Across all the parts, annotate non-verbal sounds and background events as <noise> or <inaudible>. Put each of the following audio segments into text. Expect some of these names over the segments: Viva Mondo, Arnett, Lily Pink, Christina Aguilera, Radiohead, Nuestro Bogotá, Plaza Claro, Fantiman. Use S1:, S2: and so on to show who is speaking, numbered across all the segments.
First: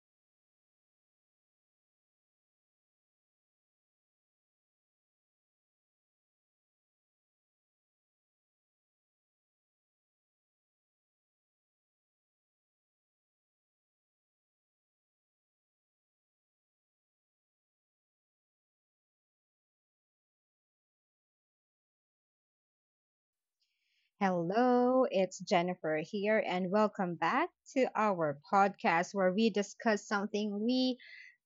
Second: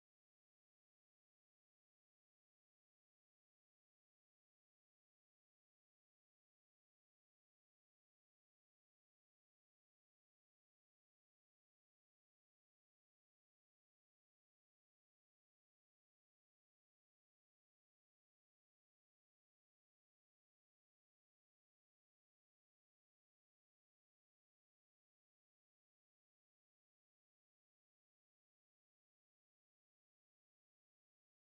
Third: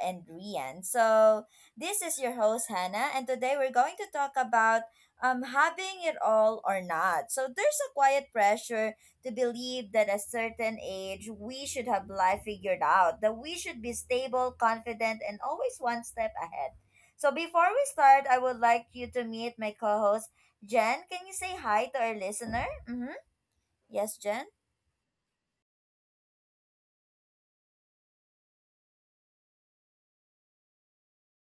S1: and Rian. So, this is your host, Hannah. And today we're going to talk about having it all or not. So, there's a quiet pressure to believe that at a certain age we should have life figured out, that we should be stable, confident, and always one step ahead. So before we start, I would like you to meet my co-host Jen, can you say hi to our listener? Mm-hmm. Yes, Jen?
S2: Hello, it's Jennifer here, and welcome back to our podcast where we discuss something we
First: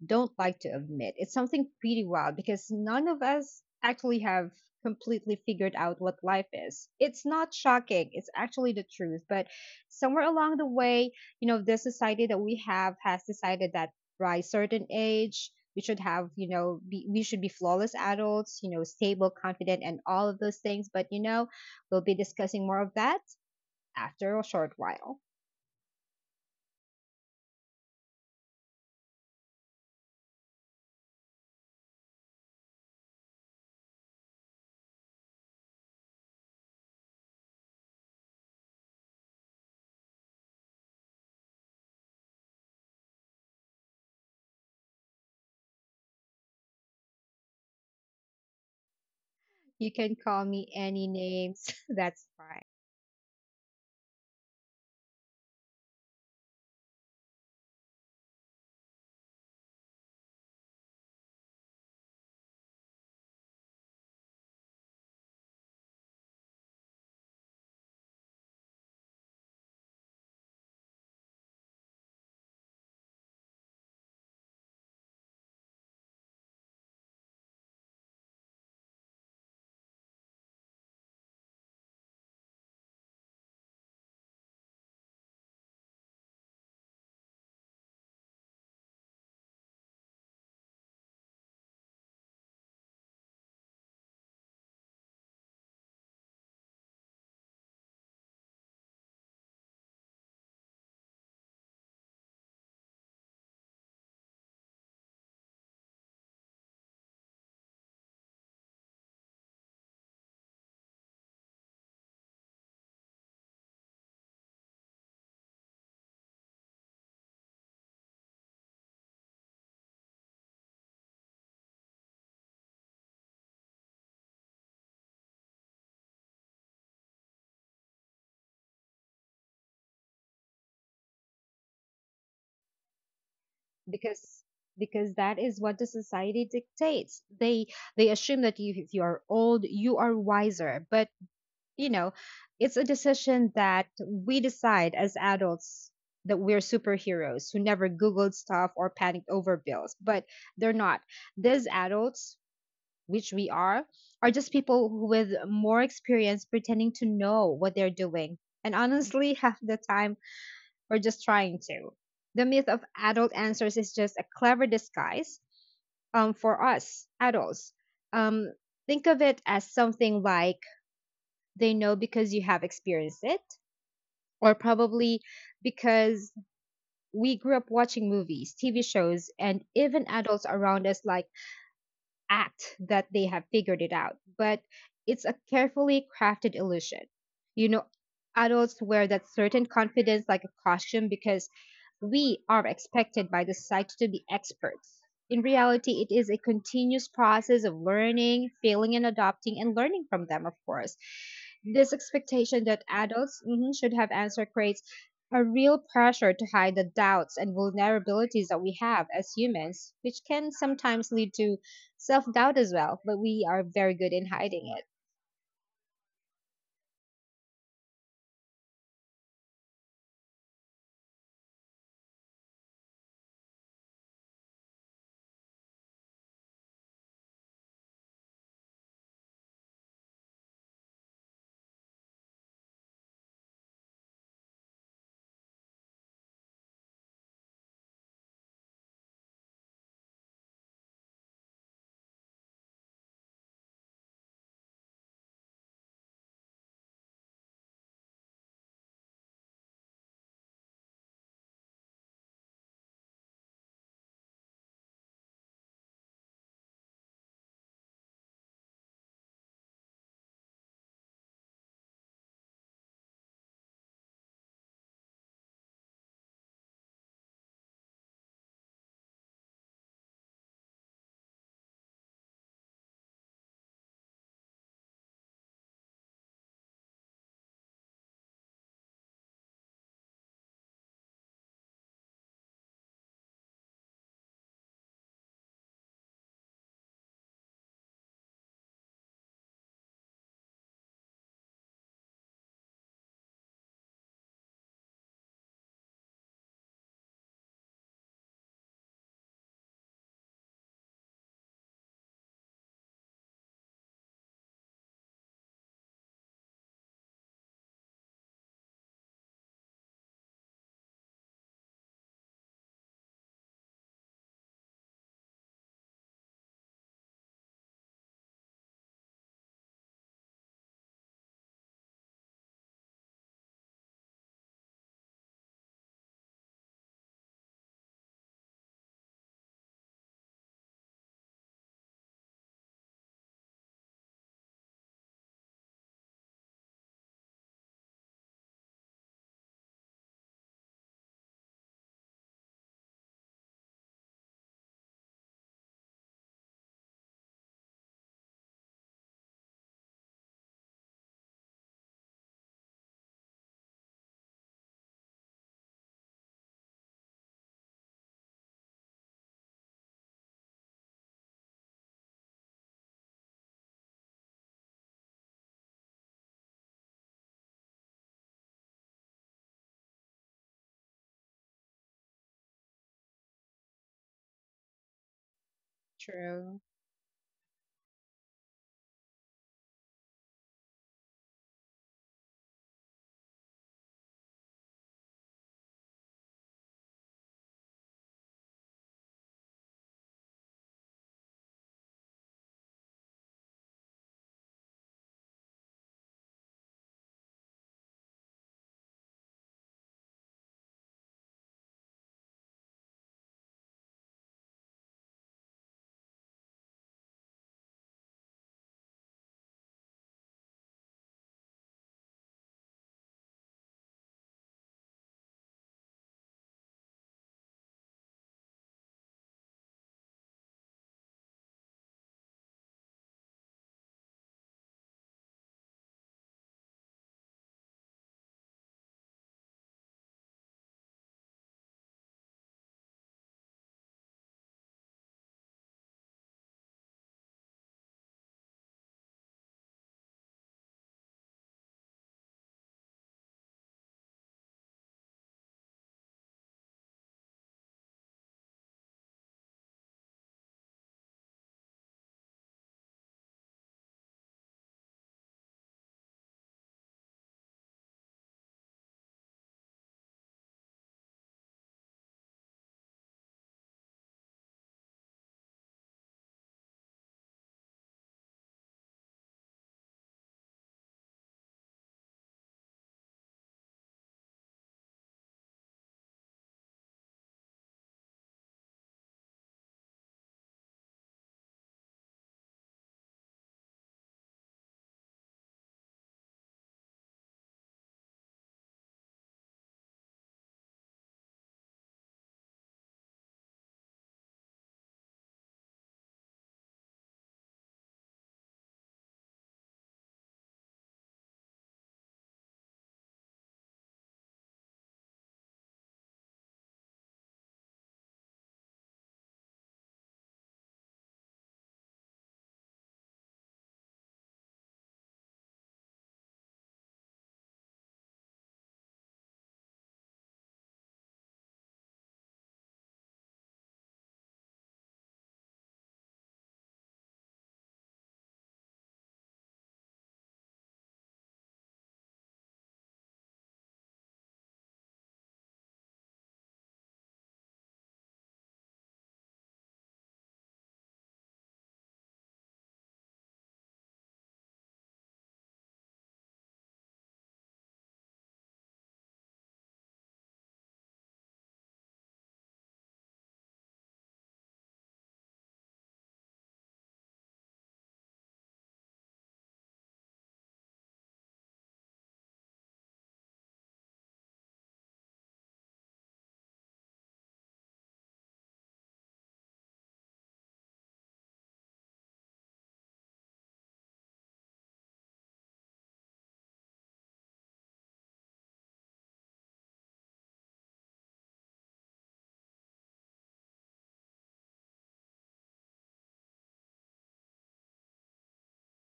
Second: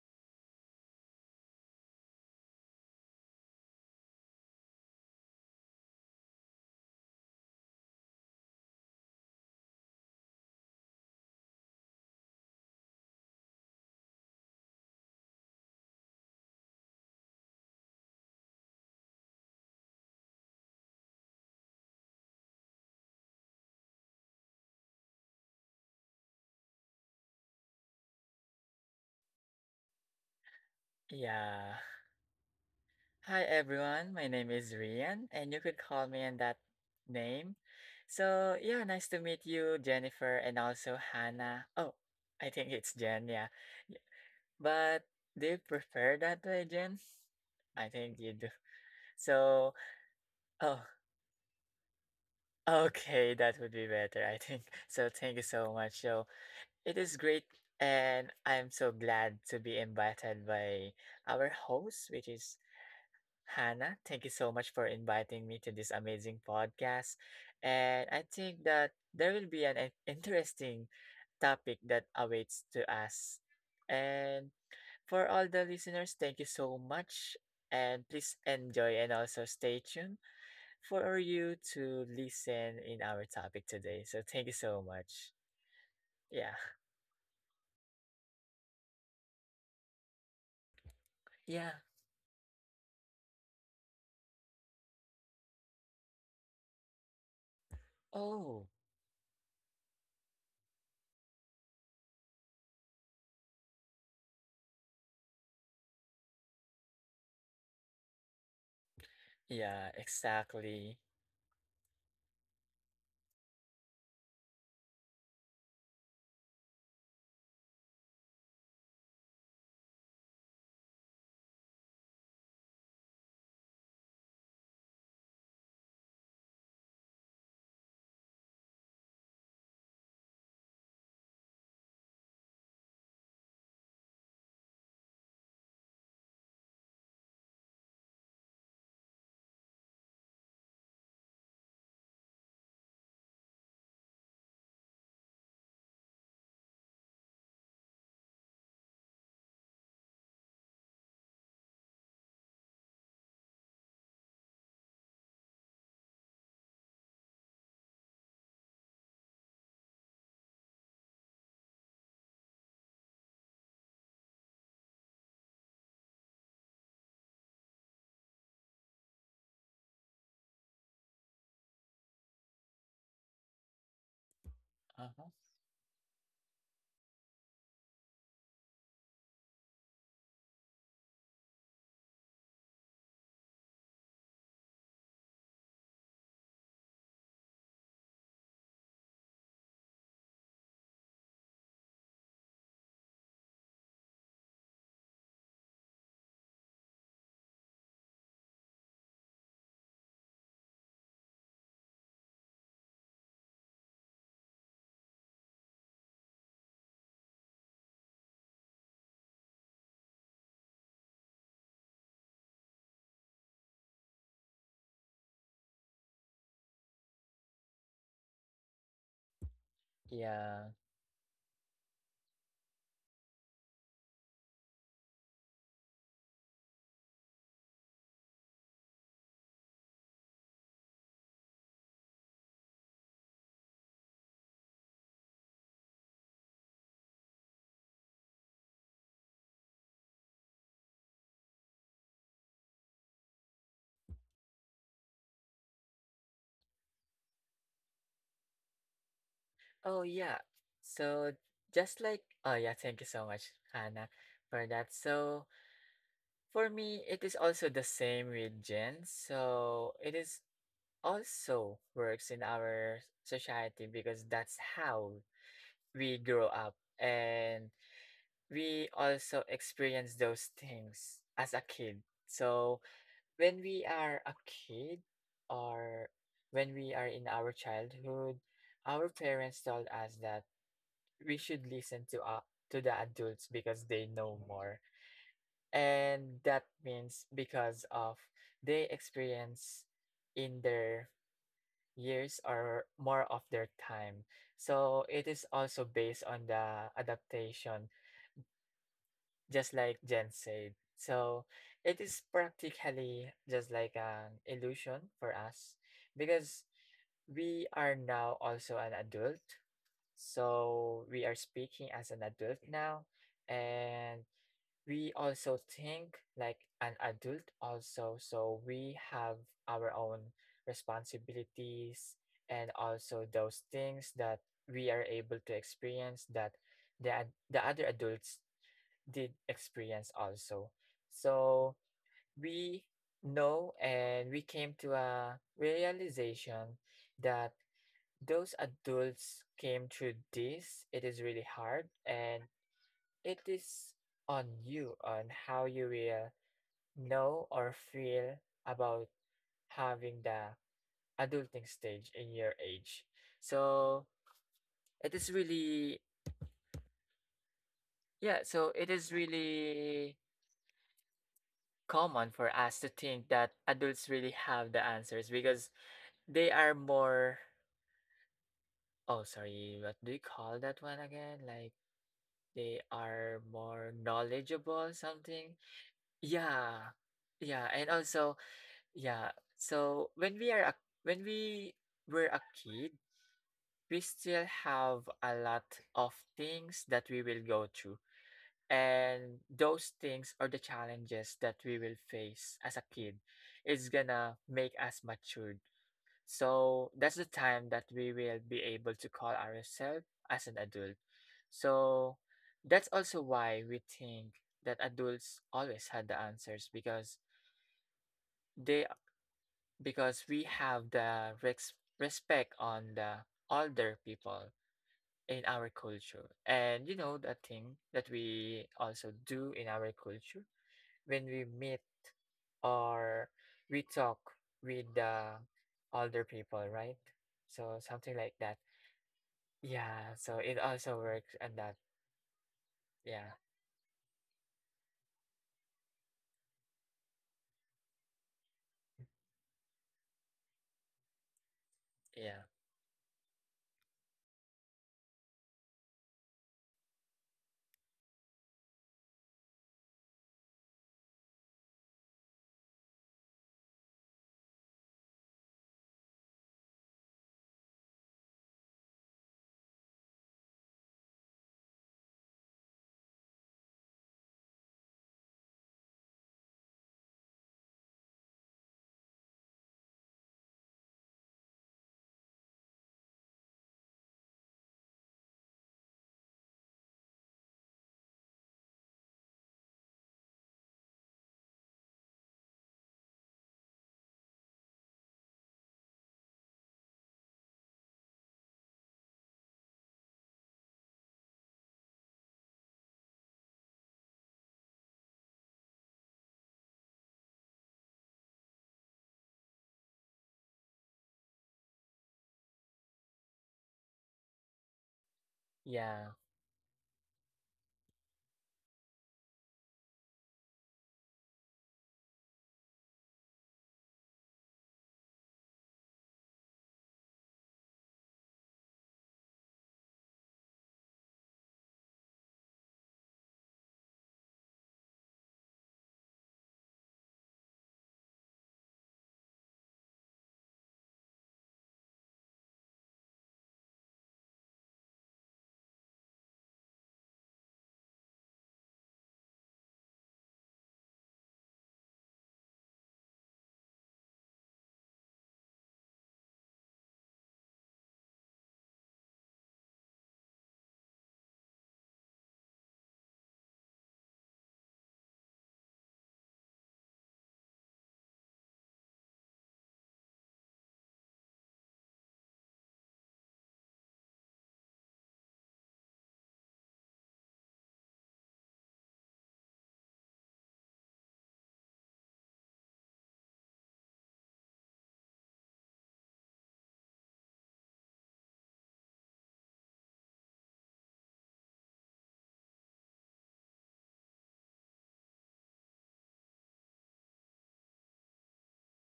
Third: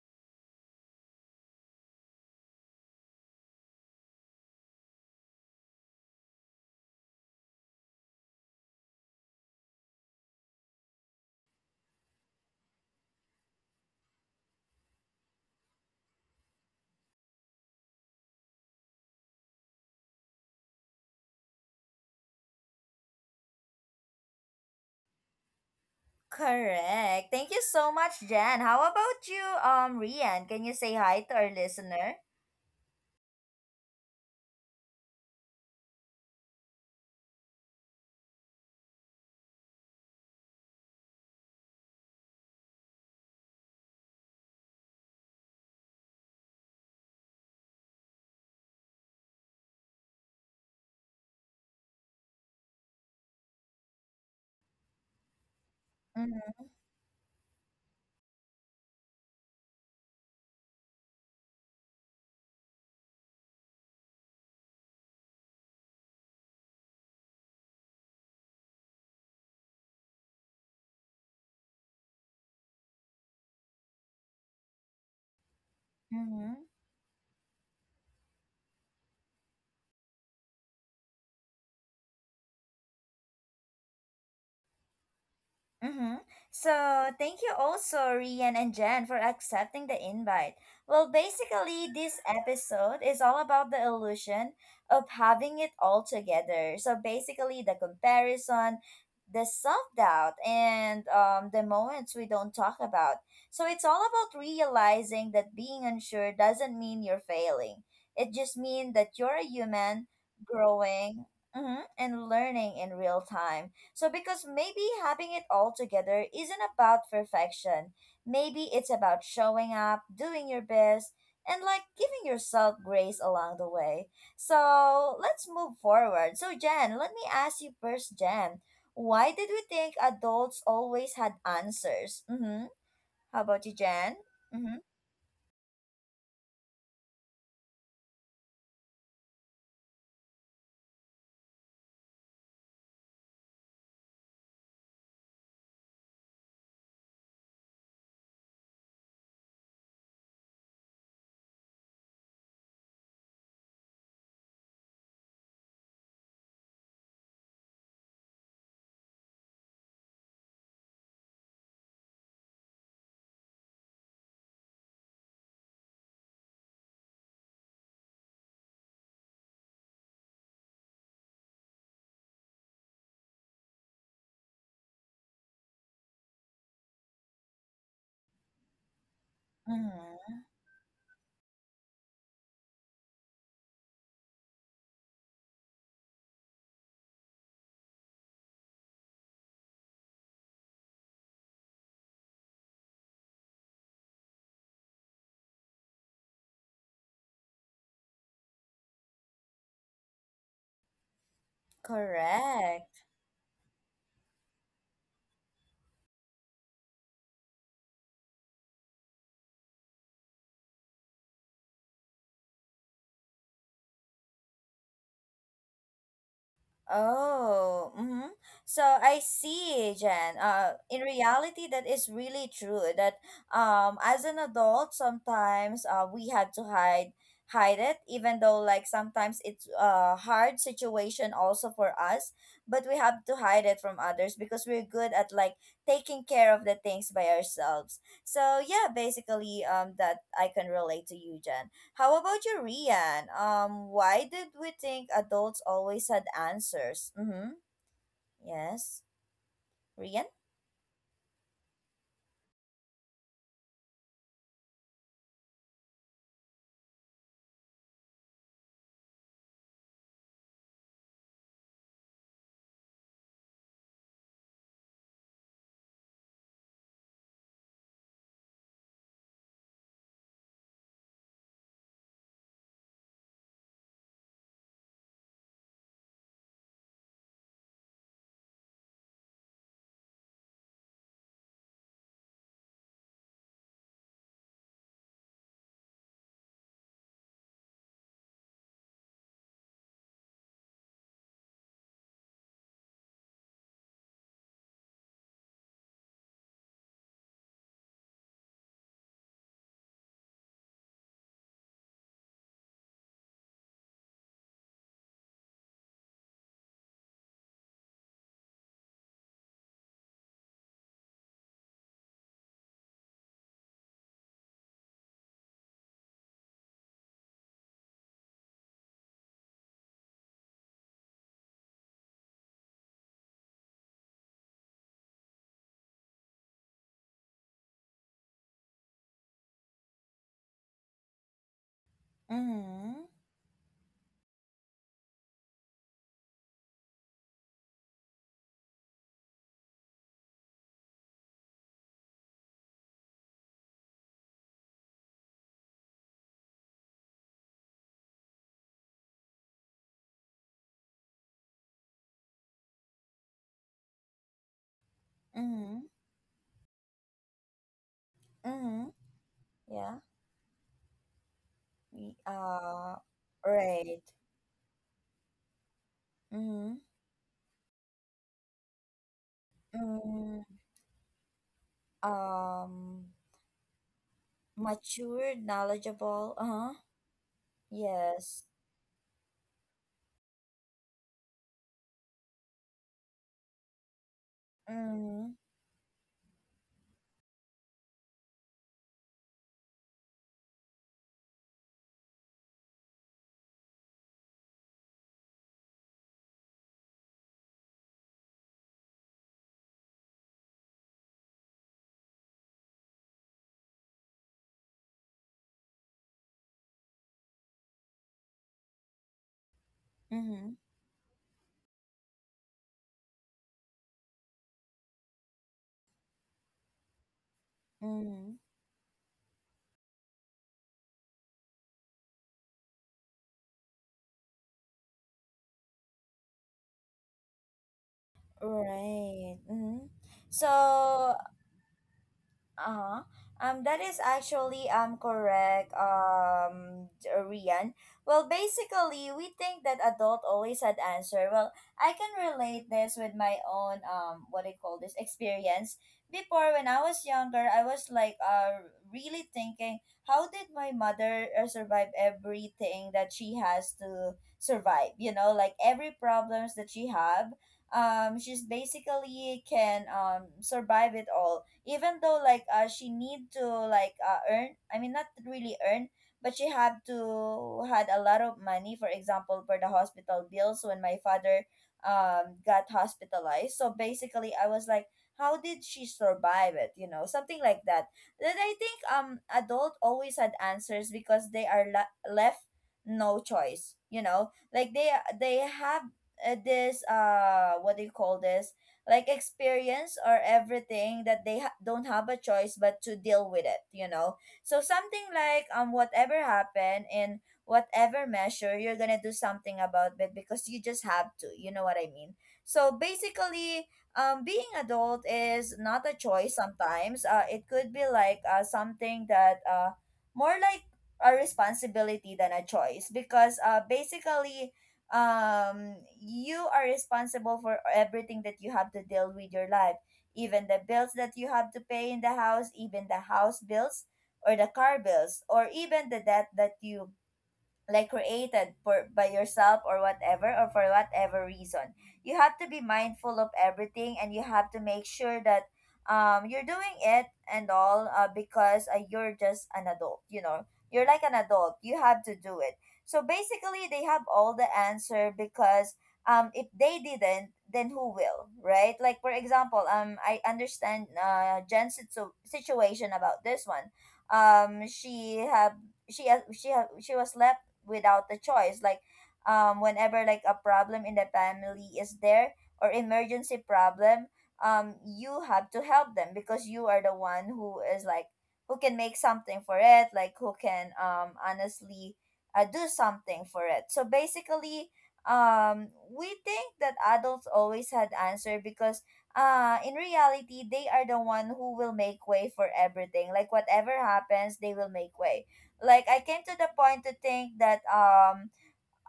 S2: don't like to admit. It's something pretty wild because none of us actually have completely figured out what life is. It's not shocking, it's actually the truth. But somewhere along the way, the society that we have has decided that by a certain age, we should have, we should be flawless adults, stable, confident, and all of those things. But, we'll be discussing more of that after a short while.
S1: Correct. Thank you so much, Jen. How about you, Rian? Can you say hi to our
S3: Yeah.
S1: listener?
S3: Hi everyone, my name is Rian, and you could call me in that name. So, yeah, nice to meet you, Jennifer, and also Hannah. Oh, I think it's Jen, yeah. Y- But do you prefer that way, Jen? I think you do. So,
S2: You can call me
S3: oh,
S2: any names. <laughs> That's fine.
S3: okay, that would be better, I think. <laughs> So, thank you so much. So,
S1: Mm-hmm.
S3: it is great, and I'm so glad to be invited by our host, which is Hannah. Thank you so much for inviting me to this amazing podcast. And I think that there will be an interesting topic that awaits to us. And for all the listeners, thank you
S1: Mm-hmm.
S3: so much. And please enjoy and also stay tuned for you to listen in our topic today. So thank you so much.
S1: Mm-hmm.
S3: Yeah.
S1: So, thank you also, Rian and Jen, for accepting the invite. Well,
S3: Yeah.
S1: basically, this episode is all about the illusion of having it all together. So, basically, the
S3: Oh,
S1: comparison, the self doubt, and the moments we don't talk about. So, it's all about realizing that being unsure doesn't mean you're failing, it just means that you're a
S3: yeah,
S1: human
S3: exactly.
S1: growing and learning in real time. So, because maybe having it all together isn't about perfection, maybe it's about showing up, doing your best, and like giving yourself grace along the way. So, let's move forward. So, Jen, let me ask you first, Jen, why did we think adults always had answers? Mm-hmm. How about you, Jen?
S2: because
S1: Mm-hmm.
S2: because that is what the society dictates. They assume that you, if you are old, you are wiser. But you know it's a decision that we decide as adults, that we're superheroes who never googled stuff or panicked over bills. But they're not. These adults, which we are just people who with more experience pretending to know what they're doing. And honestly, <laughs> half the time we're just trying to. The myth of adult answers is just a clever disguise for us adults. Um, think of it as something like they know because you have experienced it, or probably
S3: Uh-huh.
S2: because we grew up watching movies, TV shows, and even
S1: Mm-hmm.
S2: adults around us like act that they have figured it out, but it's a carefully crafted illusion. You know, adults wear that certain confidence like a costume because we are expected by the society to be experts. In reality, it is a continuous process of learning, failing, and adopting, and learning from them, of course. This expectation that
S1: Correct.
S2: adults should have answer creates a real pressure to hide the doubts and vulnerabilities that we have as humans, which can sometimes lead to self doubt as well, but we are very good in hiding it.
S1: Oh, mm-hmm. So I see, Jen.
S3: Yeah.
S1: In reality, that is really true. That as an adult, sometimes we had to hide it, even though like sometimes it's a hard situation also for us, but we have to hide it from others because we're good at like taking care of the things by ourselves. So yeah, basically, that I can relate to you, Jen. How about you, Rian? Why did we think adults always had answers? Mm-hmm. Yes.
S3: Oh,
S1: Rian?
S3: yeah. So just like, oh, yeah, thank you so much, Hannah, for that. So for me, it is also the same with Jen. So it is also works in our society because that's how we grow up and we also experience those things as a kid. So when we are a kid, or when we are in our childhood, our parents told us that we should listen to to the adults because they know more, and that means because of they experience in their years or more of their time. So it is also based on the adaptation, just like Jen said. So it is practically just like an illusion for us, because we are now also an adult, so we are speaking as an adult now. And we also think like an adult also, so we have our own responsibilities and also those things that we are able to experience that the other adults did experience also. So we
S1: Mm-hmm.
S3: know and we came to a realization that those adults came through this. It is really hard, and it is on you on how you will know or feel about having the adulting stage in your age. So it is
S1: Mm-hmm.
S3: really, yeah, so it
S1: Mm-hmm.
S3: is
S1: Yeah.
S3: really
S1: Y-
S3: common for us to
S1: Uh,
S3: think that adults
S1: right.
S3: really have the answers because they are
S1: Mm-hmm.
S3: more, oh, sorry, what do you
S1: Mm-hmm.
S3: call that one again? Like, they
S1: Um,
S3: are more knowledgeable,
S1: matured,
S3: something.
S1: knowledgeable.
S2: True.
S1: Uh-huh.
S3: Yeah, yeah, and also,
S1: Yes.
S3: yeah, so when we are a when we were a kid, we still have a
S1: Mm-hmm.
S3: lot of things that we will go through. And those things or the challenges that we will face as a kid is gonna make us matured. So that's the time that we will be able to call ourselves as an adult. So that's also why we think that adults always had the answers because they because we
S1: Mm-hmm.
S3: have the respect on the older people in our culture. And you know that thing that
S1: Mm-hmm.
S3: we also do in our culture when we meet or we talk with the older people, right? So something like that.
S1: Right. Mm-hmm.
S3: Yeah, so it also
S1: So,
S3: works and that,
S1: Uh-huh.
S3: yeah,
S1: That is actually correct, Rian. Well, basically, we think that adult always had answer. Well, I can
S3: yeah,
S1: relate this with my own what do you call this experience. Before, when I was younger, I was like really thinking, how did my mother survive everything that she has to survive? You know, like every problems that she have, she's basically can survive it all even though like she need to like earn. I mean, not really earn, but she had to had a lot of money, for example, for the hospital bills when my father got hospitalized. So basically, I was like, how did she survive it, you know, something like that. Then I think adult always had answers because they are left no choice, you know, like they have this what do you call this, like experience or everything that they don't have a choice but to deal with it, you know. So something like whatever happened in whatever measure, you're gonna do something about it because you just have to, you know what I mean. So basically, being adult is not a
S3: yeah,
S1: choice. Sometimes it could be like something that more like a responsibility than a choice, because basically, you are responsible for everything that you have to deal with your life, even the bills that you have to pay in the house, even the house bills or the car bills, or even the debt that you like created for by yourself or whatever, or for whatever reason. You have to be mindful of everything, and you have to make sure that you're doing it and all, because you're just an adult, you know. You're like an adult, you have to do it. So basically, they have all the answer because if they didn't, then who will, right? Like for example, I understand Jen's situation about this one. She have she has she have she was left without the choice. Like whenever like a problem in the family is there or emergency problem, you have to help them because you are the one who is like who can make something for it, like who can honestly do something for it. So basically, we think that adults always had answer because in reality, they are the one who will make way for everything. Like whatever happens, they will make way. Like I came to the point to think that um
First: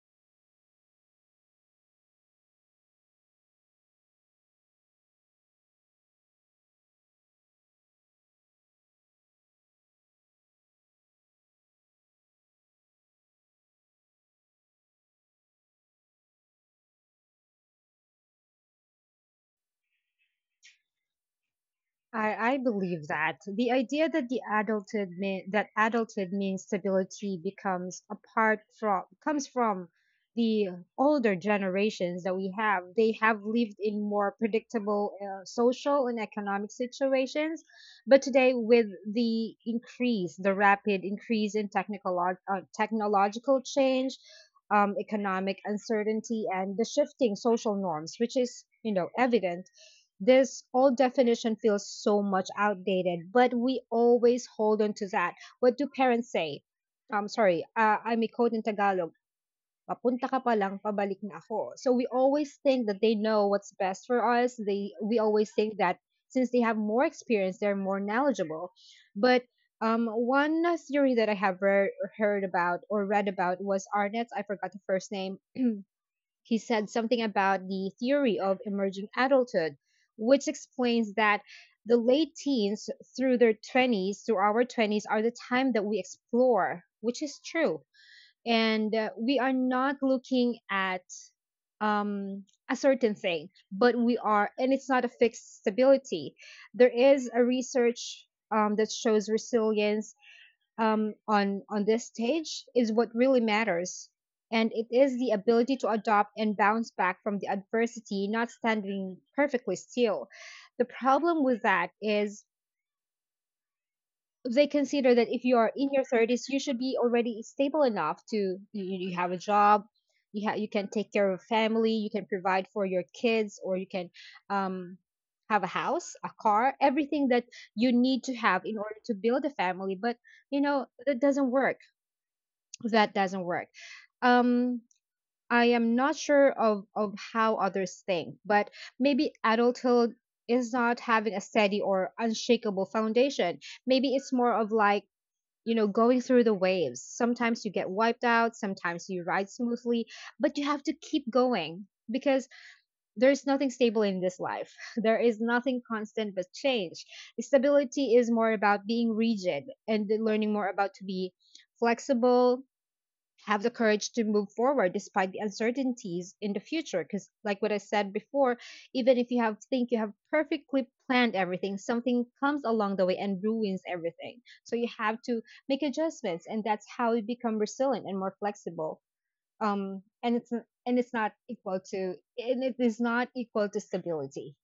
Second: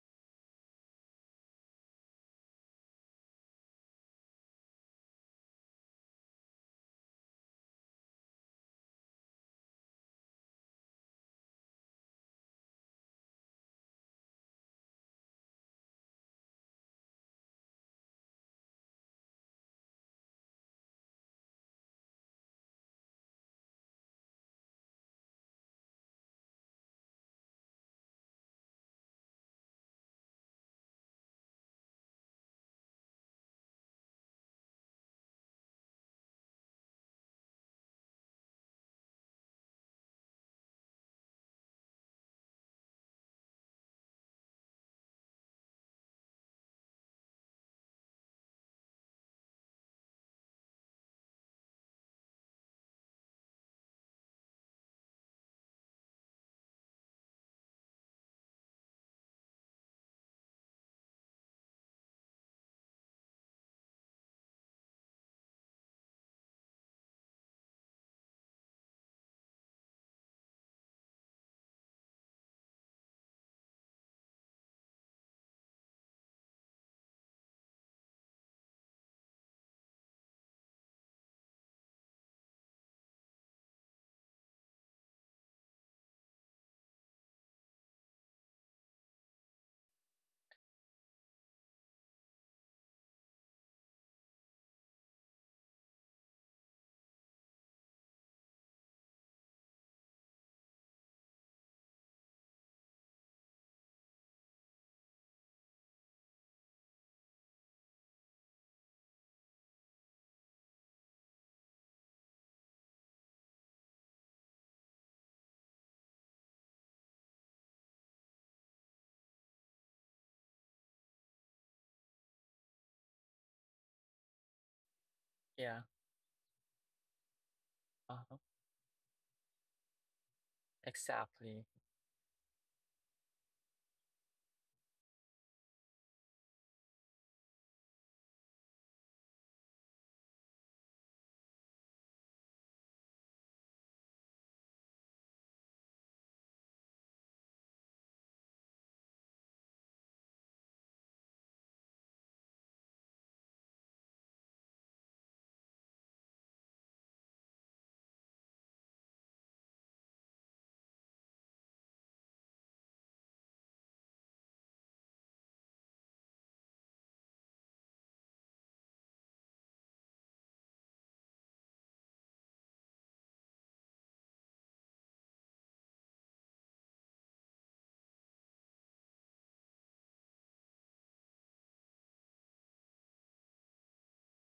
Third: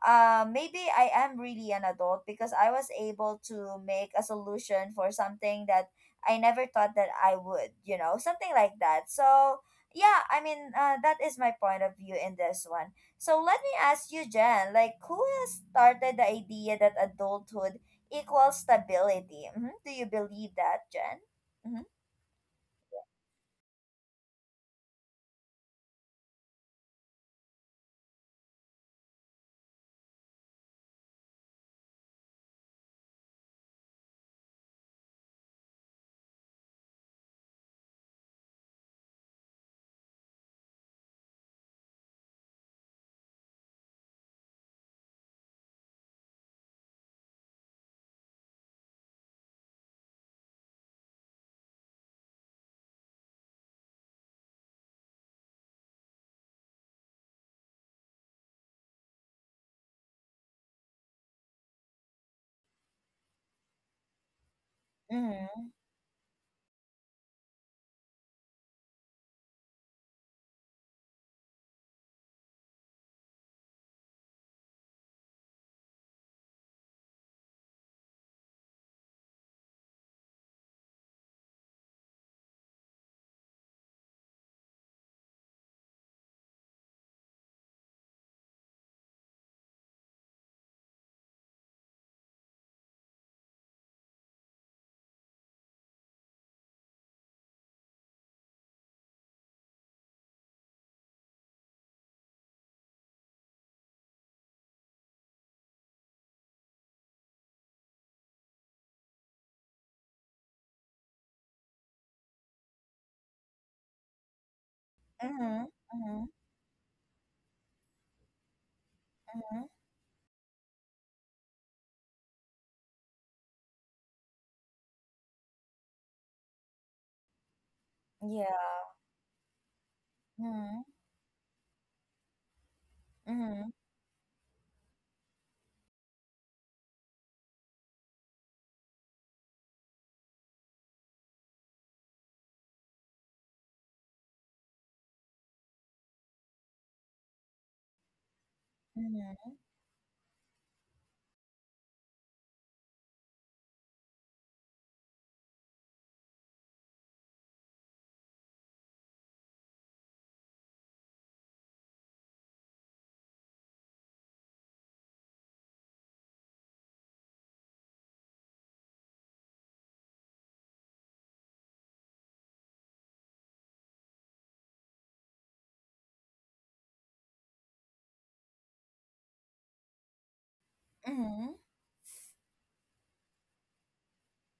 S1: uh maybe I am really an adult because I was able to make a solution for something that I never thought that I would, you know, something like that. So yeah, I mean, that is my point of view in this one. So let me ask you, Jen, like who has started the idea that adulthood equals stability? Do you believe that, Jen? Mm-hmm.
S2: I believe that the idea that that adulthood means stability becomes apart from comes from the older generations that we have. They have lived in more predictable social and economic situations, but today with the rapid increase in technical technological change, economic uncertainty, and the shifting social norms, which is evident. This old definition feels so much outdated, but we always hold on to that. What do parents say? Sorry, I may quote in Tagalog, papunta ka pa lang, pabalik na ako. So we always think that they know what's best for us. They We always
S1: Mm-hmm.
S2: think that since they have more experience, they're more knowledgeable. But one theory that I have heard about or read about was Arnett's. I forgot the first name. He said something about the theory of emerging adulthood, which explains that the late teens through their 20s through our 20s are the time that we explore, which is true. And we are not looking at um, a certain thing, but we are, and it's not a fixed stability. There is a research that shows resilience on this stage is what really matters, and it is the ability to adopt and bounce back from the adversity, not standing perfectly still. The problem with that is they consider that if you
S1: Mm-hmm.
S2: are in your
S1: Mm-hmm.
S2: 30s, you should be already stable enough to you have a
S1: Mm-hmm.
S2: job, you can take care of family, you can provide for your kids, or you can um, have a
S3: yeah.
S2: house, a car, everything that you need to
S3: Uh-huh.
S2: have in order
S1: Yeah.
S2: to build a family. But you
S1: Mm-hmm.
S2: know
S3: Exactly.
S2: that doesn't work.
S1: Mm-hmm.
S2: Um, I am not sure of how others think, but maybe adulthood is not having a steady or unshakable foundation. Maybe it's more of like, you know, going through the waves. Sometimes you get wiped out, sometimes you ride
S1: Mm-hmm.
S2: smoothly, but you have to keep going because there's nothing stable in this life. <laughs> There is nothing constant but change. Stability is more about being rigid, and learning more about to be flexible, have the courage to move forward despite the uncertainties in the future because like what I said before, even if you have think you have perfectly planned everything, something comes along the way and ruins everything. So you have to make adjustments, and that's how you become resilient and more flexible. And it's not
S1: Mm-hmm.
S2: equal to stability.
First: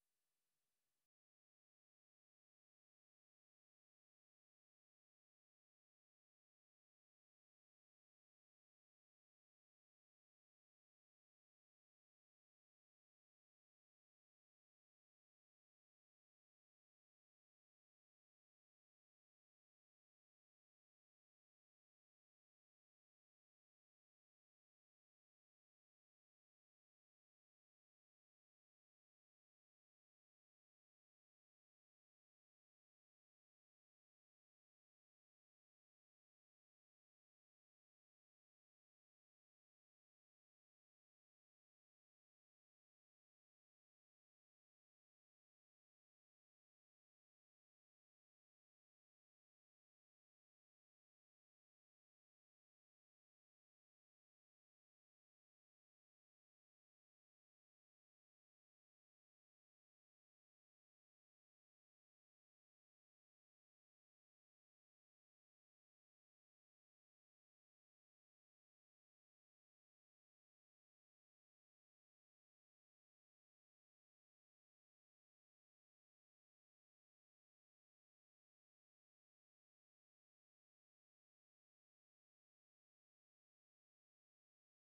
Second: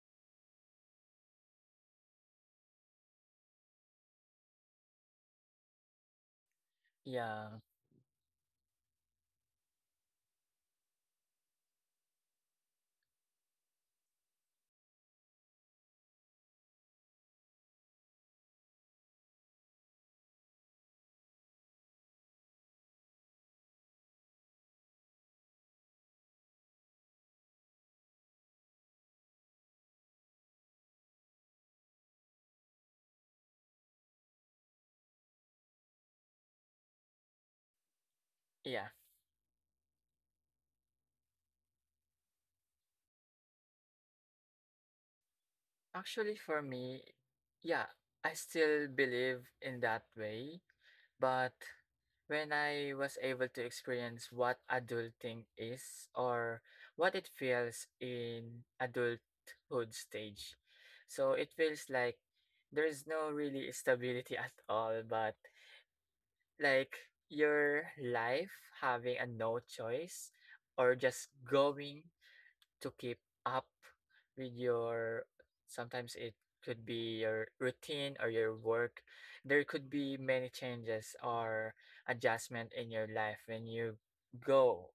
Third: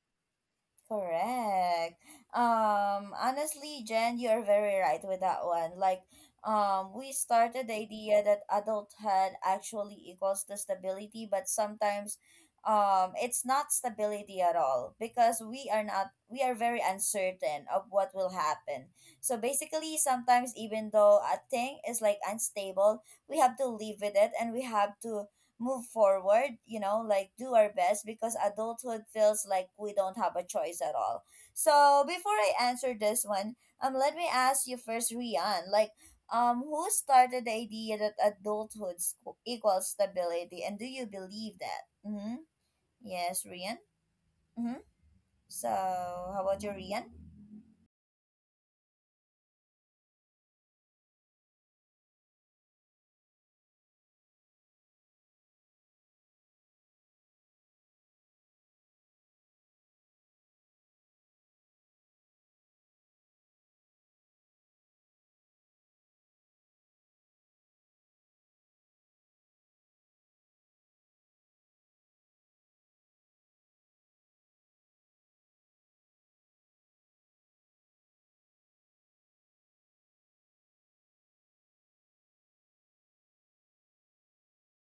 S1: Correct. Honestly, Jen, you're very right with that one. Like, we
S3: Yeah,
S1: started the idea that adulthood actually equals the stability, but sometimes, it's not stability at all, because we are not, we are very uncertain of what will happen. So basically, sometimes even though a thing is like unstable, we have to live with it and we have to move forward, you know, like do our best, because adulthood feels like we don't have a choice at all. So before I answer this one, let me ask you first, Rian, like, who started the idea that
S3: yeah.
S1: adulthood equals stability, and do you believe that? Mm-hmm. Yes, Rian. Mm-hmm. So how
S3: Actually,
S1: about
S3: for
S1: you, Rian?
S3: me, yeah, I still believe in that way. But when I was able to experience what adulting is, or what it feels in adulthood stage, so it feels like there's no really stability at all, but like your life having a no choice or just going to keep up with your, sometimes it could be your routine or your work. There could be many changes or adjustment in your life when you go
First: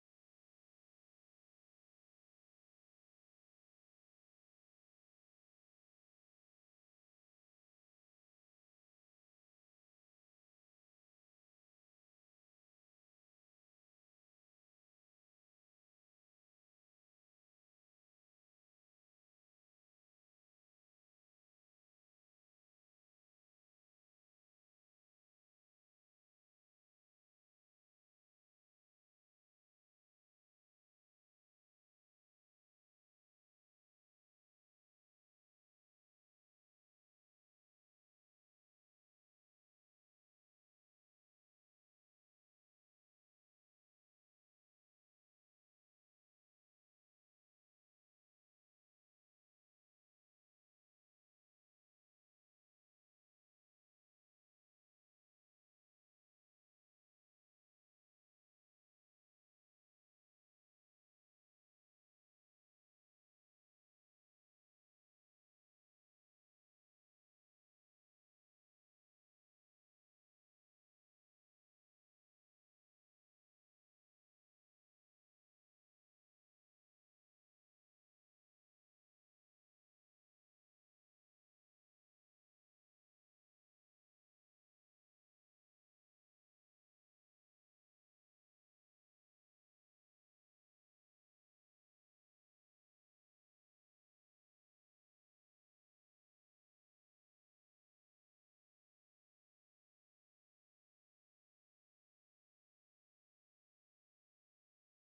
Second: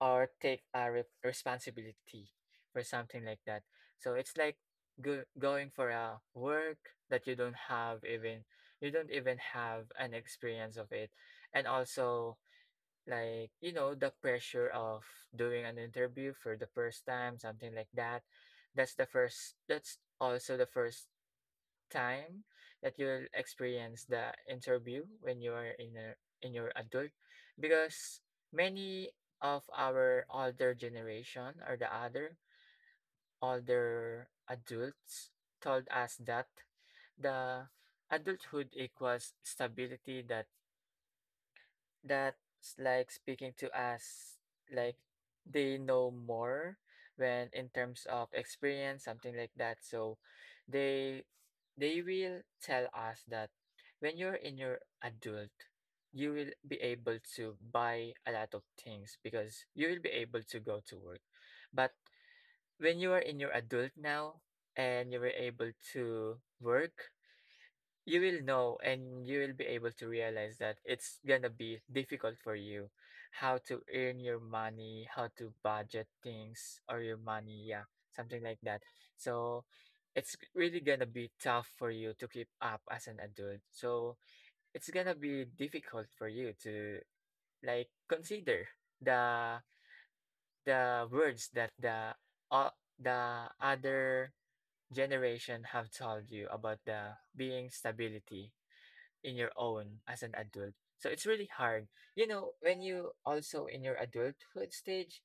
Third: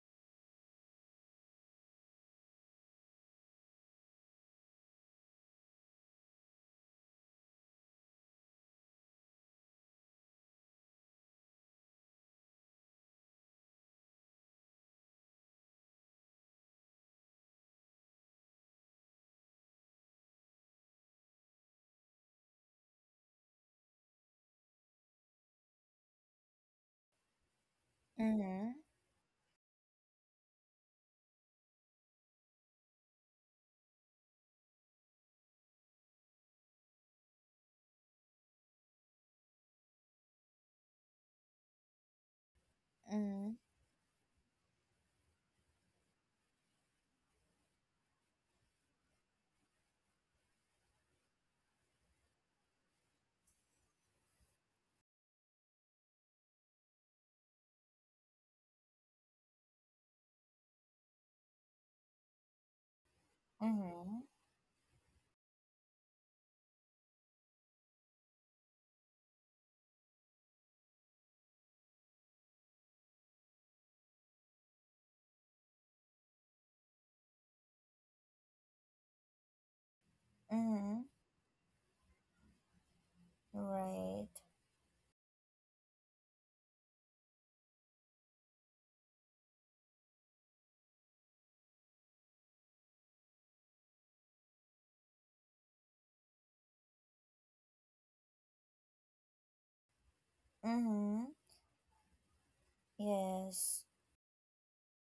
S3: or take a responsibility for something like that. So it's like going for a work that you don't have even, you don't even have an experience of it. And also, like, you know, the pressure of doing an interview for the first time, something like that. That's the first, that's also the first time that you'll experience the interview when you are in a, in your adult. Because
S1: Mm-hmm.
S3: many of our older generation or the other older adults told us that the adulthood equals stability. That that's like speaking
S1: Mm-hmm.
S3: to us, like they know more when in terms of experience, something like that. So they they will tell us that when you're in your adult, you will be able to buy a lot of things because you will be able to go to work. But when you are in your adult now
S1: Mm-hmm.
S3: and you were able to work, you will know and you will be able to realize that it's gonna be difficult for you how to earn your money, how to budget things or your money, yeah, something like that. So it's really gonna
S1: Mm-hmm.
S3: be tough for you to keep up as an adult. So
S1: Right.
S3: it's gonna be difficult for you to like consider the the words that uh, the other generation have told you about the being stability in your own as an adult. So it's
S1: Mm-hmm.
S3: really hard. You know, when you also in your
S1: Yes.
S3: adulthood stage,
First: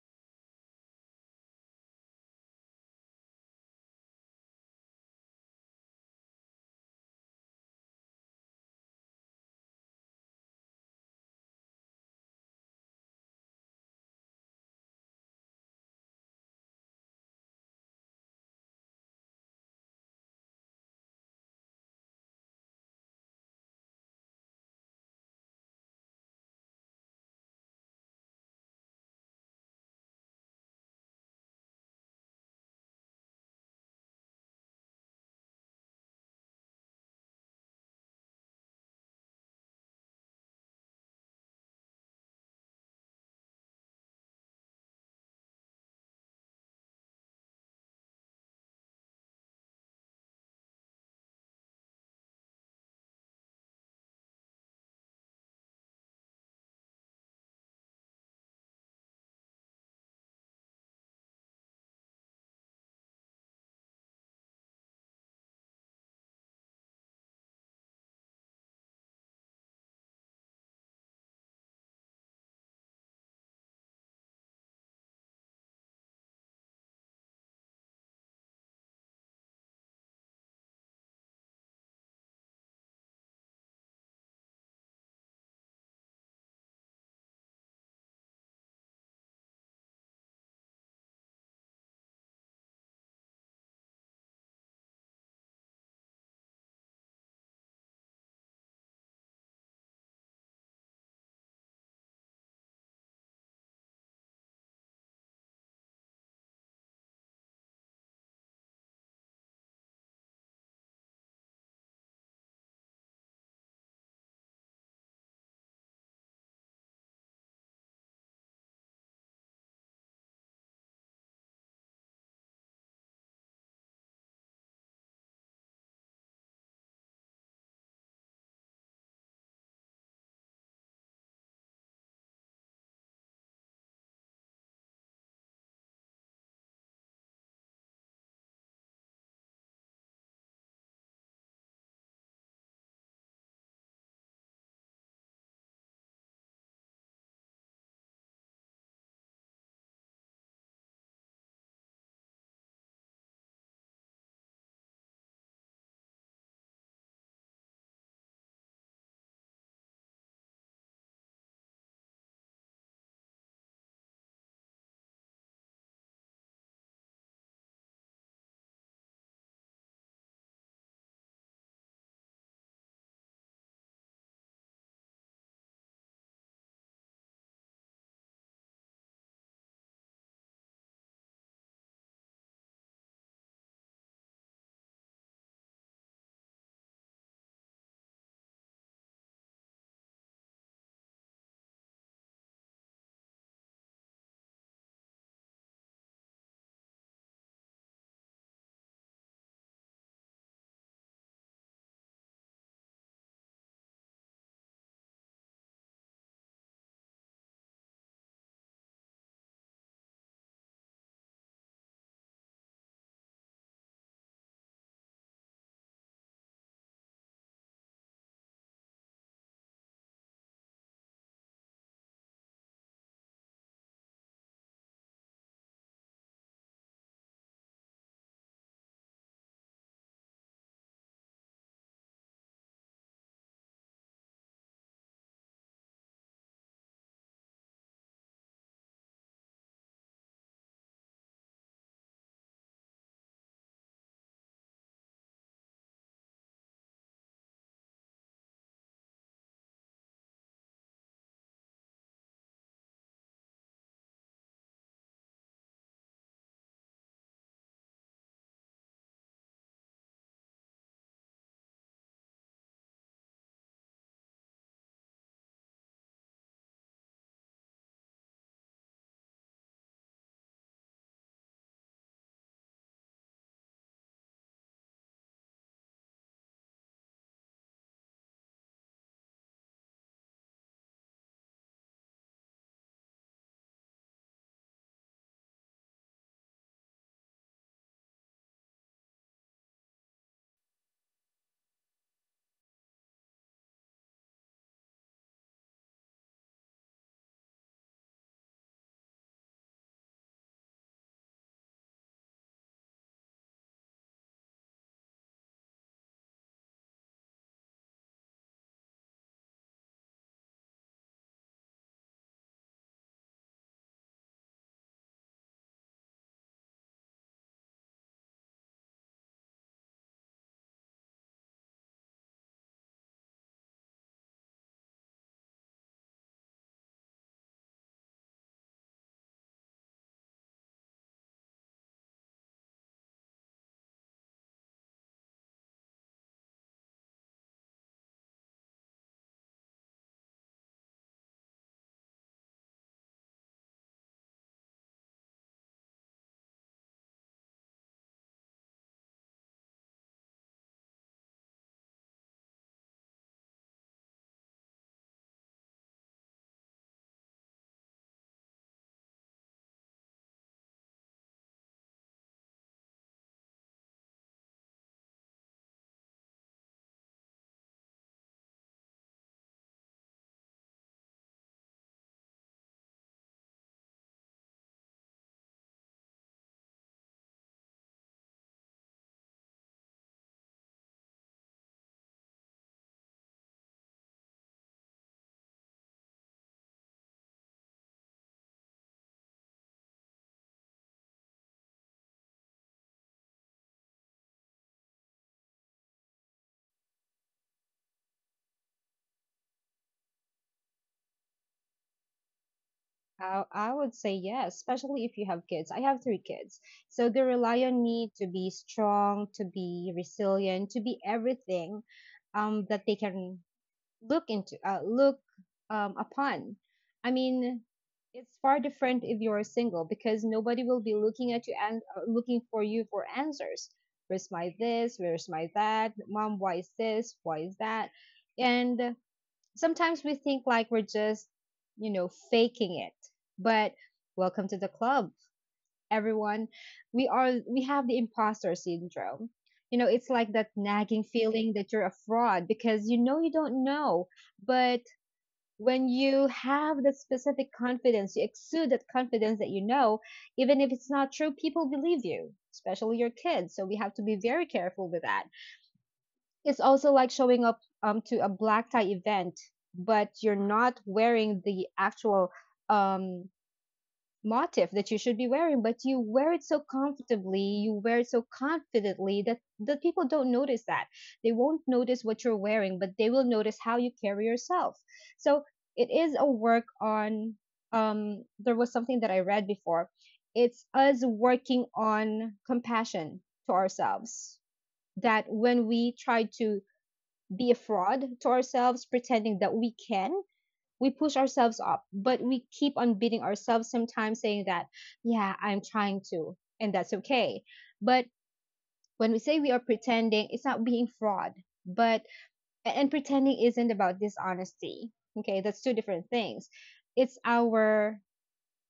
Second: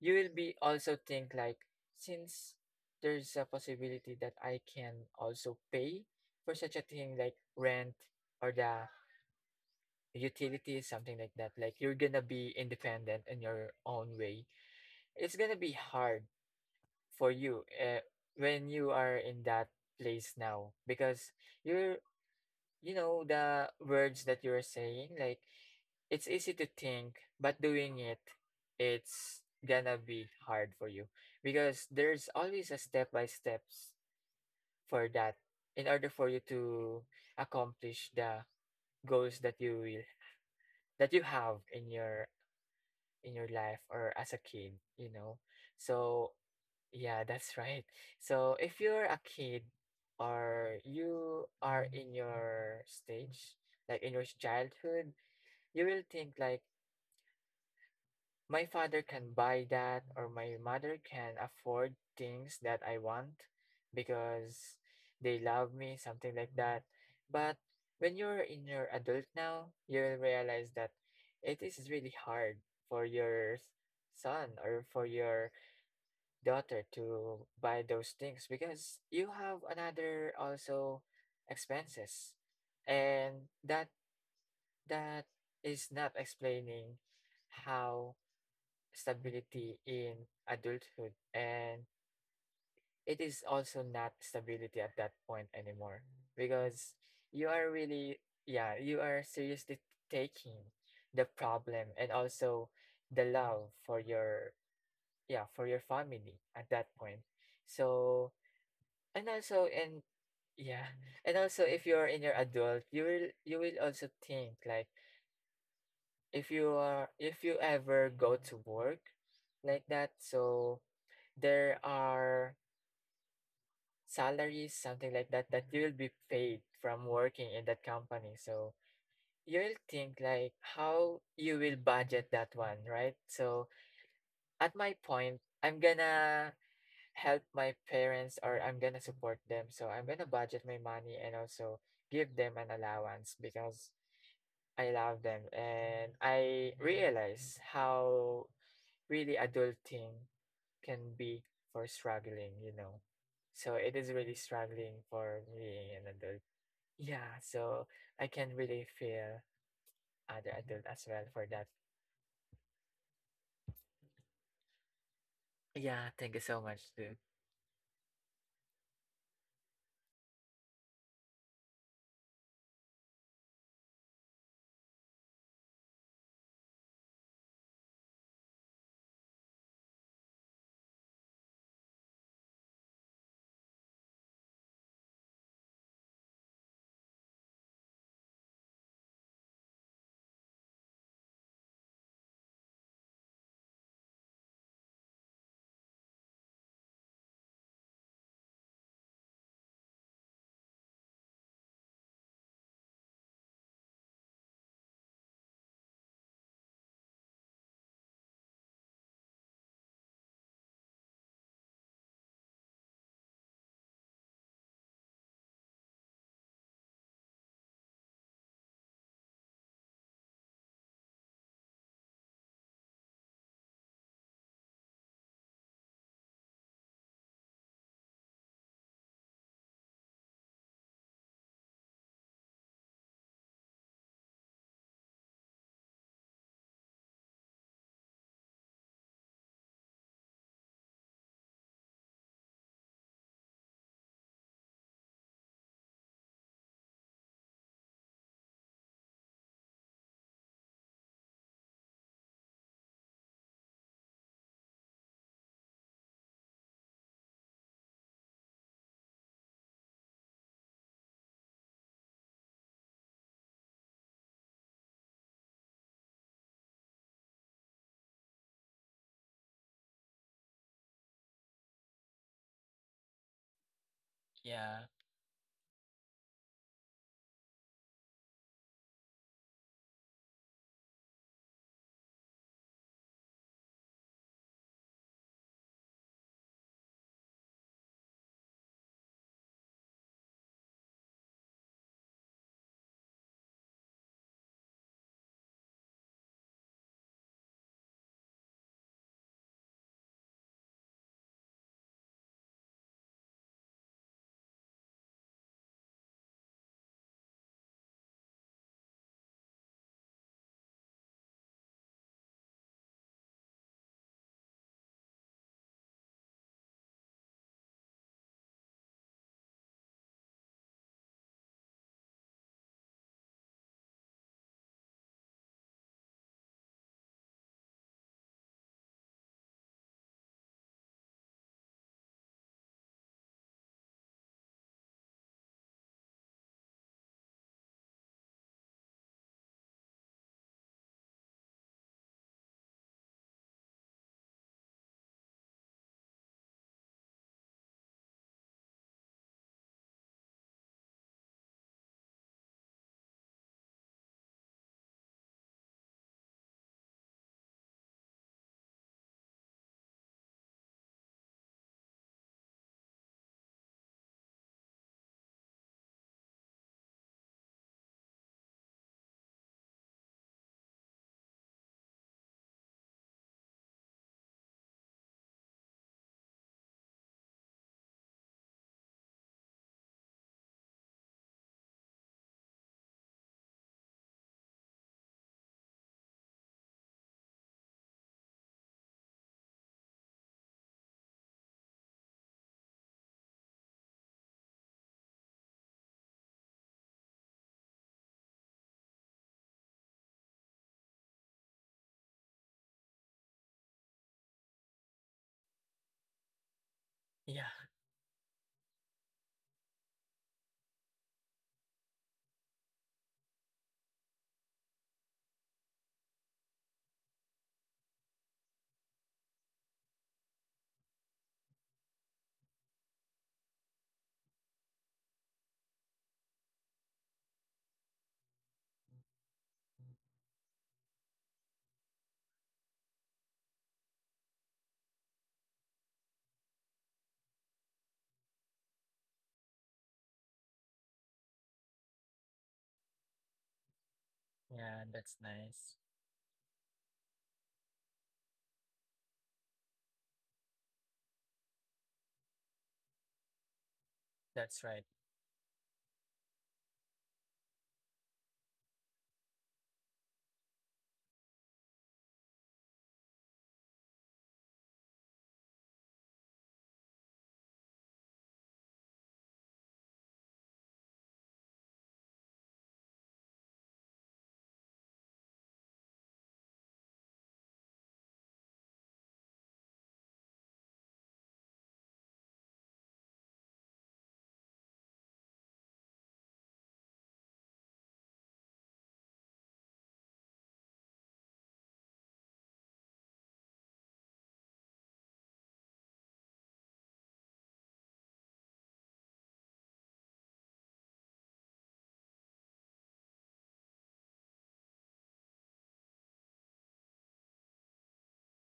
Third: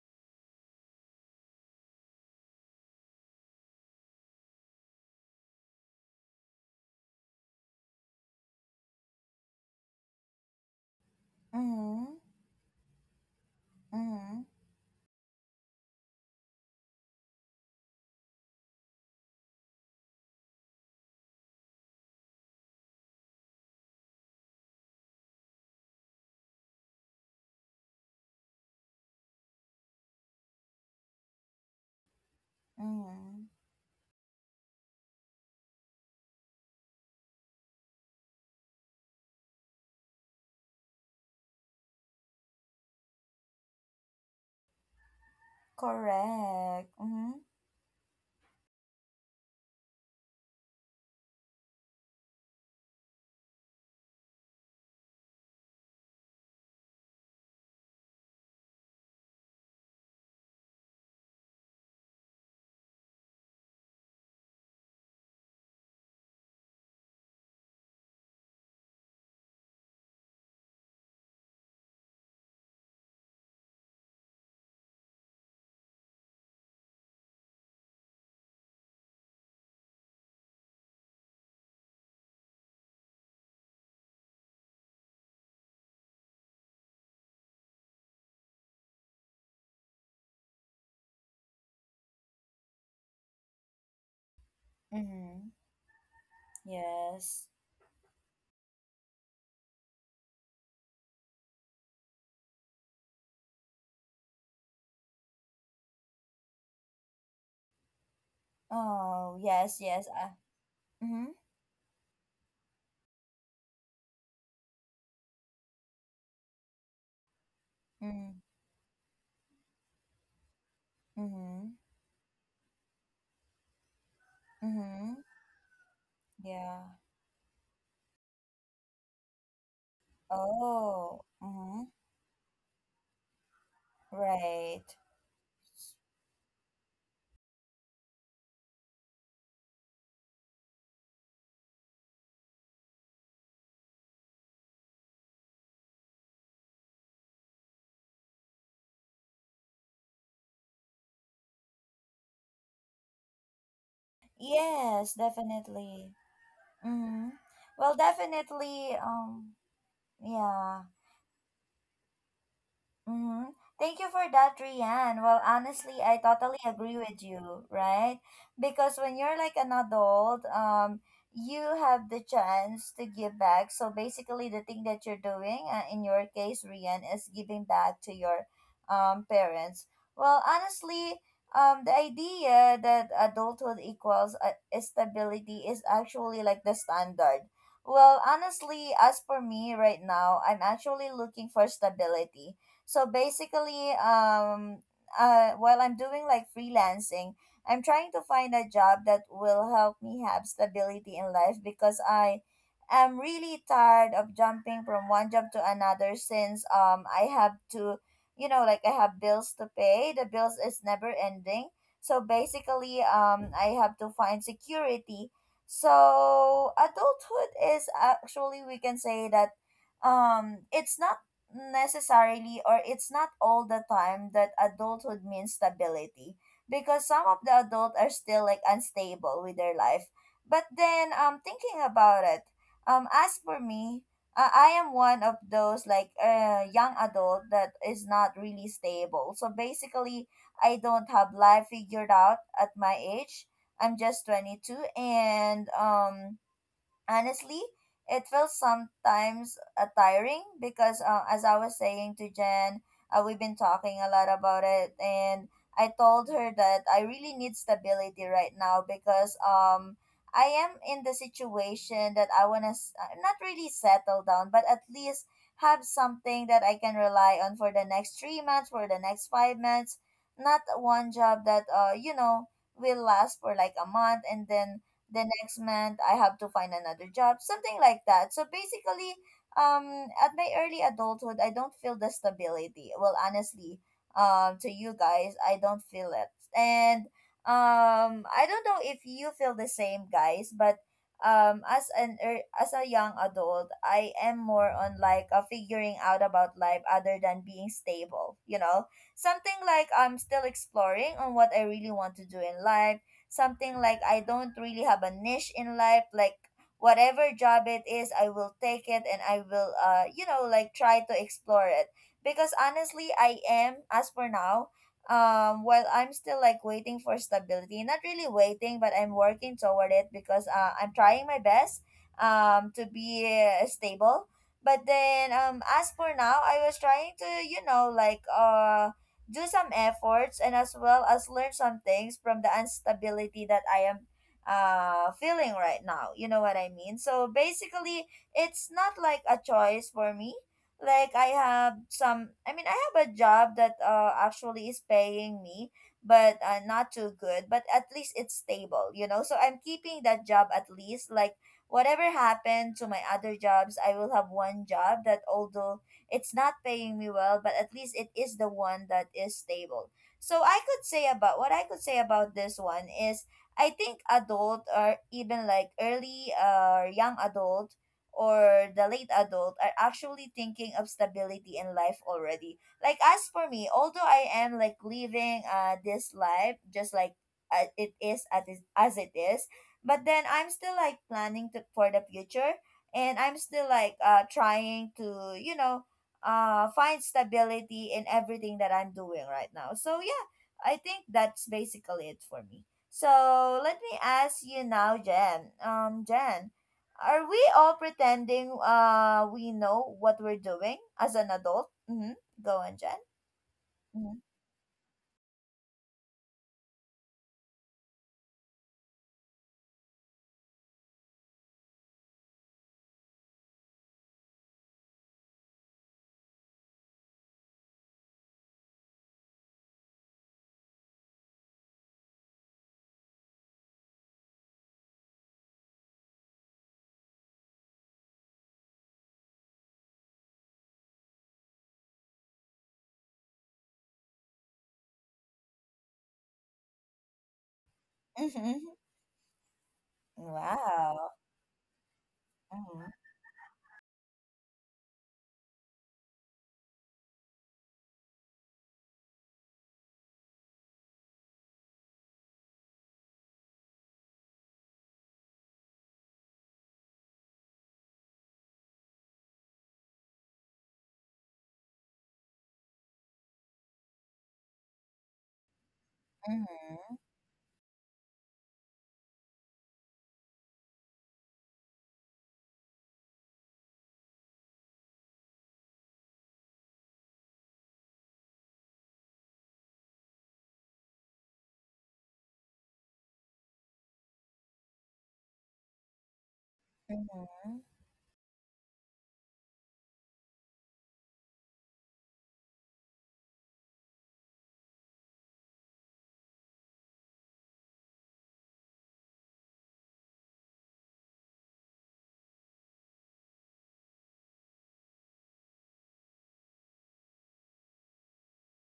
S3: you will be also think like, since there's a possibility that I can also pay for such a thing like rent or the utilities, something like that. Like you're
S1: Mm-hmm.
S3: gonna be independent in your own
S1: Mm-hmm.
S3: way. It's gonna be hard for you when you are in that place now because you're, you know, the words that you're saying like, it's easy to think, but doing it, it's gonna be hard for you because there's always a step
S1: Mm-hmm.
S3: by steps for that in order for you to accomplish the goals that you will, that you have in your, in your life or as a kid, you know. So
S1: Correct. Mm-hmm.
S3: yeah, that's <laughs> right. So if you're a kid or you are in your stage, like in your childhood, you will think like, my father can buy that, or my mother can afford things that I want because they love me, something like that. But when you're in your adult now, you'll realize that it is really hard for your son or for your daughter to buy those things because you have another also expenses. And that is not explaining how stability in adulthood, and it is also not stability at that
S1: Mm-hmm.
S3: point anymore, because
S1: Yes.
S3: you are really, yeah, you are seriously taking the problem and also the love for your, yeah, for your family at that point. So
S1: Oh,
S3: and
S1: yes,
S3: also
S1: yes.
S3: and yeah,
S1: Mm-hmm.
S3: and also if you're in your adult, you will, you will also think like, if you are, if you ever
S1: Mm-hmm.
S3: go to work like that. So
S1: Mm-hmm.
S3: there are salaries,
S1: Mm-hmm.
S3: something like that, that you will be paid
S1: Yeah.
S3: from working in that company. So you will think like
S1: Oh.
S3: how you
S1: Mm-hmm.
S3: will budget that one, right? So
S1: Right.
S3: at my point, I'm gonna help my parents, or I'm gonna support them. So I'm gonna budget my money and also give them an allowance because I love them, and I realize how really adulting can be for struggling, you know. So it is really
S1: Yes,
S3: struggling for being
S1: definitely.
S3: an adult.
S1: Mm-hmm.
S3: Yeah,
S1: Well,
S3: so I can
S1: definitely,
S3: really feel other
S1: yeah.
S3: adult as well for that.
S1: Mm-hmm. Thank you for that, Rianne. Well, honestly, I
S3: Yeah, thank you
S1: totally
S3: so
S1: agree
S3: much,
S1: with
S3: dude.
S1: you, right? Because when you're like an adult, you have the chance to give back. So basically, the thing that you're doing, in your case, Rianne, is giving back to your parents. Well, honestly, the idea that adulthood equals stability is actually like the standard. Well, honestly, as for me right now, I'm actually looking for stability, so basically, while I'm doing like freelancing, I'm trying to find a job that will help me have stability in life because I am really tired of jumping from one job to another, since I have to, you know, like I have bills to pay. The bills is never ending. So basically, I have to find security. So adulthood is actually, we can say that it's not necessarily, or it's not all the time that adulthood means stability, because some of the adults are still like unstable with their life. But then thinking about it, as for me, I am one of those like young adult that is not really stable. So basically, I don't have life figured out at my age. I'm just 22, and honestly, it feels sometimes tiring because, as I was saying to Jen, we've been talking a lot about it, and I told her that I really need stability right now because I am in the situation that I wanna not really settle down, but at least have something that I can rely on for the next 3 months, for the next 5 months, not one job that you know will last for like a month, and then
S3: Yeah,
S1: the next month I have to find another job, something like that. So basically, at my early adulthood, I don't feel the stability. Well, honestly, to you guys, I don't feel it, and I don't know if you feel the same, guys, but as a young adult, I am more on like a figuring out about life other than being stable. You know, something like I'm still exploring on what I really want to do in life, something like I don't really have a niche in life. Like whatever job it is, I will take it, and I will you know like try to explore it, because honestly, I am, as for now, while I'm still like waiting for stability, not really waiting, but I'm working toward it, because I'm trying my best to be stable. But then as for now, I was trying to, you know, like do some efforts, and as well as learn some things from the instability that I am feeling right now. You know what I mean? So basically, it's not like a choice for me. Like I mean I have a job that actually is paying me, but not too good, but at least it's stable, so I'm keeping that job, at least like whatever happened to my other jobs, I will have one job that, although it's not paying me well, but at least it is the one that is stable. So I could say about this one is, I think adult, or even like early or young adult, or the late adult, are actually thinking of stability in life already. Like, as for me, although I am like living this life just like it is at it- as it is, but then I'm still like planning for the future, and I'm still like trying to find stability in everything that I'm doing right now. So yeah, I think that's basically it for me. So let me ask you now, Jen. Jen, are we all pretending we know what we're doing as an adult? Mm-hmm. Go on, Jen.
S2: I would say
S1: Mm-hmm.
S2: yes, especially if you have kids. I have three kids. So they rely
S3: yeah,
S2: on me to be strong, to be resilient, to be everything that they can look upon. I mean, it's far different if you're single because nobody will be looking at you and looking for you for answers. Where's my this? Where's my that? Mom, why is this? Why is that? And sometimes we think like we're just, faking it. But welcome to the club, everyone. We have the imposter
S1: Mm-hmm.
S2: syndrome. You know, it's like that nagging
S1: Wow.
S2: feeling that you're a fraud because you
S1: Mm-hmm.
S2: know you don't know. But
S3: yeah, that's
S2: when
S3: nice.
S2: you have that specific confidence, you exude that confidence that you know, even if it's not true, people believe you, especially your kids. So we have to be very careful
S3: That's
S2: with
S3: right.
S2: that. It's also like showing up to a black tie event, but you're not wearing the actual um, motif that you should be wearing, but you wear it so
S1: Mm-hmm.
S2: comfortably, you wear it so confidently that the people don't notice that. They won't notice what you're wearing, but they will notice how you carry yourself. So it is a work on. There was something that I read before. It's us working on compassion to ourselves. That when we try to be a
S1: Mm-hmm.
S2: fraud to ourselves, pretending that we can. We push ourselves up, but we keep on beating ourselves sometimes, saying that, yeah, I'm trying to, and that's okay. But when we say we are pretending, it's not being fraud, but and pretending isn't about dishonesty. Okay, that's two different things. It's our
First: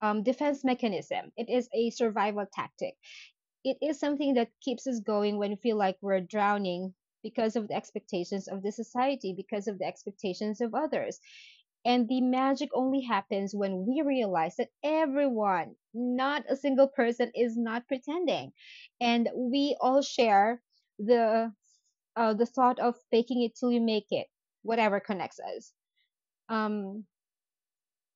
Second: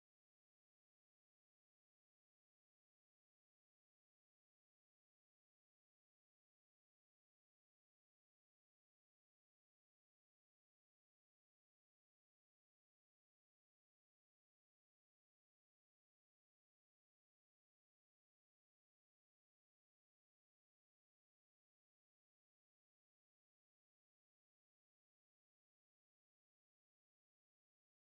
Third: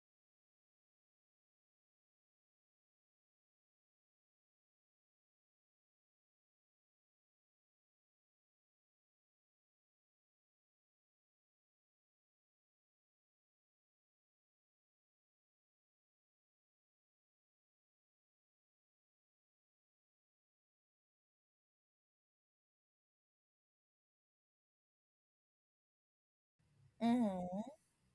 S2: defense mechanism. It is a survival tactic. It is something that keeps us going when we feel like we're drowning because of the expectations of the society, because of the expectations of others. And the magic only happens when we realize that everyone, not a single person, is not pretending. And we all share the the thought of faking it till you make it, whatever connects us. Um,
S1: Mm-hmm.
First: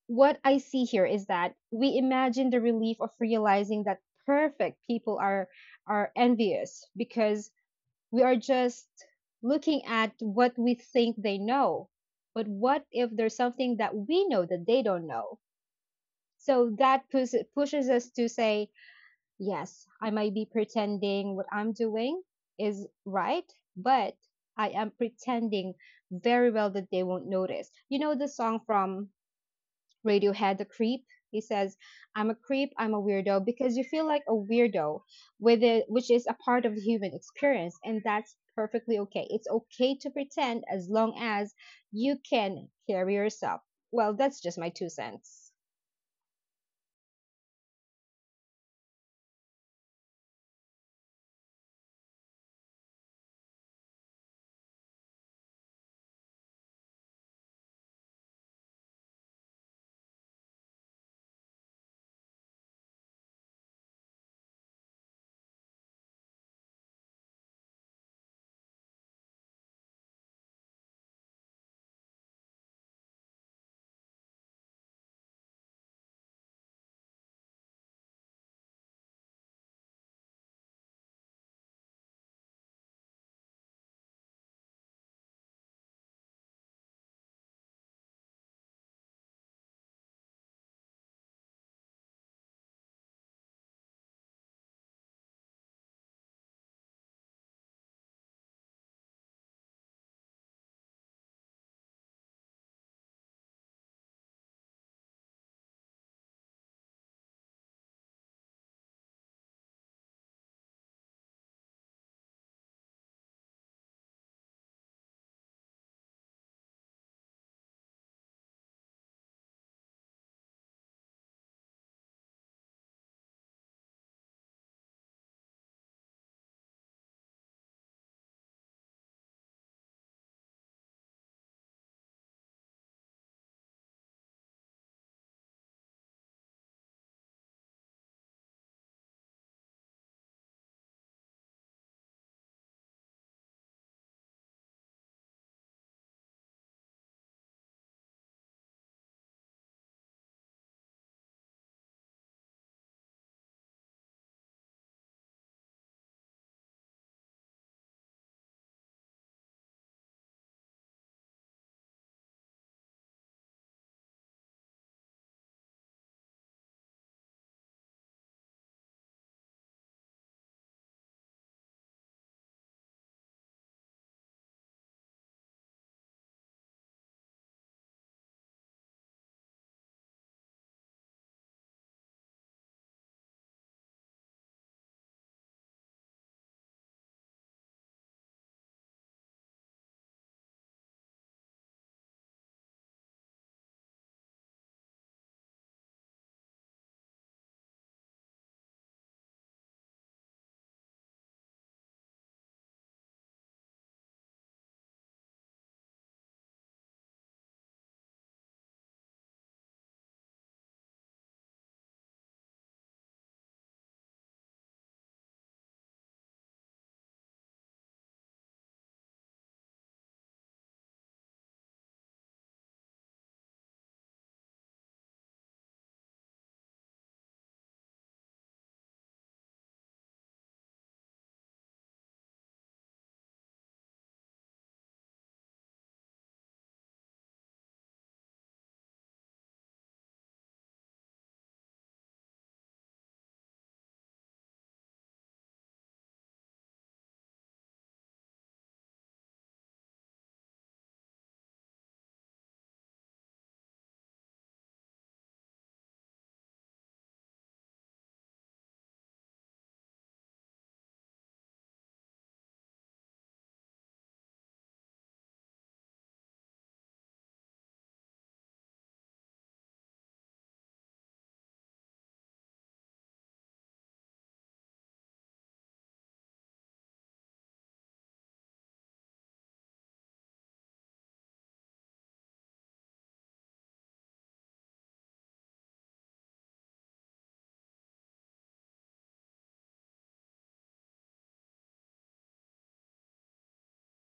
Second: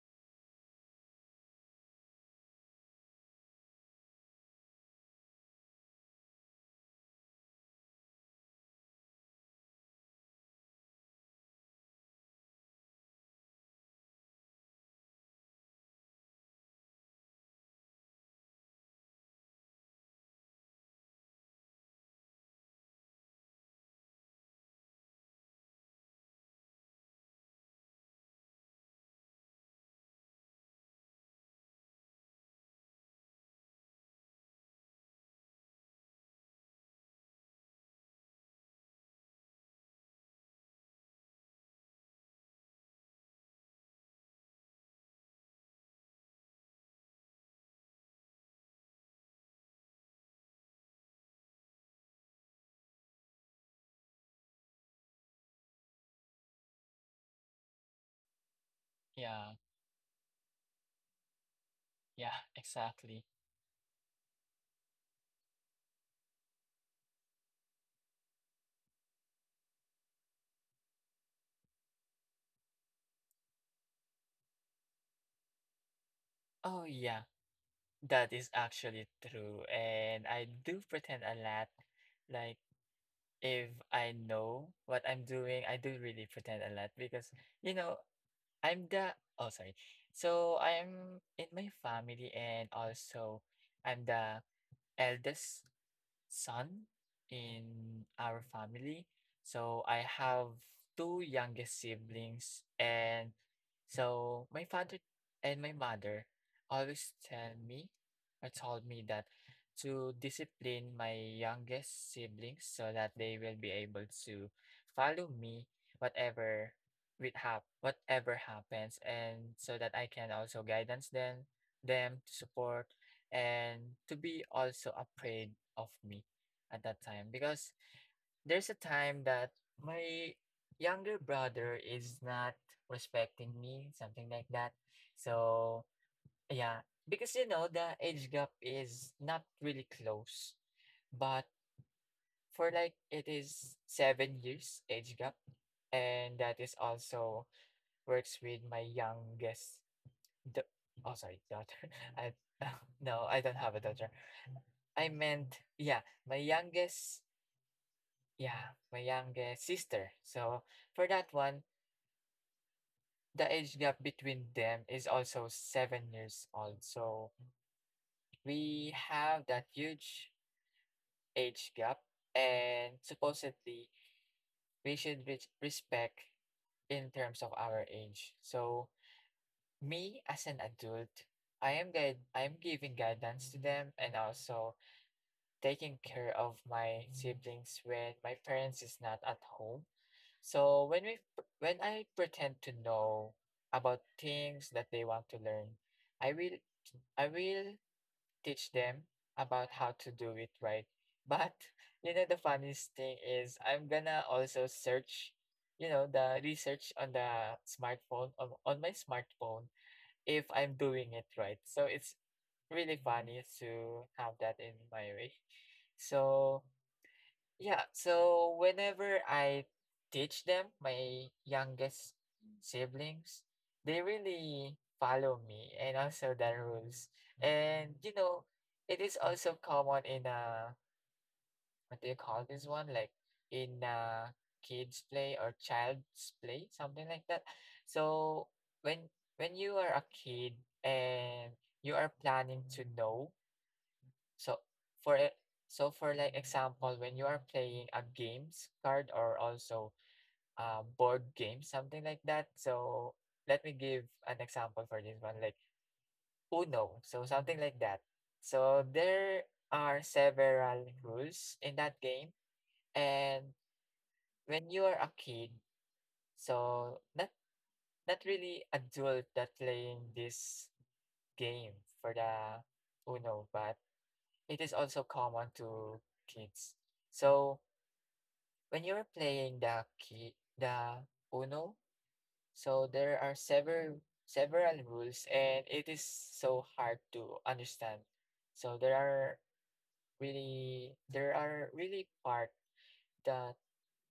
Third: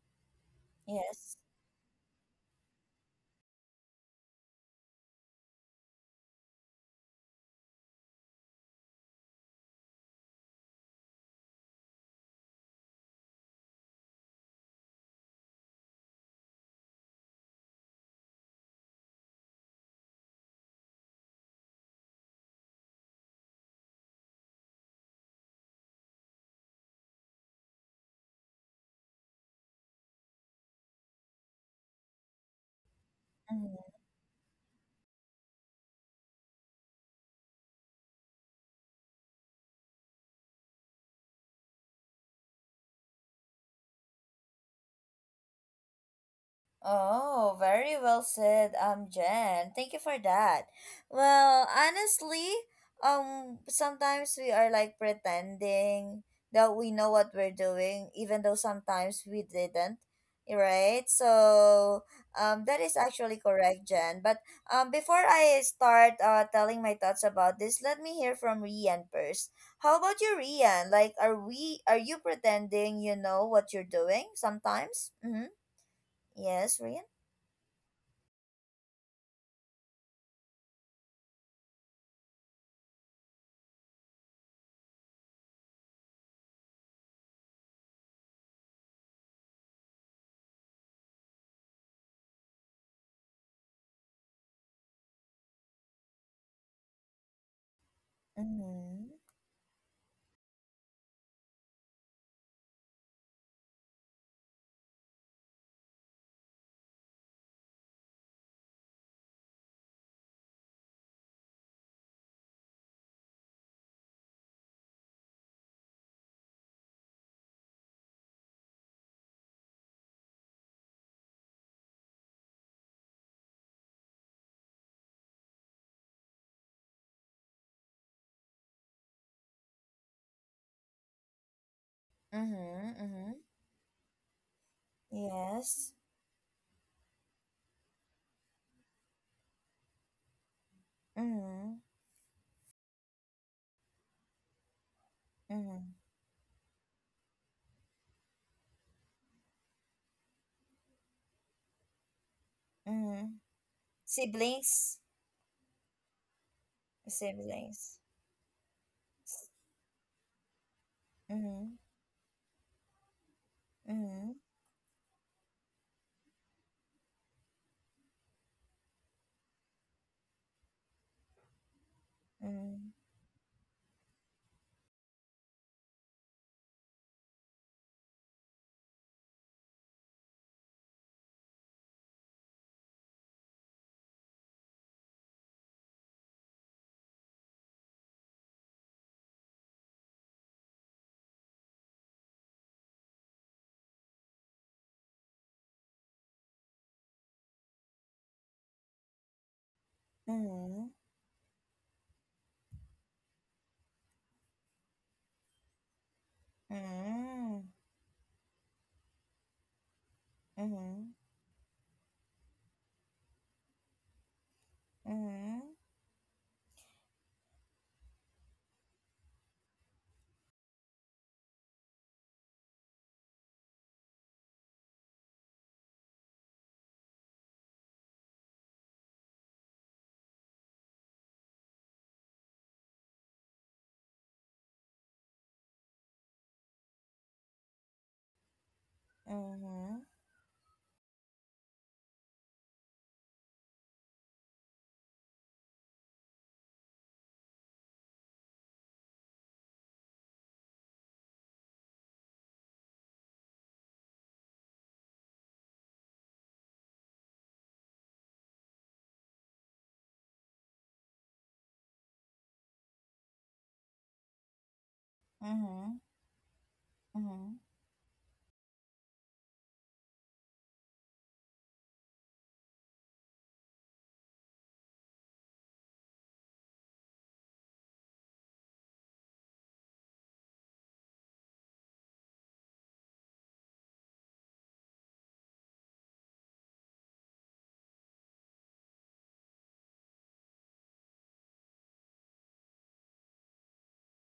S2: what I see here is
S1: Yes.
S2: that we imagine the relief of realizing that perfect people are envious because we are just looking at what we think they know. But what if there's something that we know that they don't know? So that pushes us to say, yes, I might be pretending what I'm doing is right, but I am pretending very well that they won't notice. You know the song from Radiohead, the creep. He says, I'm a creep, I'm a weirdo, because you
S1: Mm-hmm.
S2: feel like a weirdo with it, which is a part of the human experience. And that's perfectly okay. It's okay to pretend as long as you can carry yourself. Well, that's just my two cents.
S1: Oh, very well said, Jen. Thank you for that. Well, honestly, sometimes we are like pretending that we know what we're doing, even though sometimes we
S3: Yeah,
S1: didn't, right? So,
S3: yeah,
S1: that is
S3: exactly.
S1: actually correct, Jen. But before I start telling my thoughts about this, let me hear from Rian first. How about you, Rian? Like, are you pretending you know what you're doing sometimes? Mm-hmm. Yes,
S3: Oh,
S1: Rian.
S3: yeah, that is actually true. And I do pretend a lot. Like, if I know what I'm doing, I do really pretend a lot because, you know, I'm the, oh, sorry. So I'm in my family, and also I'm the eldest son in our family.
S1: Mm-hmm.
S3: So I have two youngest siblings. And so my father and my mother always tell me or told me that to discipline my youngest siblings so that they will be able to follow me whatever, with whatever happens, and so that I can also guidance them, them to support and to be also afraid of me at that time because there's a time that my younger brother is not
S1: Mm-hmm. Mm-hmm.
S3: respecting me, something like that. So,
S1: Yes.
S3: yeah, because you know, the age gap is not really close, but
S1: Mm-hmm.
S3: for like it is 7 years age gap,
S1: Mm-hmm.
S3: and that is also works with my youngest the, oh, sorry, daughter. <laughs> I <laughs>
S1: Mm-hmm.
S3: no, I don't have a daughter.
S1: Siblings.
S3: I meant, my youngest,
S1: Siblings.
S3: yeah, my youngest sister. So for that
S1: Mm-hmm.
S3: one, the age gap
S1: Mm-hmm.
S3: between them is also 7 years old. So we have that huge age gap, and supposedly we should respect in terms of our age. So me as an adult, I am guide, I am giving guidance to them, and also taking care of my siblings when my parents is not at home. So when we, when I pretend to know about things that they want to learn, I will, I will teach them about how to do it
S1: Mm-hmm.
S3: right. But <laughs> you know the funniest thing is I'm gonna also search, you know, the research on the smartphone on my smartphone if I'm
S1: Mm-hmm.
S3: doing it right. So it's really funny to have that in my way.
S1: Mm-hmm.
S3: So yeah, so whenever I teach them, my youngest siblings, they really follow me and also the rules. And you know, it is also common in what do you call this one? Like in kids play or child's play, something like that. So when
S1: Mm-hmm.
S3: when you
S1: Mm-hmm.
S3: are a kid and you are planning to know so for e- so for like example, when you are playing a games card or also a board game, something like that. So let me give an example for this one, like Uno. So something like that. So there are several rules in that game, and when you are a kid,
S1: Mm-hmm.
S3: so
S1: Mm-hmm.
S3: not
S1: Mm-hmm.
S3: not really adult that playing this game for the Uno, but it is also common to kids. So when you're playing the key, the Uno, so there are several rules and it is so hard to understand. So there are really part that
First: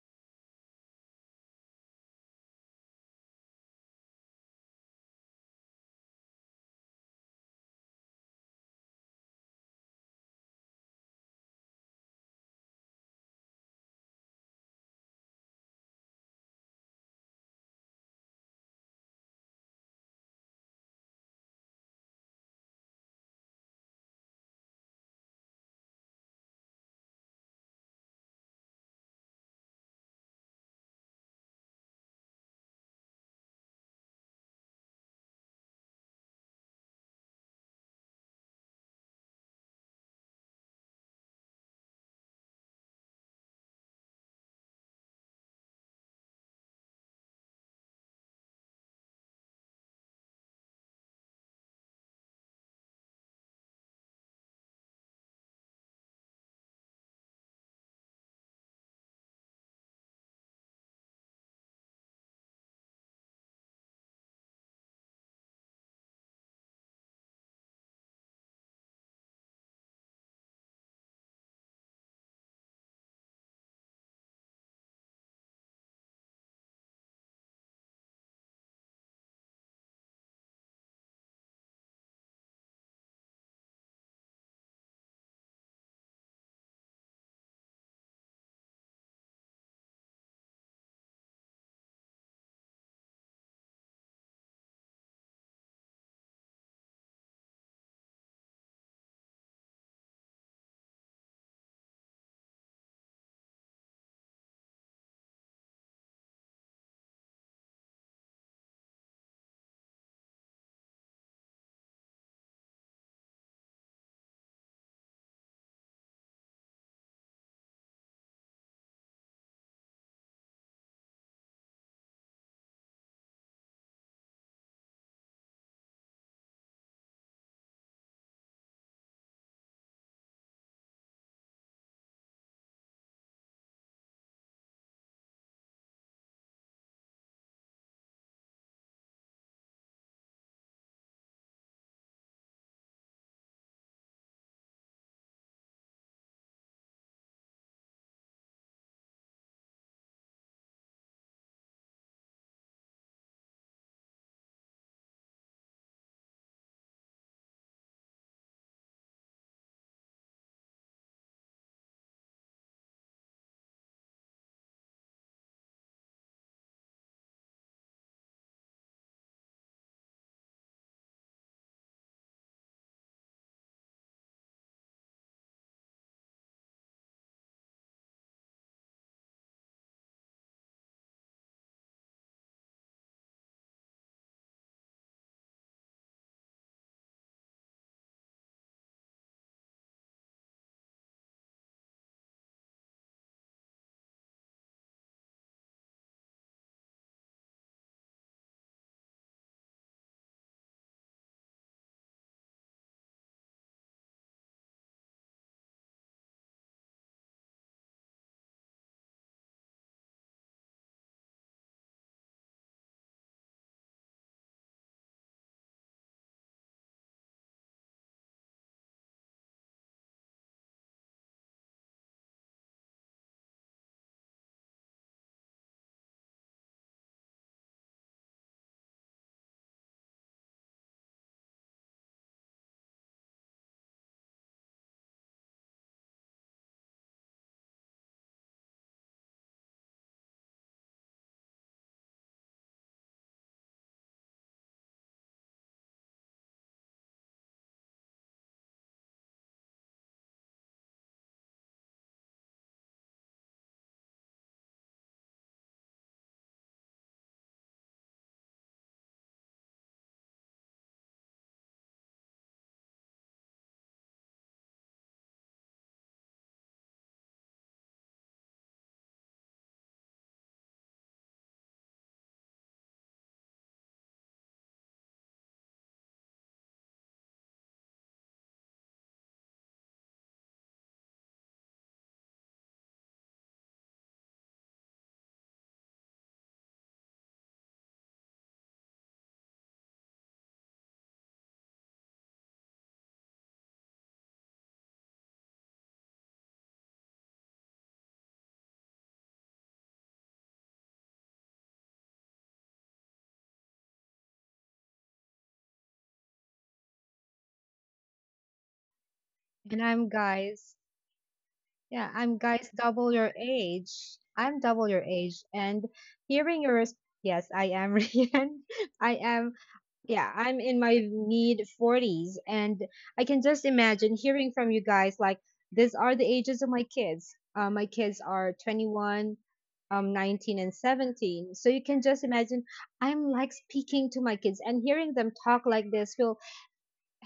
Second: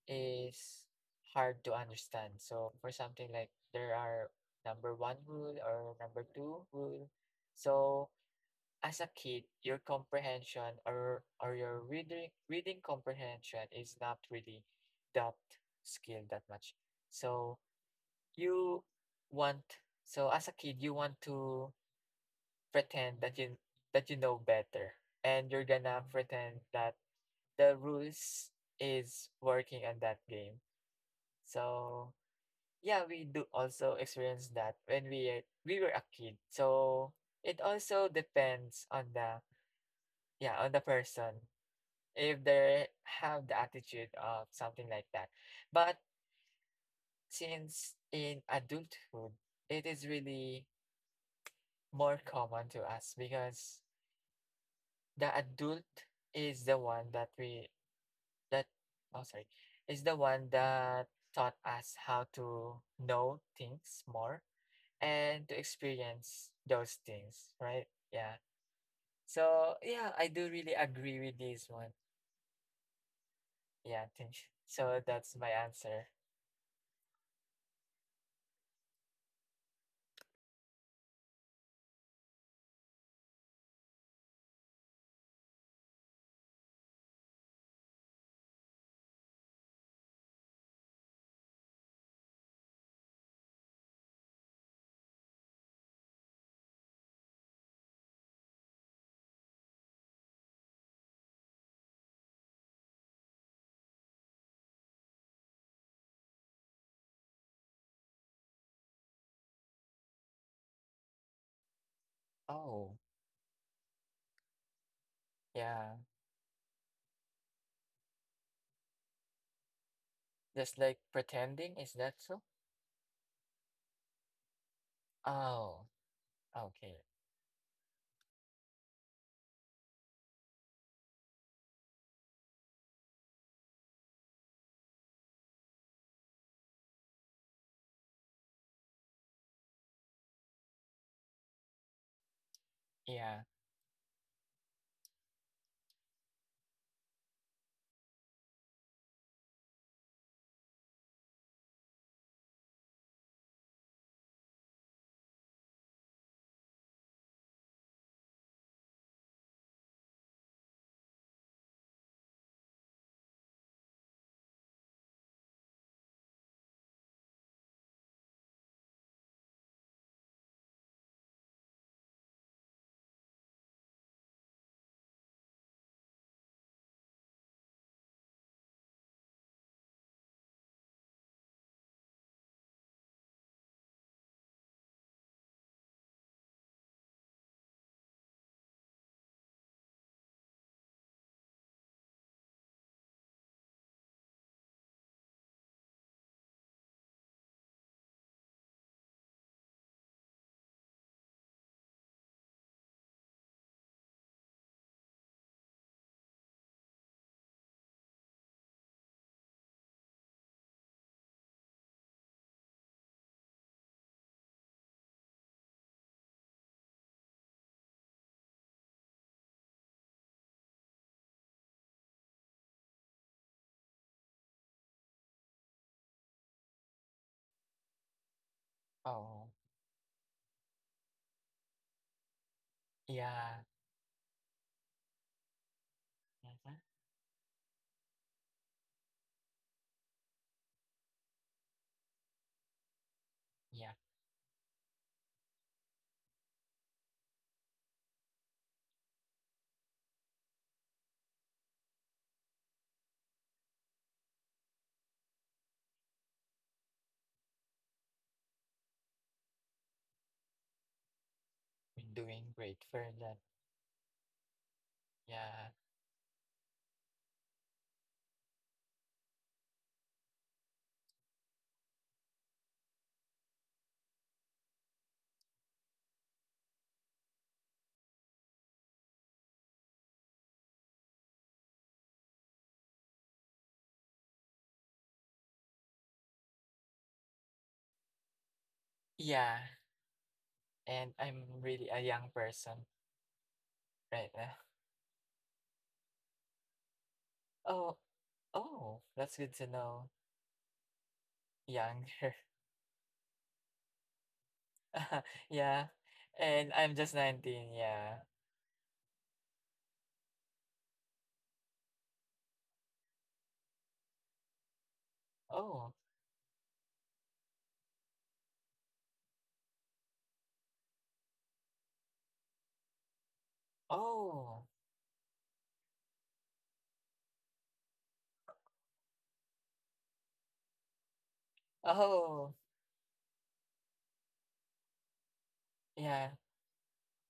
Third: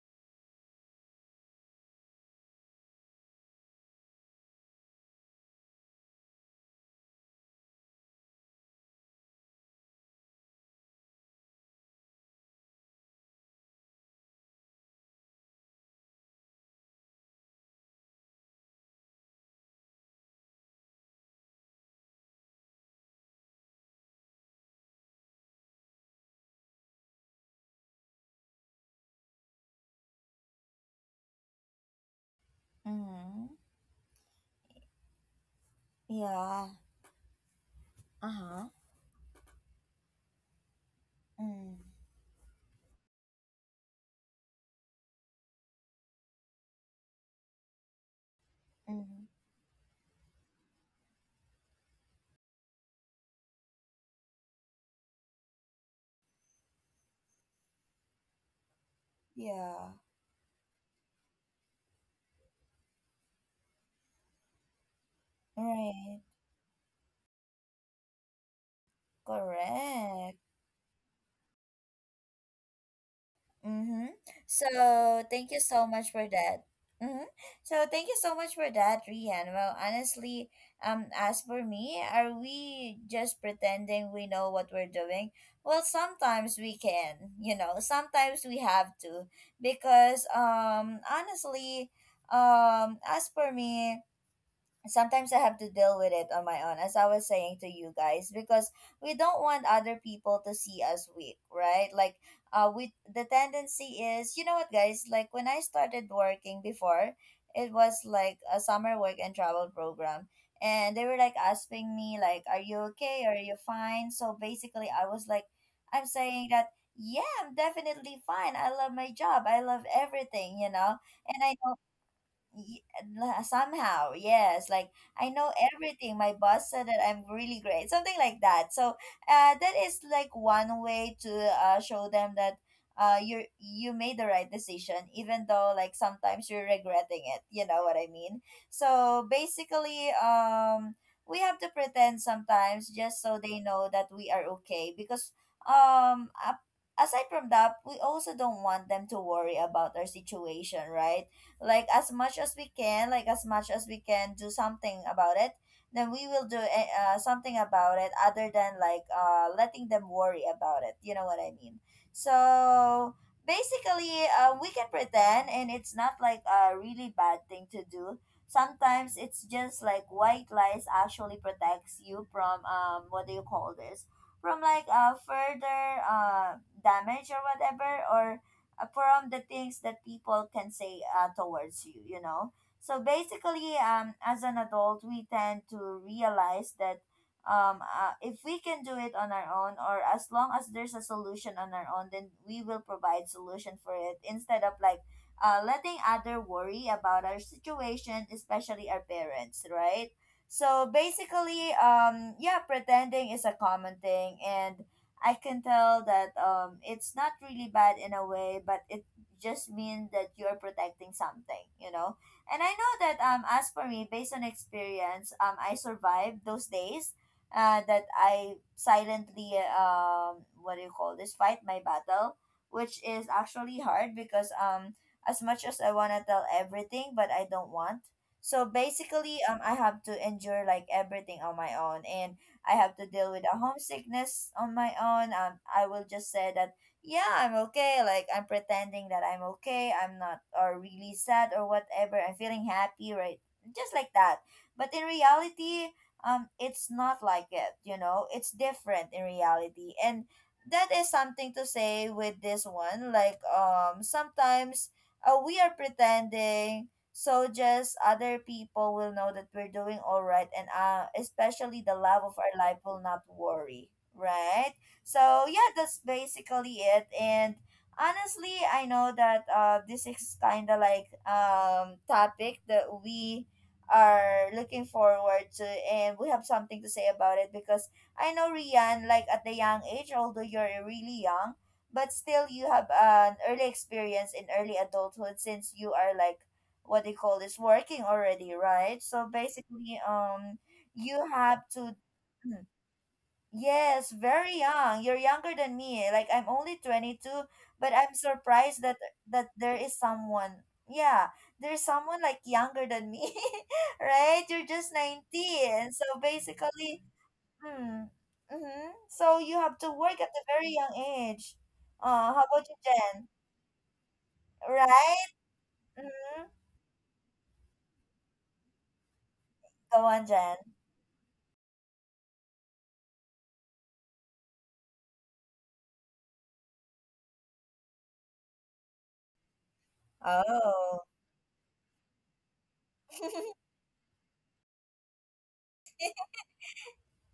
S3: is hard to understand. So for something like there are number one rule or number two rule. So as a kid, your comprehension or your reading comprehension is not really that skill that much. So you want so as a kid you want to pretend that you know better and you're gonna pretend that the rules is working on that game. So yeah, we
S1: Mm-hmm.
S3: do also experience that when we were a kid.
S1: Yeah.
S3: So it also
S1: Uh-huh.
S3: depends on the yeah on the person
S1: Mm-hmm.
S3: if they have the attitude of something like that. But since in adulthood, it is really more common to us because the adult is the one that we that oh sorry
S1: Yeah.
S3: is the one that taught us how to know things more and to
S1: Right.
S3: experience those things, right? Yeah. So yeah, I
S1: Correct.
S3: do really agree with this one. Yeah, I
S1: Mm-hmm.
S3: think
S1: So
S3: so that's my
S1: thank you so
S3: answer.
S1: much for that. Mm-hmm. So thank you so much for that, Rian. Well, honestly, as for me, are we just pretending we know what we're doing? Well, sometimes we can, sometimes we have to, because honestly, as for me, sometimes I have to deal with it on my own, as I was saying to you guys, because we don't want other people to see us weak, right? Like, we the tendency is, you know what, guys? Like when I started working before, it was like a summer work and travel program, and they were like asking me, like, "Are you
S3: Oh,
S1: okay? Are you fine?" So basically, I was like,
S3: yeah.
S1: I'm saying that. Yeah, I'm definitely fine. I love my job. I love everything, you
S3: Just
S1: know.
S3: like
S1: And I know
S3: pretending, is that so?
S1: y- somehow, yes, like I know
S3: Oh,
S1: everything. My boss said that
S3: okay.
S1: I'm really great, something like that, so that is like one way to show them that you made the right decision, even though like sometimes you're regretting it, you know what I mean? So basically, we have to pretend sometimes, just so
S3: Yeah.
S1: they know that we are okay, because um a- aside from that, we also don't want them to worry about our situation, right? Like, as much as we can, like as much as we can do something about it, then we will do something about it, other than like letting them worry about it, you know what I mean? So basically, we can pretend, and it's not like a really bad thing to do sometimes. It's just like white lies actually protects you from, what do you call this, from like further damage, or whatever, or from the things that people can say towards you, you know. So basically, as an adult, we tend to realize that, if we can do it on our own, or as long as there's a solution on our own, then we will provide solution for it, instead of like letting other worry about our situation, especially our parents, right? So basically, yeah, pretending is a common thing, and I can tell that it's not really bad in a way, but it just means that you're protecting something, you know. And I know that as for me, based on experience, I survived those days that I silently, what do you call this, fight my battle, which is actually hard, because as much as I wanna tell everything, but I don't want. So basically,
S3: Oh,
S1: I have to endure like everything on my own, and I have to deal with a
S3: yeah.
S1: homesickness on my own. I will just say that,
S3: hmm
S1: yeah, I'm okay. Like, I'm pretending that I'm okay. I'm not or really sad or whatever. I'm feeling happy, right? Just
S3: Yeah.
S1: like that. But in reality, it's not like it, you know? It's different in reality. And that is something to say with this one. Like, sometimes we are pretending so just other people will know that we're doing all right, and especially the
S3: I'm
S1: love of
S3: doing
S1: our life
S3: great
S1: will
S3: for
S1: not
S3: that.
S1: worry, right? So yeah,
S3: Yeah.
S1: that's basically it. And honestly, I know that this is kind of like topic that we are looking forward to, and we have something to say about it, because I know Rian, like at the young age, although you're really young, but still you have an early experience in early adulthood, since you are like what they call this, working already, right? So
S3: Yeah.
S1: basically, you
S3: And I'm
S1: have
S3: really
S1: to.
S3: a young
S1: Mm.
S3: person
S1: Yes,
S3: right
S1: very
S3: now.
S1: young. You're younger than me. Like, I'm only 22, but
S3: Oh,
S1: I'm surprised that
S3: oh, that's
S1: that
S3: good to
S1: there is
S3: know.
S1: someone. Yeah, there's someone
S3: Younger.
S1: like younger than me, <laughs> right? You're just
S3: <laughs> yeah.
S1: 19. So
S3: And I'm
S1: basically,
S3: just 19.
S1: hmm,
S3: Yeah.
S1: mm-hmm. So you have
S2: And
S1: to
S2: I'm
S1: work at a very
S2: guys.
S1: young age.
S2: Yeah, I'm
S1: How about
S2: guys
S1: you,
S2: double
S1: Jen?
S2: your age. I'm double your
S1: Right?
S2: age. And
S3: Oh,
S1: Mm-hmm.
S2: hearing your, yes, I am, <laughs> Rian. I am
S1: Go on,
S2: yeah,
S1: Jen.
S2: I'm in my mid 40s, and I can just imagine hearing
S3: oh,
S2: from you guys like these are the ages of my kids. My kids are 21, 19 and
S1: Oh.
S2: 17. So you can just
S3: oh,
S2: imagine I'm
S1: <laughs>
S2: like speaking to my kids, and hearing them talk like this
S3: yeah.
S2: will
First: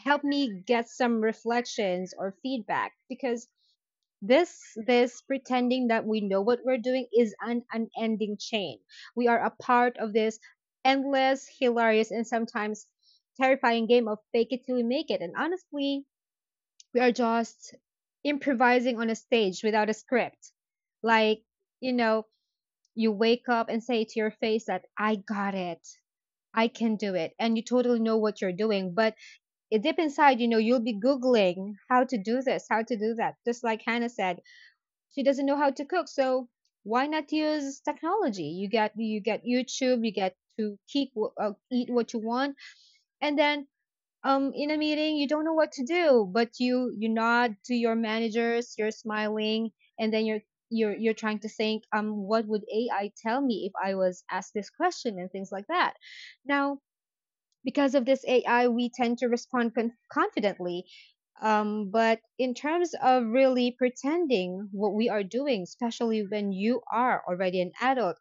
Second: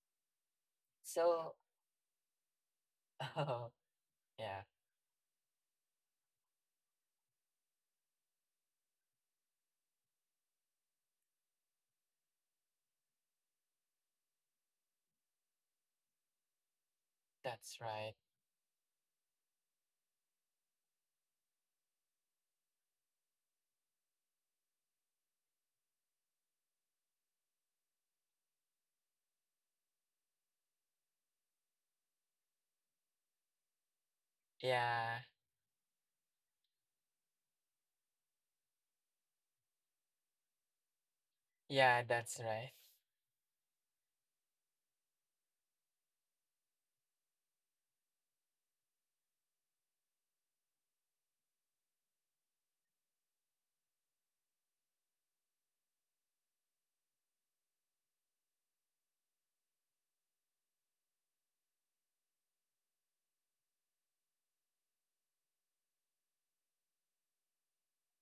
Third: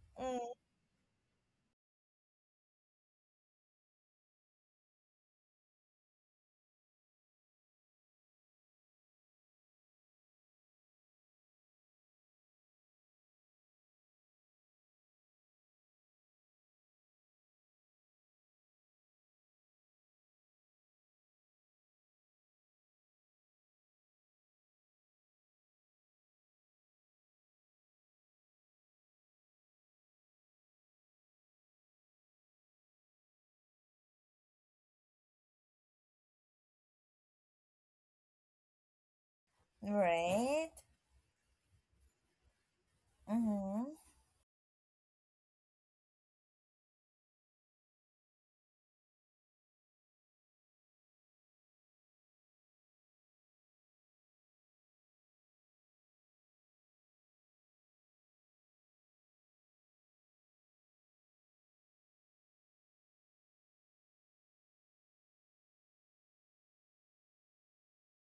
S2: help
S1: Mm,
S2: me get some
S3: So,
S2: reflections or feedback
S3: <laughs>
S2: because
S3: oh, yeah.
S2: this this pretending that we know what we're doing is an unending chain. We are a part of this endless, hilarious, and sometimes terrifying game of fake it till you make it. And honestly, we are just
S3: That's right.
S2: improvising on a stage without a script. Like, you know you wake up and say to your face that I got it, I can do it, and you totally know what you're doing. But it deep inside, you'll be googling how to do this, how to do that, just like Hannah said.
S3: Yeah.
S2: She doesn't know how to cook, so why not use technology? You get, YouTube. You get
S1: right.
S2: to eat
S3: Yeah,
S2: what you
S3: that's
S2: want.
S3: right.
S2: And then
S1: Mm-hmm.
S2: in a meeting you don't know what to do, but you nod to your managers, you're smiling, and then you're trying to think what would AI tell me if I was asked this question, and things like that. Now because of this AI, we tend to respond confidently. But in terms of really pretending what we are doing, especially when you are already an adult,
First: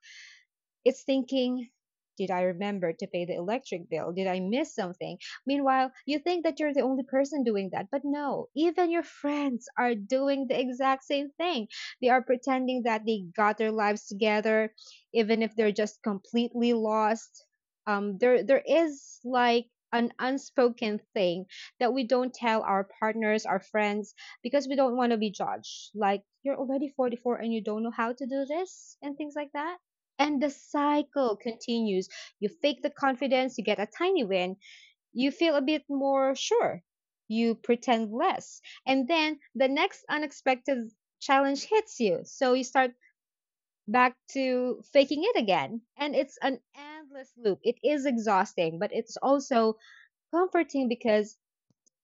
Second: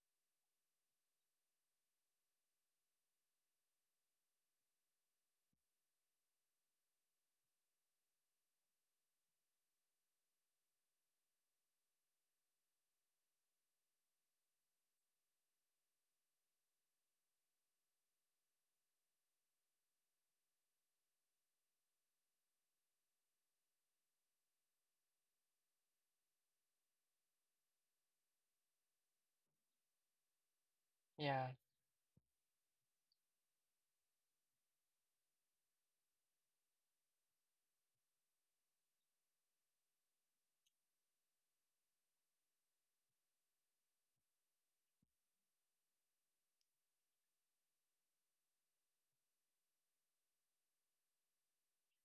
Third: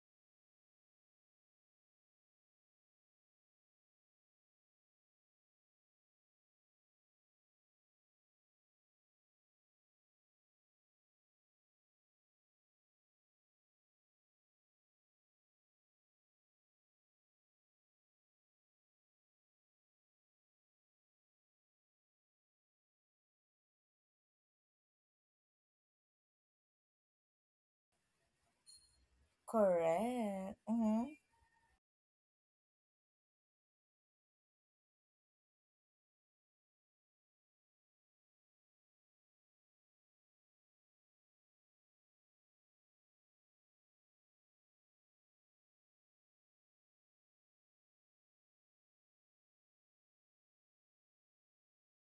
S2: it's thinking, did I remember to pay the electric bill? Did I miss something? Meanwhile, you think that you're the only person doing that, but no, even your friends are doing the exact same thing. They are pretending that they got their lives together, even if they're just completely lost. There is like an unspoken thing that we don't tell our partners, our friends, because we don't want to be judged. Like, you're already 44 and you don't know how to do this, and things like that. And the
S1: Correct. Mm-hmm.
S2: cycle
S3: Yeah.
S2: continues. You fake the confidence, you get a tiny win, you feel a bit more sure, you pretend less. And then the next unexpected challenge hits you. So you start back to faking it again. And it's an endless loop. It is exhausting, but it's also comforting because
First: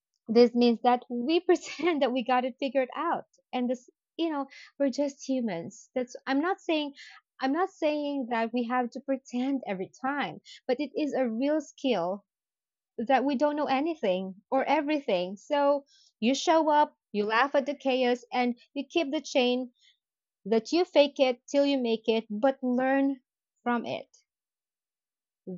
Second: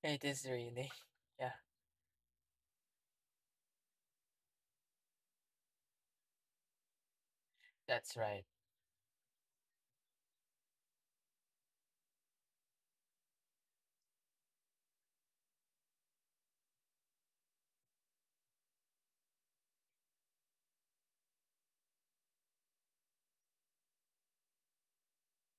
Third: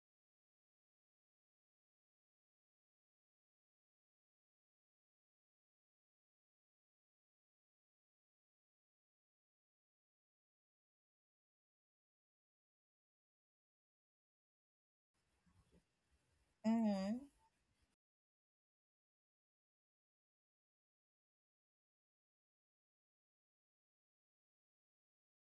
S3: It is
S2: this means
S3: really.
S2: that we
S3: Yeah,
S2: pretend <laughs> that we got it figured out, and this, you know, we're just humans. That's I'm not
S3: that's
S2: saying
S3: right.
S2: that we have to pretend every time, but it is a real skill that we don't know anything or everything. So you show up,
S1: Mm-hmm.
S2: you laugh at the chaos, and you keep the chain that you fake it till you make it, but learn from it.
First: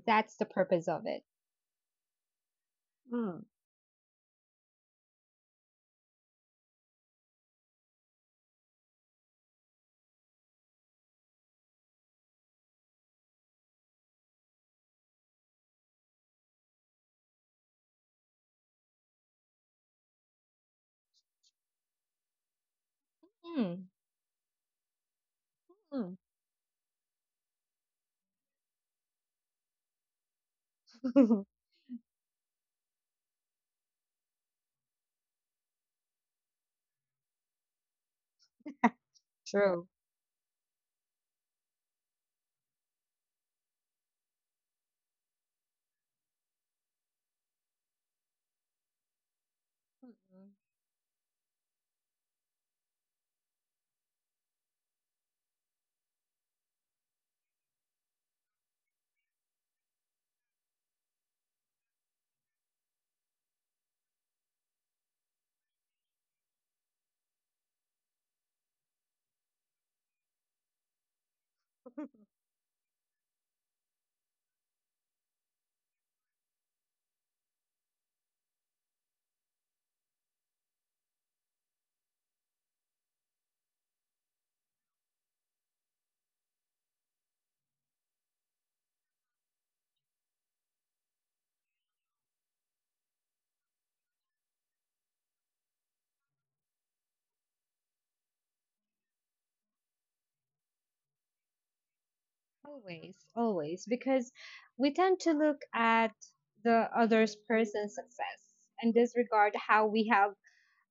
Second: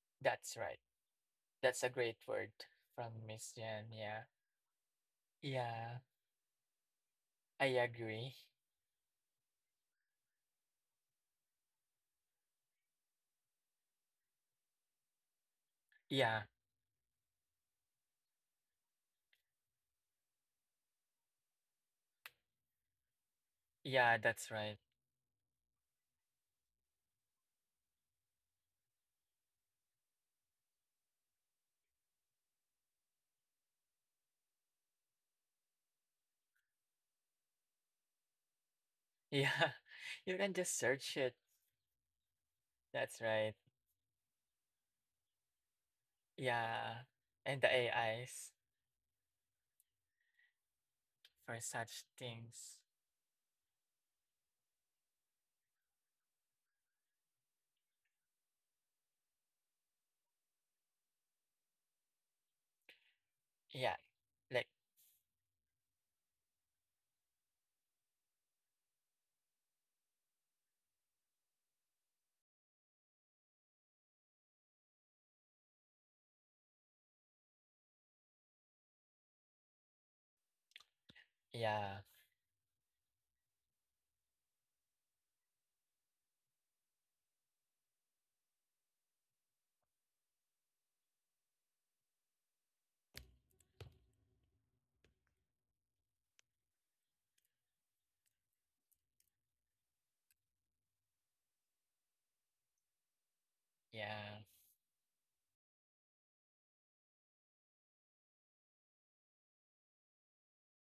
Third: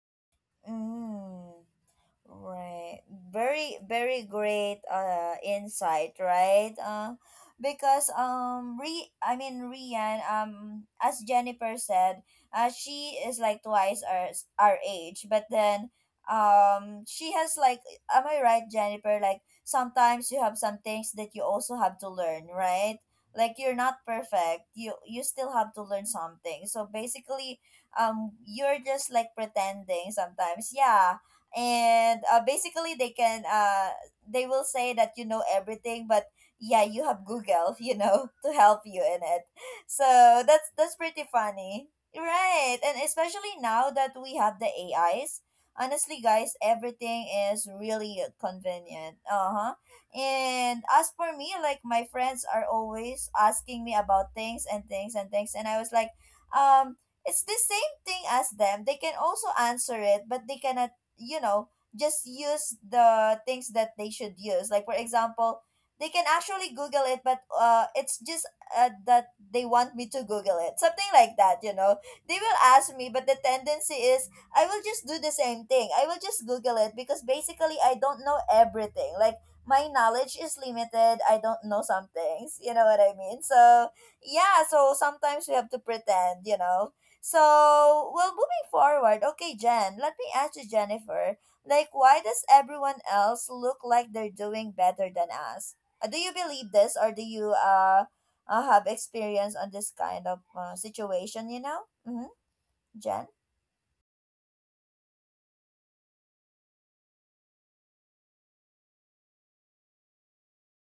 S2: That's the
S3: That's right.
S2: purpose of it.
S1: Mm.
S3: That's a great word
S1: Right.
S3: from
S2: Mm.
S3: Miss
S1: Very,
S3: Jen.
S1: very
S3: Yeah.
S1: great
S3: Yeah,
S1: insight, right?
S3: I
S1: Because
S3: agree.
S1: re I mean Rian, as Jennifer said, she is like twice our age, but then
S3: Yeah.
S1: she has like, am I right, Jennifer? Like, sometimes you have some things that you also have to learn, right? Like, you're
S2: Hmm.
S1: not
S3: Yeah, that's
S1: perfect.
S3: right.
S1: You still have to learn something. So basically, you're just like pretending sometimes. Yeah.
S2: Mm.
S1: And basically they will say that you know everything, but yeah, you have Google <laughs> to help you in it.
S2: <laughs>
S3: Yeah. <laughs>
S2: True.
S3: You
S1: So
S3: can
S1: that's
S3: just
S1: that's
S3: search
S1: pretty
S3: it.
S1: funny, right? And
S3: That's right.
S1: especially now that we have the AIs, honestly guys,
S3: Yeah.
S1: everything
S3: And the
S1: is really
S3: AIs
S1: convenient. Uh-huh. And as for me,
S3: for
S1: like
S3: such
S1: my friends are
S3: things.
S1: always asking me about things and things and things, and I was like, um it's the same thing as them. They can also answer it, but they cannot, you know, just use the things that
S3: Yeah.
S1: they should
S3: Like,
S1: use, like for example, they can actually google it, but it's just that they want me to google it, something like that, you know. They will ask me, but the tendency is I will just do the same thing. I will just google it, because basically I don't know everything. Like, my knowledge is limited. I don't know
S3: yeah.
S1: some things, you know what I mean? So yeah, so sometimes we have to pretend, you know. So, well, moving forward, okay, Jen, let me ask you, Jennifer, like, why does everyone else look like they're doing better than us? Do you believe this, or do you have experience on this kind of situation? You know, mm-hmm.
S2: Always,
S1: Jen.
S2: always, because
S3: Yeah.
S2: we tend to look at the other person's success and disregard how we have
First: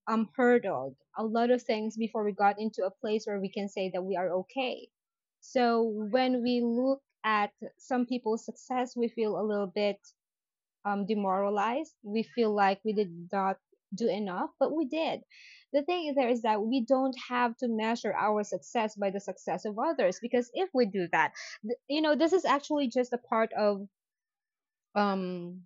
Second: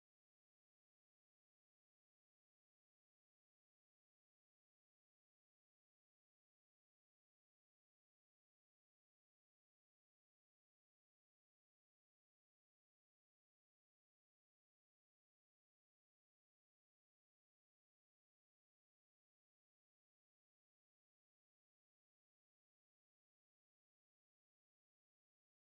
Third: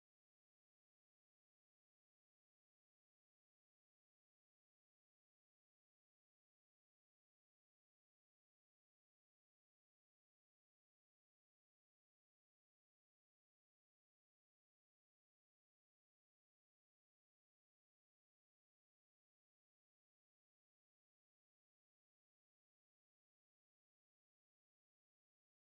S2: hurdled a lot of things before we got into a place where we can say that we are okay. So when we look at some people's success, we feel a little bit demoralized. We feel like we did not do enough, but we did. The thing is there is that we don't have to measure our success by the success of others because if we do that, you know, this is actually just a part of um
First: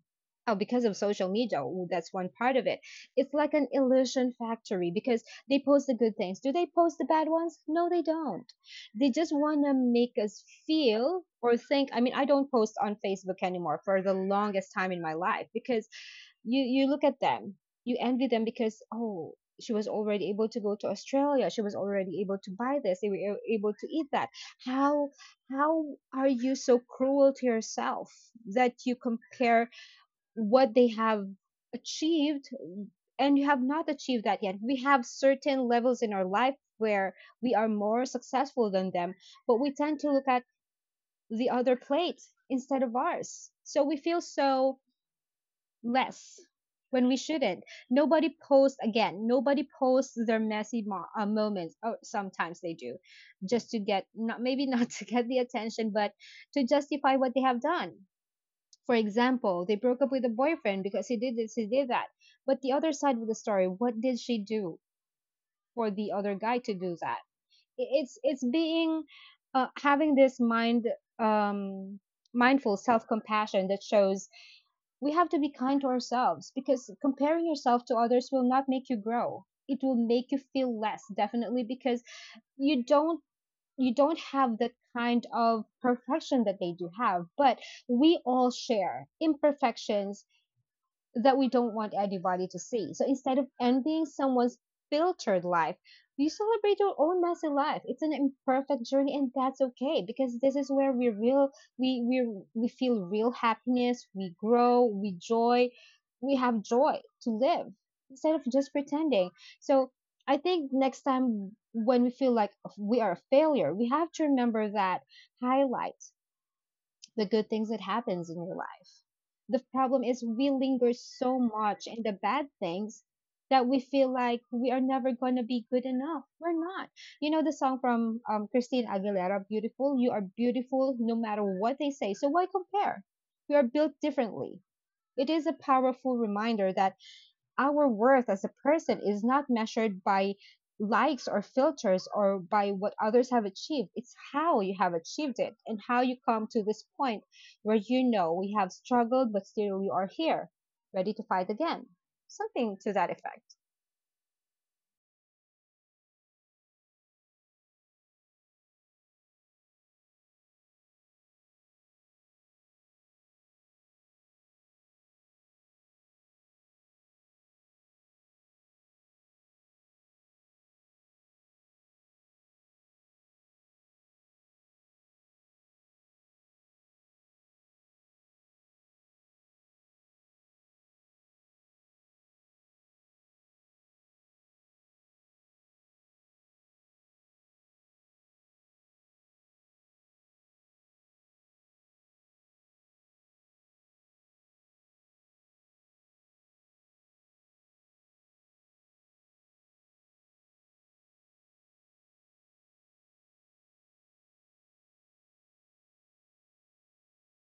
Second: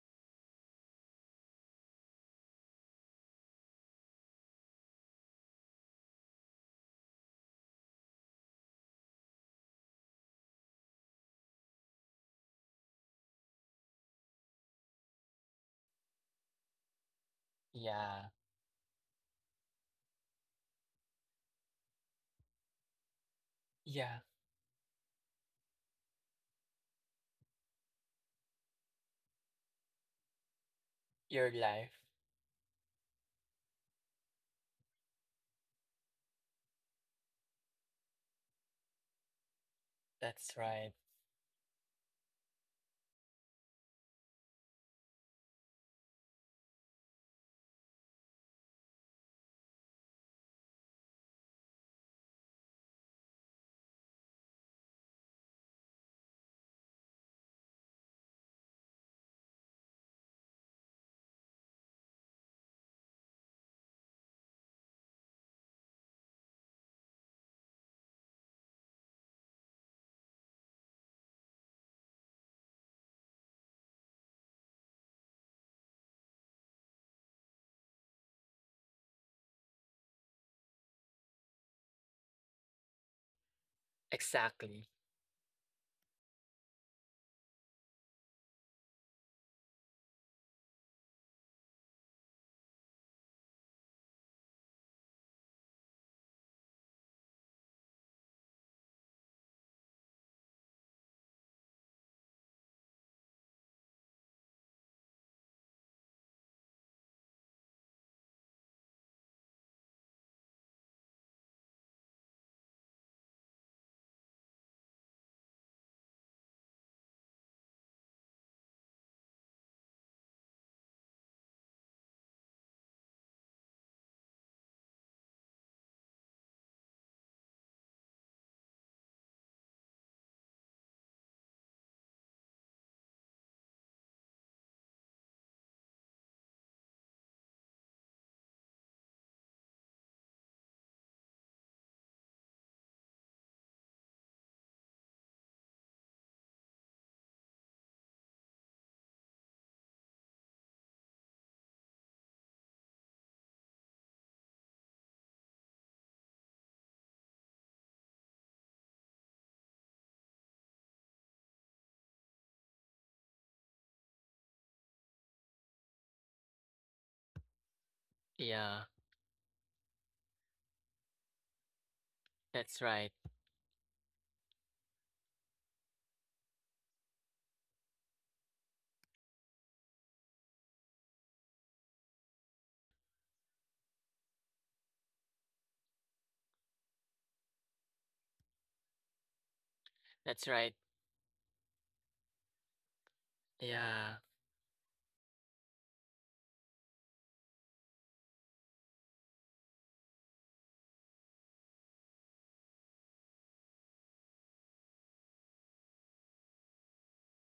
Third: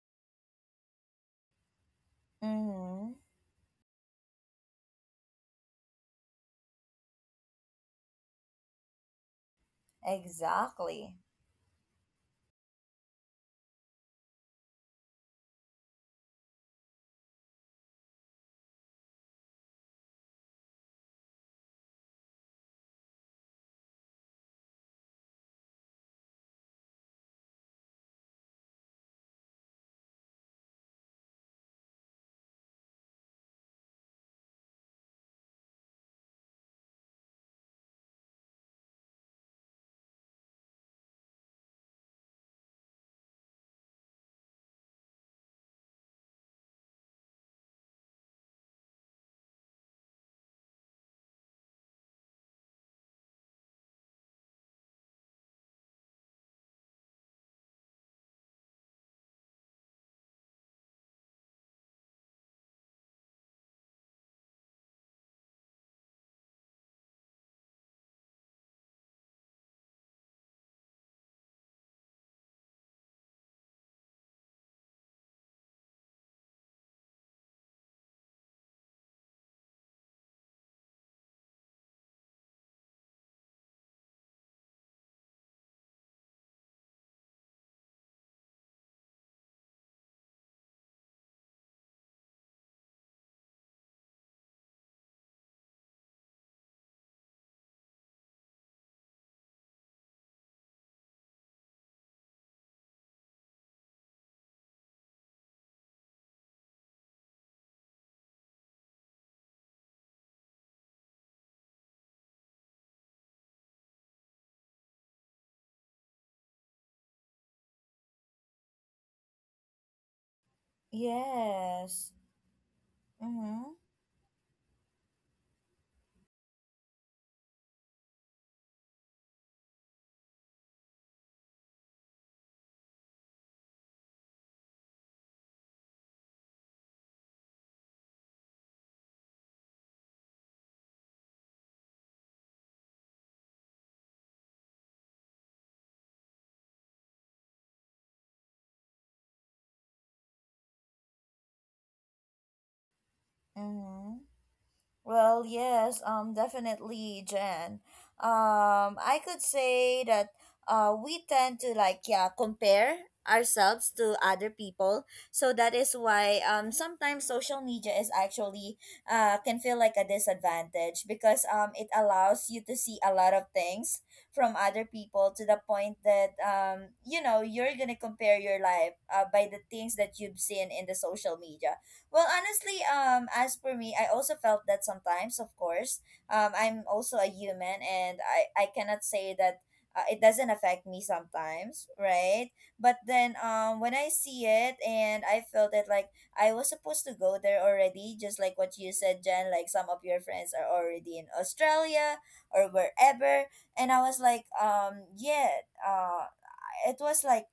S2: oh, because of social media. Ooh, that's one part of it.
S1: Mm-hmm.
S2: It's like an illusion factory because they post the good things. Do they post the bad ones? No, they don't. They just want to make us
S1: Exactly.
S2: feel or think. I mean, I don't post on Facebook anymore for the longest time in my life because you look at them, you envy
S3: Yeah.
S2: them because oh, she was already able to go to Australia, she was already able to buy this, they were able to eat
S3: Yeah.
S2: that. how how are you so cruel to yourself that you compare what they have
S3: Your life.
S2: achieved and you have not achieved that? Yet we have certain levels in our life where we are more successful than them, but we tend to look at
S3: That's right.
S2: the other plate instead of ours, so we feel so less when we shouldn't. Nobody posts again. Nobody posts their messy moments. Oh, sometimes they do, just to get not maybe not <laughs> to get the attention, but to justify what they have done. For example, they broke up with a boyfriend because he did this, he did that. But the other side of the story, what did she do for the other guy to do that? It's being having this mind um mindful self compassion that shows we have to be kind to ourselves, because comparing yourself to others will not make you grow, it will make you feel less, definitely, because you don't you don't have that
S3: Exactly.
S2: kind of perfection that they do have. But we all share imperfections that we don't want anybody to see. So instead of envying someone's filtered life, we celebrate our own messy life. It's an imperfect journey, and that's okay because this is where we feel real happiness. We grow, we joy, we have joy to live instead of just pretending. So I think next time when we feel like we are a failure, we have to remember that highlights the good things that happens in your life. The problem is we linger so much in
S1: Yes.
S2: the bad things that
S1: Mm-hmm.
S2: we feel like we are never going to be good enough. We're not. You know the song from Christine Aguilera, Beautiful? You are beautiful no matter what they say. So why compare? We are built differently. It is a powerful reminder that our worth as a person is not measured by likes or filters or by what others have achieved. It's how you have achieved it and how you come to this point where you know we have struggled, but still we are here, ready to fight again. Something to that effect.
S1: Mm-hmm. Well, yes, definitely, Jen. I could say that we tend to, like, yeah, compare ourselves to other people. So that is why sometimes social media is actually
S3: Yeah.
S1: can feel like a disadvantage, because it allows you
S3: That's
S1: to see
S3: right.
S1: a lot of things from other people, to the point that you know you're gonna compare your life by the things that you've seen in the social media. Well, honestly, as for me, I also felt that sometimes, of course. I'm also a human, and I cannot say that it
S3: That's
S1: doesn't
S3: right.
S1: affect me sometimes, right? But then when I
S3: Yeah.
S1: see it and I felt it, like I was supposed to go there already, just like what you said, Jen, like some of your friends are already in Australia or wherever. And I was like, yeah, it was like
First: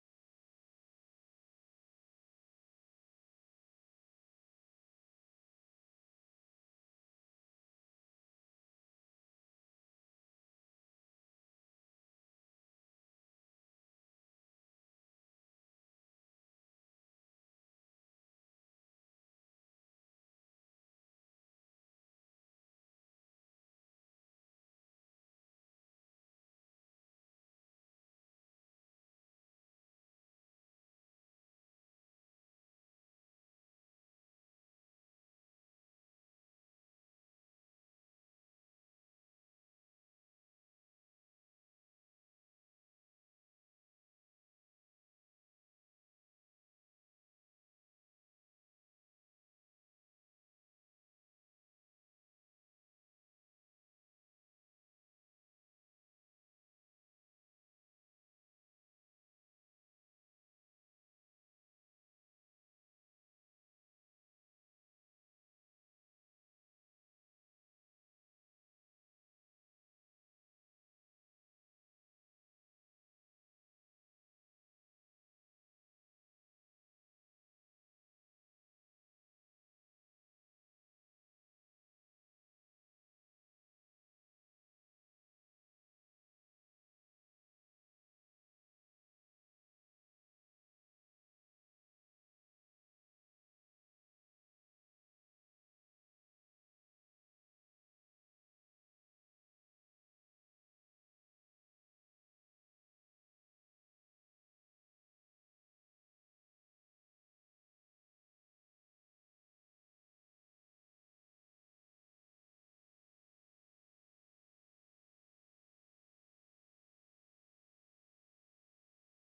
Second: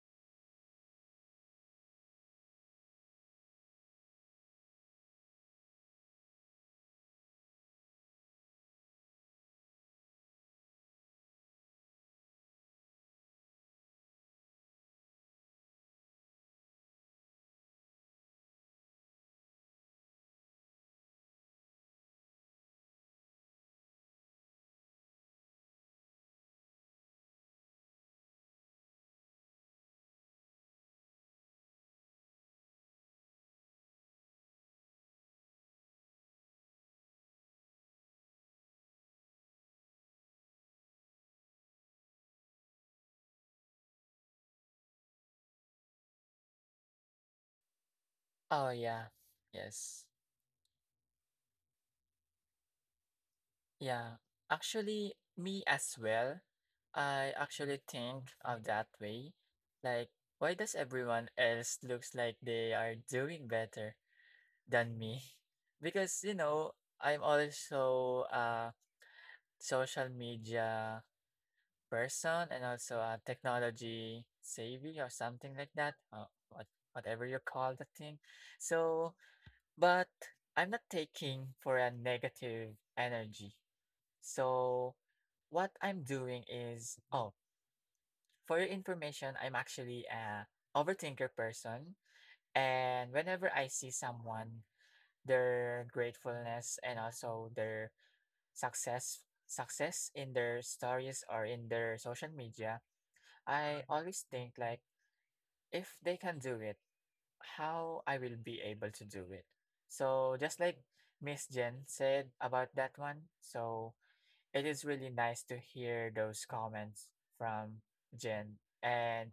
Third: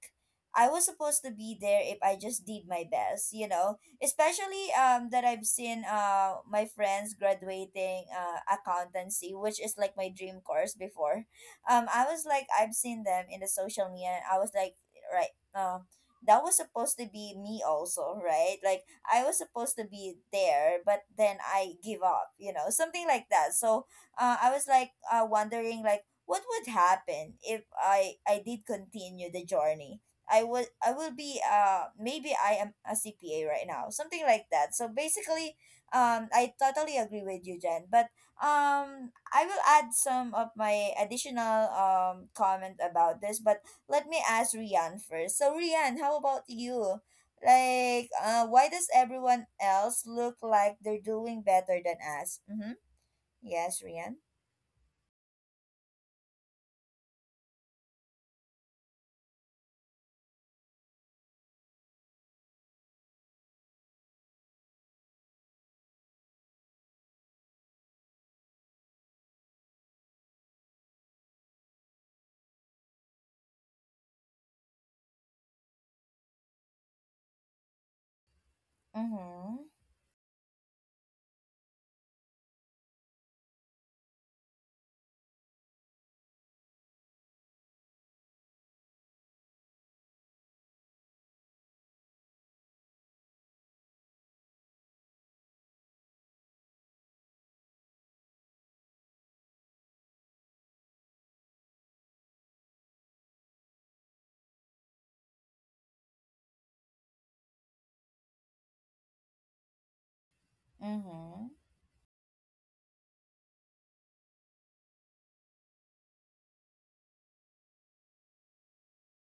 S1: I was supposed to be there if I just did my best, you know? Especially that I've seen my friends graduating accountancy, which is like my dream course before. I was like, I've seen them in the social media. And I was like, right, that was supposed to be me also, right? Like, I was supposed to be there, but then I give up, you know, something like that. So I was like wondering like what would happen if I did continue the journey. I will be maybe I am a CPA right now, something like that. So basically, I totally agree with you, Jen, but I will add some of my additional comment about this. But let me ask Rian first. So Rian, how about you, like why
S3: Oh
S1: does
S3: yeah.
S1: everyone else
S3: Yes.
S1: look like they're doing better than us? Mm-hmm. Yes,
S3: Yeah.
S1: Rian.
S3: Actually, me as well. I actually think of that way. Like, why does everyone else looks like they are doing better than me? <laughs> Because, you know, I'm also a social media person and also a technology savvy or something like that. What whatever you call the thing. So,
S1: Mm-hmm.
S3: but I'm not taking for a negative energy. So what I'm doing is, oh, for your information, I'm actually a overthinker person. And whenever I see someone, their gratefulness and also their success success in their stories or in their social media, I always think like if they can do it, how I will be able to do it. So just like Miss
S1: Mm-hmm.
S3: Jen said about that one, so it is really nice to hear those comments from Jen. And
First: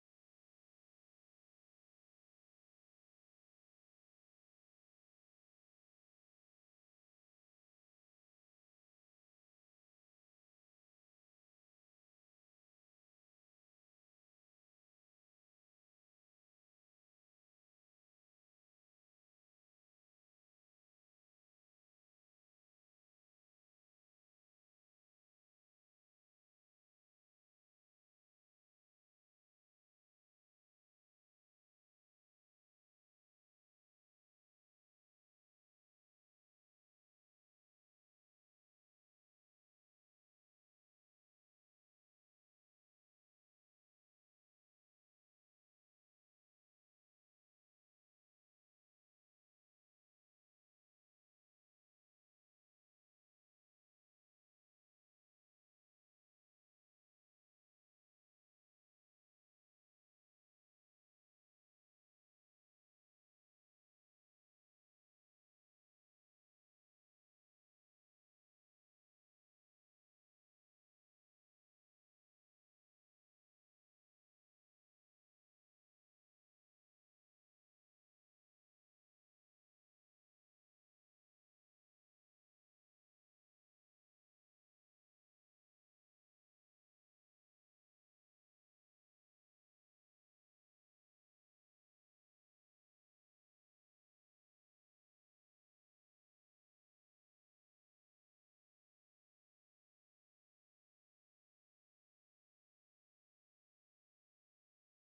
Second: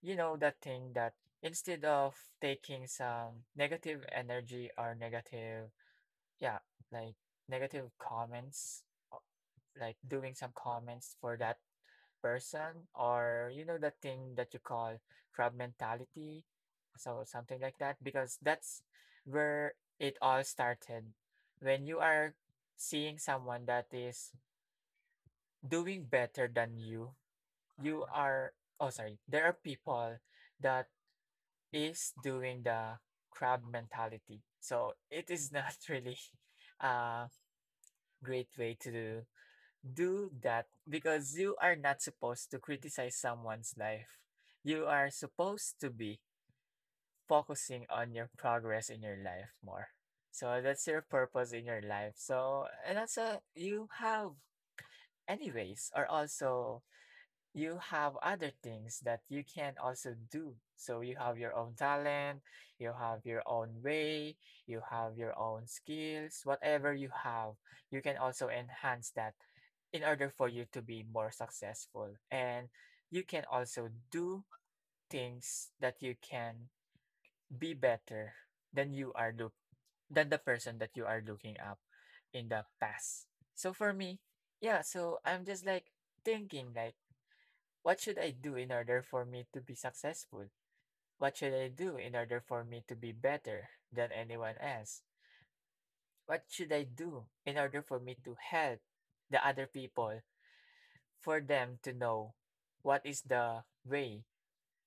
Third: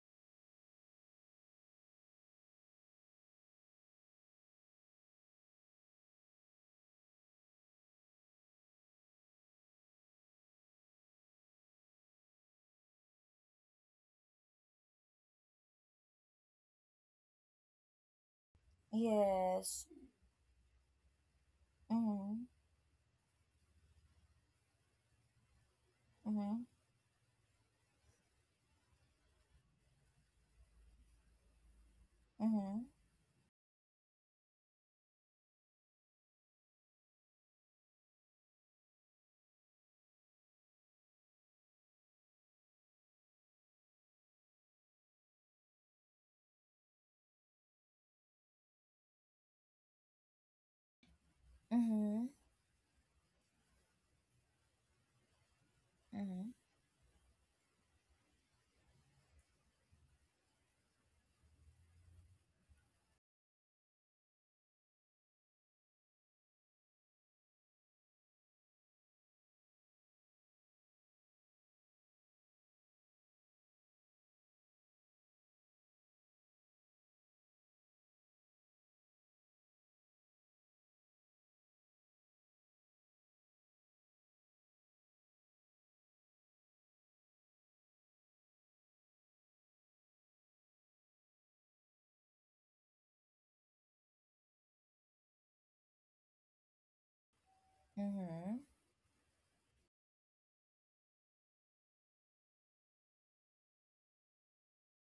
S3: you know, that thing that instead of taking some negative energy or negative, yeah, like negative comments, o- like doing some comments for that person, or you know, that thing that you call crab mentality, so something like that, because that's where
S1: Yes.
S3: it all started. When you are
S1: Mm-hmm.
S3: seeing someone that is doing better
S1: Mm-hmm.
S3: than you are oh sorry there are people that is doing the crab mentality, so it is not <laughs> really a great way to do that because you are not supposed to criticize someone's life, you are supposed to be focusing on your progress in your life more. So that's your purpose in your life,
S1: Mm-hmm.
S3: so and that's a you have anyways or
S1: Mm-hmm.
S3: also you have other things that you can also do. So you have your own talent, you have your own way, you have your own skills, whatever you have, you can also enhance that in order for you to be more successful. And you can also do things that you can be better than you are look than the person that you are looking up in the past. So for me, yeah, so I'm just like thinking like what should I do in order for me to be successful? What should I do in order for me to be better than anyone else? What should I do in order for
S1: Mm-hmm.
S3: me to
S1: Mm-hmm.
S3: help the other people for them to know what is the way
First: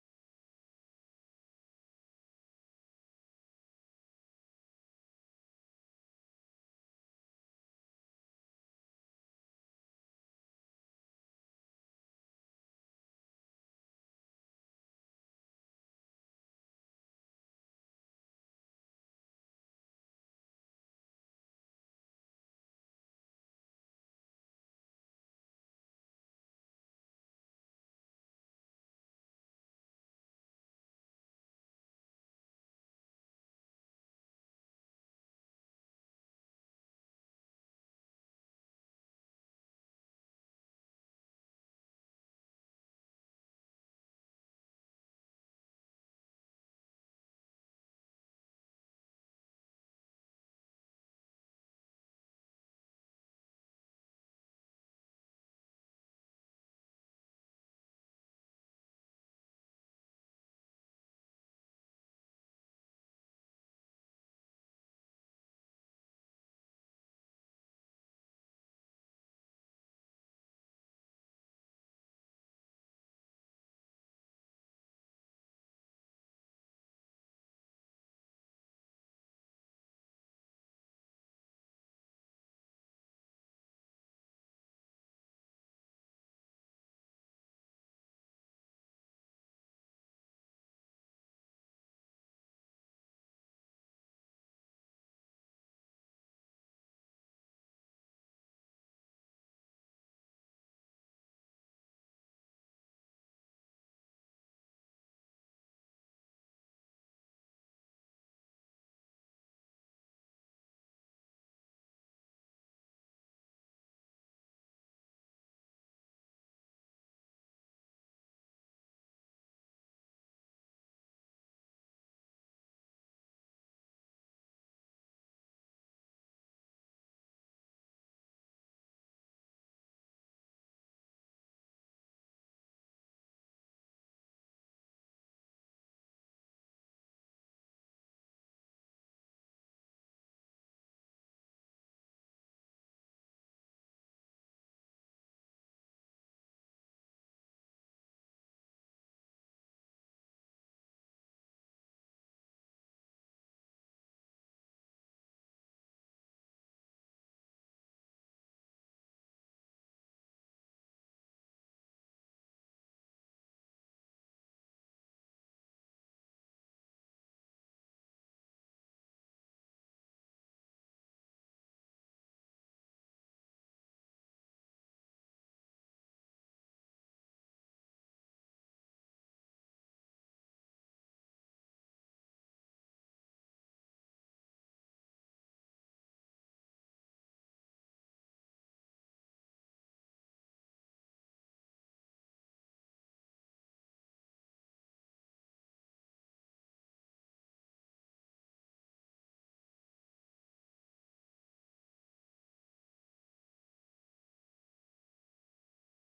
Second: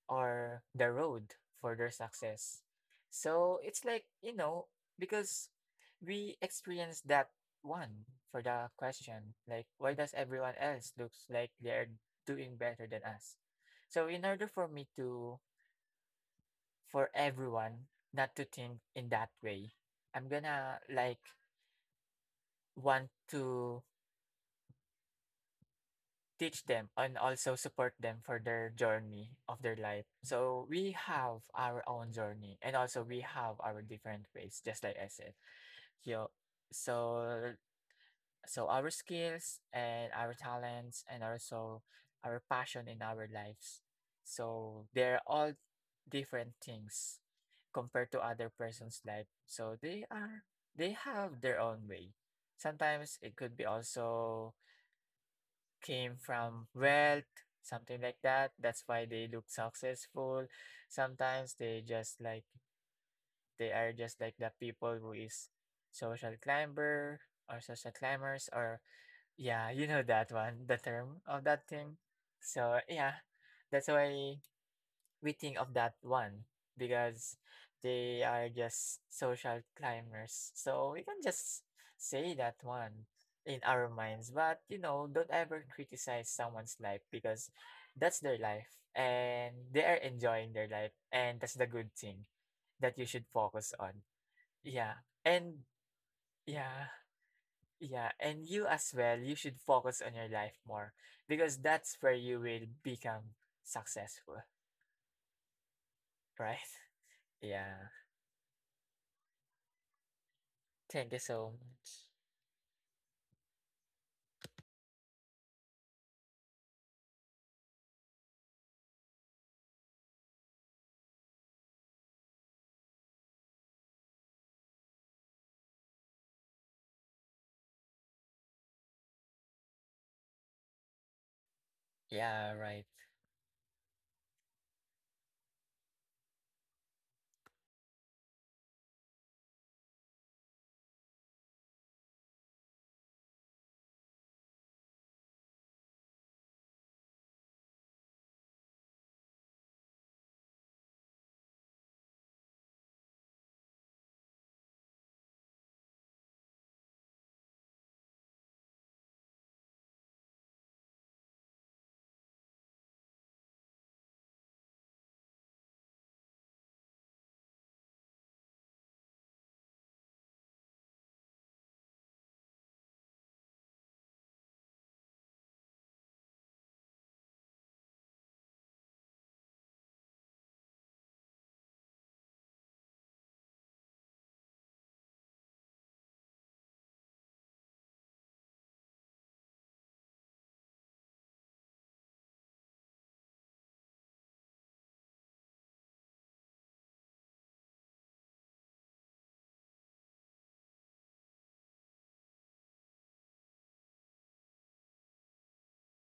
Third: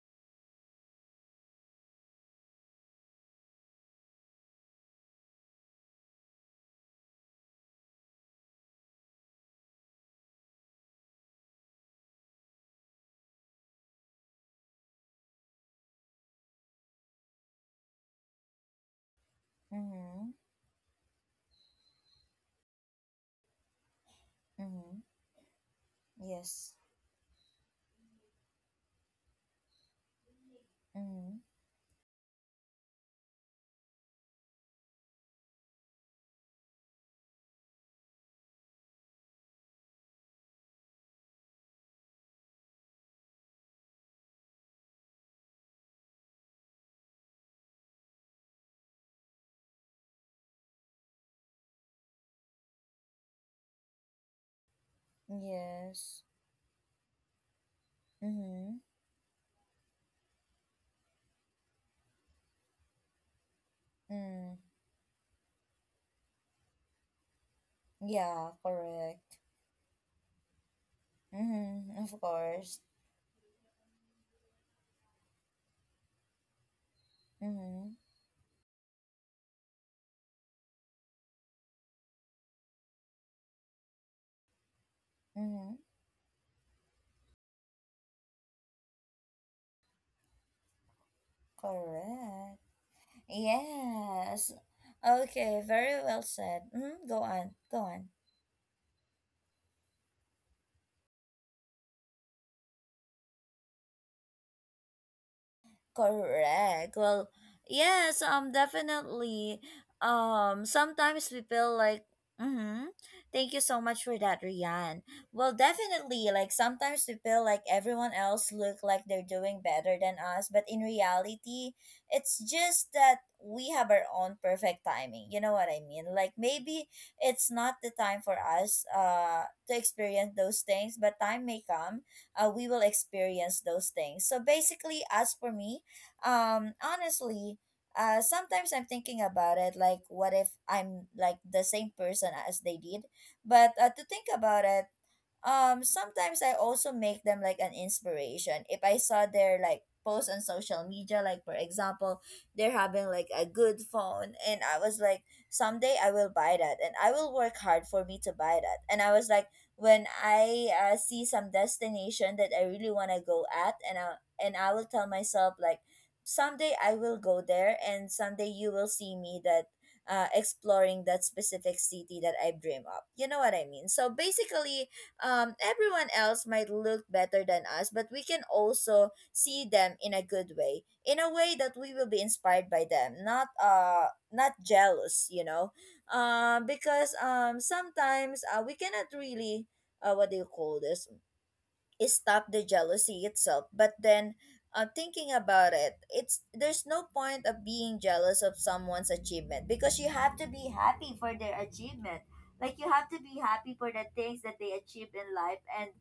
S3: are the road for their success. So it's like, you know, because we experienced that one for the question, like why does everyone else looks like they're doing better than us? So in order for me to for everyone not to think in that way, I'm
S1: Mm-hmm.
S3: gonna like want to
S1: Mm-hmm.
S3: teach
S1: Yes.
S3: them and also support them for their journey of their life. So we
S1: Mm-hmm.
S3: have our own journey and also we have our different ways, just like I said. Yo, so so our skills and our talents and also our passion in our lives. So they're all different things compared to other person's life. So they have their own way. Sometimes it could be also came
S1: Yes.
S3: from wealth, something like that. That's
S1: Mm-hmm.
S3: why they look successful. Sometimes they just like they are just like the
S1: Mm.
S3: people who is social climber or social climbers
S1: Yeah,
S3: or
S1: correct.
S3: yeah, you know that one, the term of that thing.
S1: Mm-hmm. Of
S3: So
S1: course.
S3: yeah, that's why we think of that one because
S1: Mm-hmm.
S3: they are just social climbers. So we can just say that one in our minds. But you know, don't ever
S1: Mm-hmm.
S3: criticize someone's life because that's their life and they are enjoying their life and that's the good thing
S1: Correct.
S3: that you should focus on.
S1: Yes.
S3: Yeah. And
S1: Okay, very well said.
S3: yeah.
S1: Go on, go
S3: Yeah,
S1: on.
S3: and you as well, you should focus on your life more because that's where you will become successful, right?
S1: Correct. Well,
S3: <laughs> Yeah.
S1: yes, definitely.
S3: Thank you
S1: Sometimes we
S3: so
S1: feel
S3: much.
S1: like, mm-hmm. Thank you so much for that, Rian. Well, definitely, like sometimes we feel like everyone else look like they're doing better than us, but in reality, it's just that we have our own perfect timing. You know what I mean? Like maybe it's not the time for us to experience those things, but time may come
S3: Yeah,
S1: we
S3: right.
S1: will experience those things. So basically, as for me, honestly, sometimes I'm thinking about it like what if I'm like the same person as they did. But to think about it, sometimes I also make them like an inspiration. If I saw their like post on social media, like for example, they're having like a good phone, and I was like, someday I will buy that and I will work hard for me to buy that. And I was like when I see some destination that I really want to go at, and I will tell myself like someday I will go there, and someday you will see me that exploring that specific city that I dream of. You know what I mean? So basically, everyone else might look better than us, but we can also see them in a good way, in a way that we will be inspired by them, not not jealous, you know, because sometimes we cannot really what do you call this? Stop the jealousy itself. But then thinking about it, it's there's no point of being jealous of someone's achievement, because you have to be happy for their achievement. Like you have to be happy for the things that they achieved in life, and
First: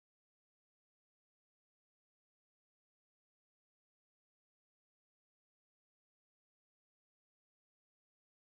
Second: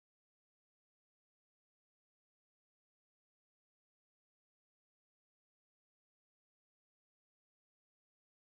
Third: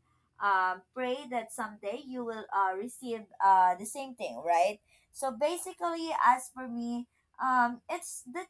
S1: pray that someday you will receive the same thing, right? So basically, as for me, it's the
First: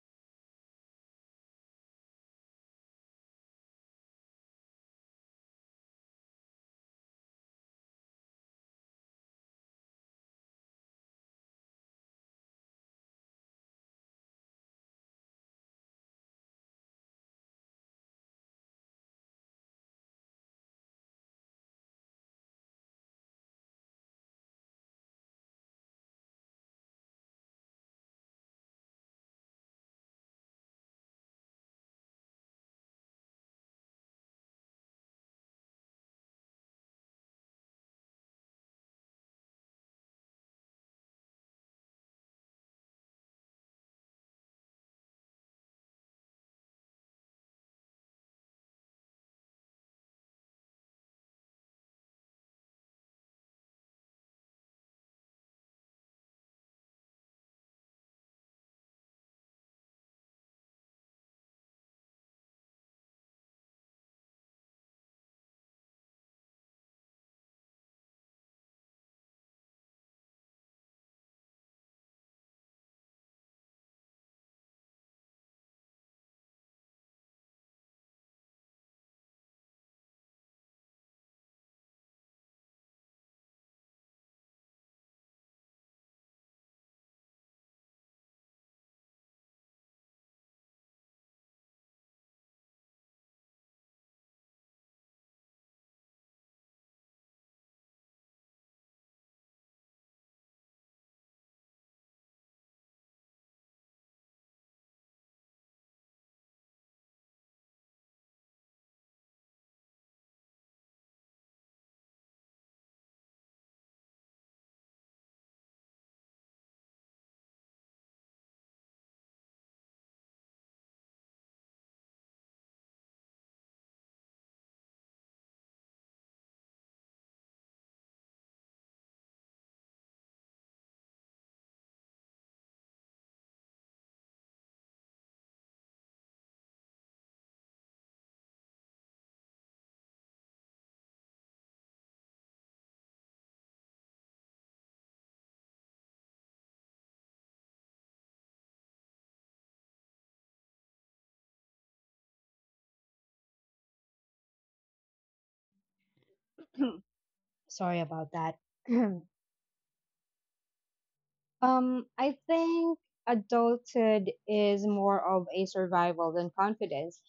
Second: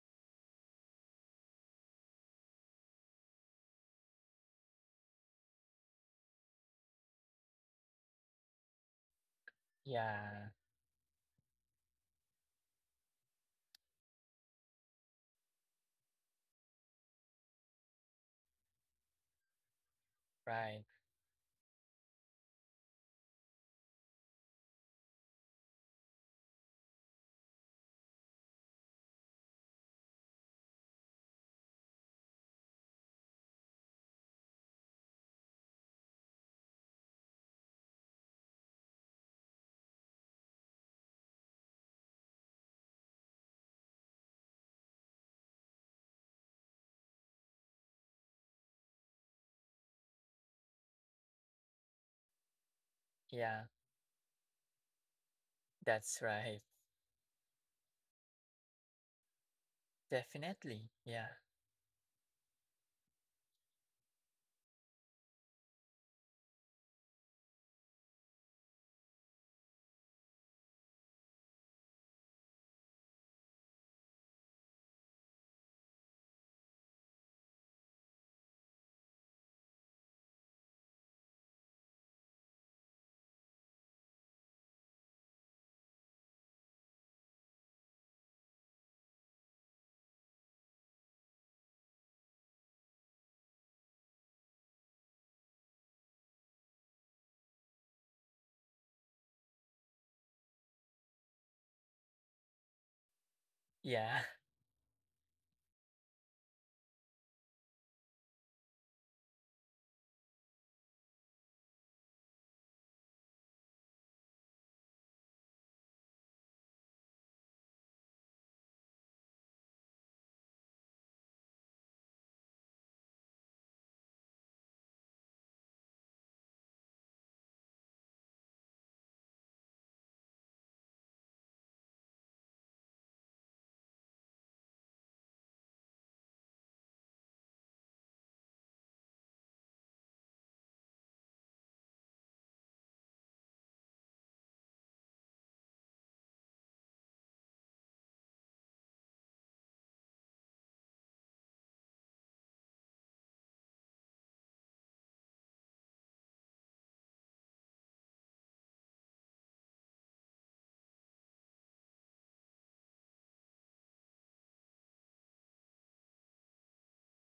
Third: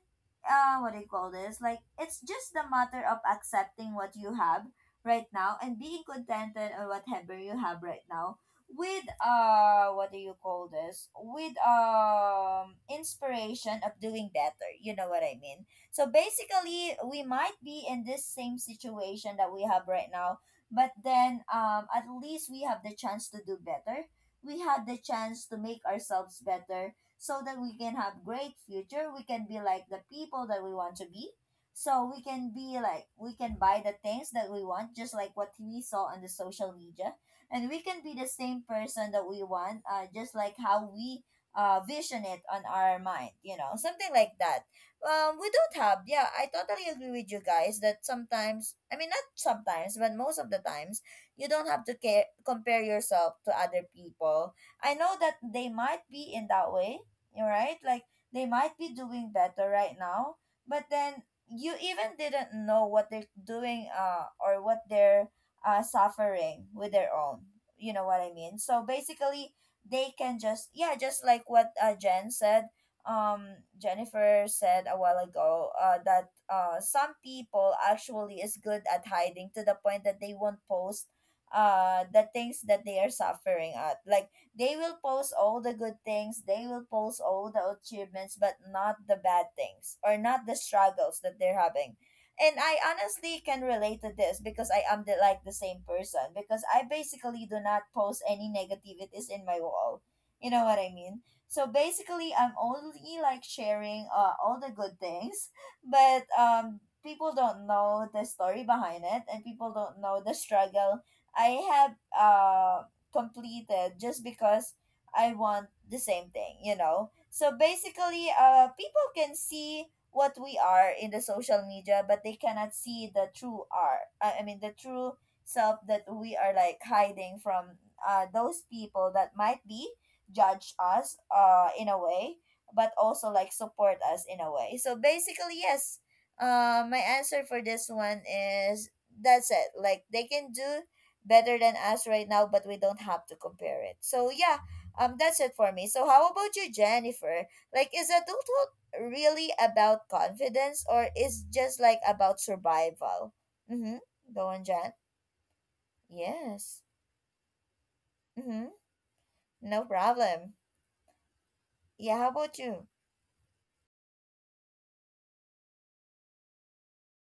S1: what do you call this, like it's just the matter of accepting what you have right now and being contented on whatever you have right now, with what do you
S3: Yeah,
S1: call this, with inspiration of doing better. You know what I mean? So basically, we might be in this same situation that we have right now,
S3: right.
S1: but then at least we have the chance to do better. We have the chance to make ourselves better so that we can have great future, we can be like the people that we want to be, so we can be like we can buy the things that we want, just like what we saw on the social media. And we can be the same person that we want, just like how we vision it on our mind. You know, something like that. We don't have, yeah, I totally agree with you guys that sometimes, I mean not sometimes but most of the times, you don't have to care compare yourself to
S3: Yeah,
S1: other people. I know that they might
S3: that's
S1: be in
S3: right.
S1: that way, all right, like they might be doing better right now, but
S3: Definitely.
S1: then
S3: Yeah,
S1: you even didn't know what they're doing, or what they're suffering with their own. You know what I mean? So basically, they can just, yeah, just like what Jen said, um Jennifer said a while ago, that some people actually is good at hiding to the point that they won't post the things that they are suffering at, like they will post all the good things, they will post all the achievements, but not the bad things or not the struggles that they're having. And I honestly can relate to this because I am the, like the same person, because I basically do not post any negativities in my wall. You know what I mean? So basically, I'm only like sharing
S3: yeah,
S1: all the good things, <laughs> but people don't know the story behind it, and people don't know the struggle I have completed just because I want the same thing, you know? So basically, people can see what we are in the social media, but they cannot see the true art. I mean, the true self that we are like hiding from those people that might be judge us in a way, but also like support us in a way. So basically, yes, my answer for this one is that's it. Like, they can do better than us right now, but we don't have to compare it. So yeah, that's it for me. So how about you, Jennifer? Like, is adulthood really about confidence, or is just like about survival? Mm-hmm. Go on, Jen. Yes.
S2: <clears throat> Sorry about that.
S1: Mm-hmm.
S2: <clears throat>
S1: No problem. Yeah. How
S2: I
S1: about you?
S2: think adulthood is more of a survival than confidence.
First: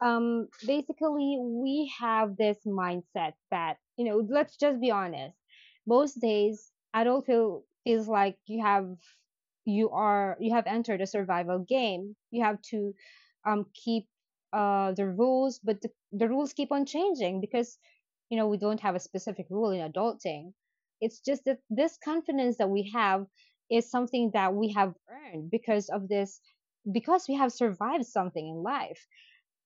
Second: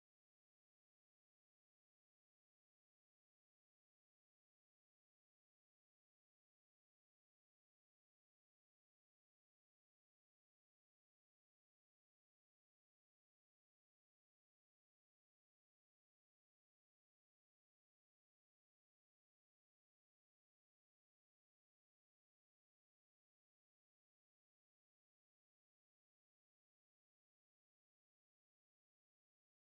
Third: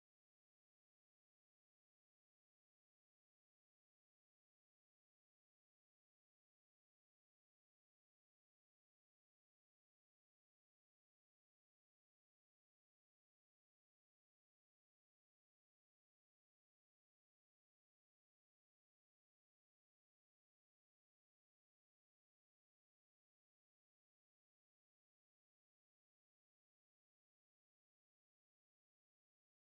S2: Basically, we have this mindset that, you know, let's just be honest, most days adulthood feels like you have entered a survival game. You have to keep the rules, but the rules keep on changing because, you know, we don't have a specific rule in adulting. It's just that this confidence that we have is something that we have earned because of this, because we have survived something in life.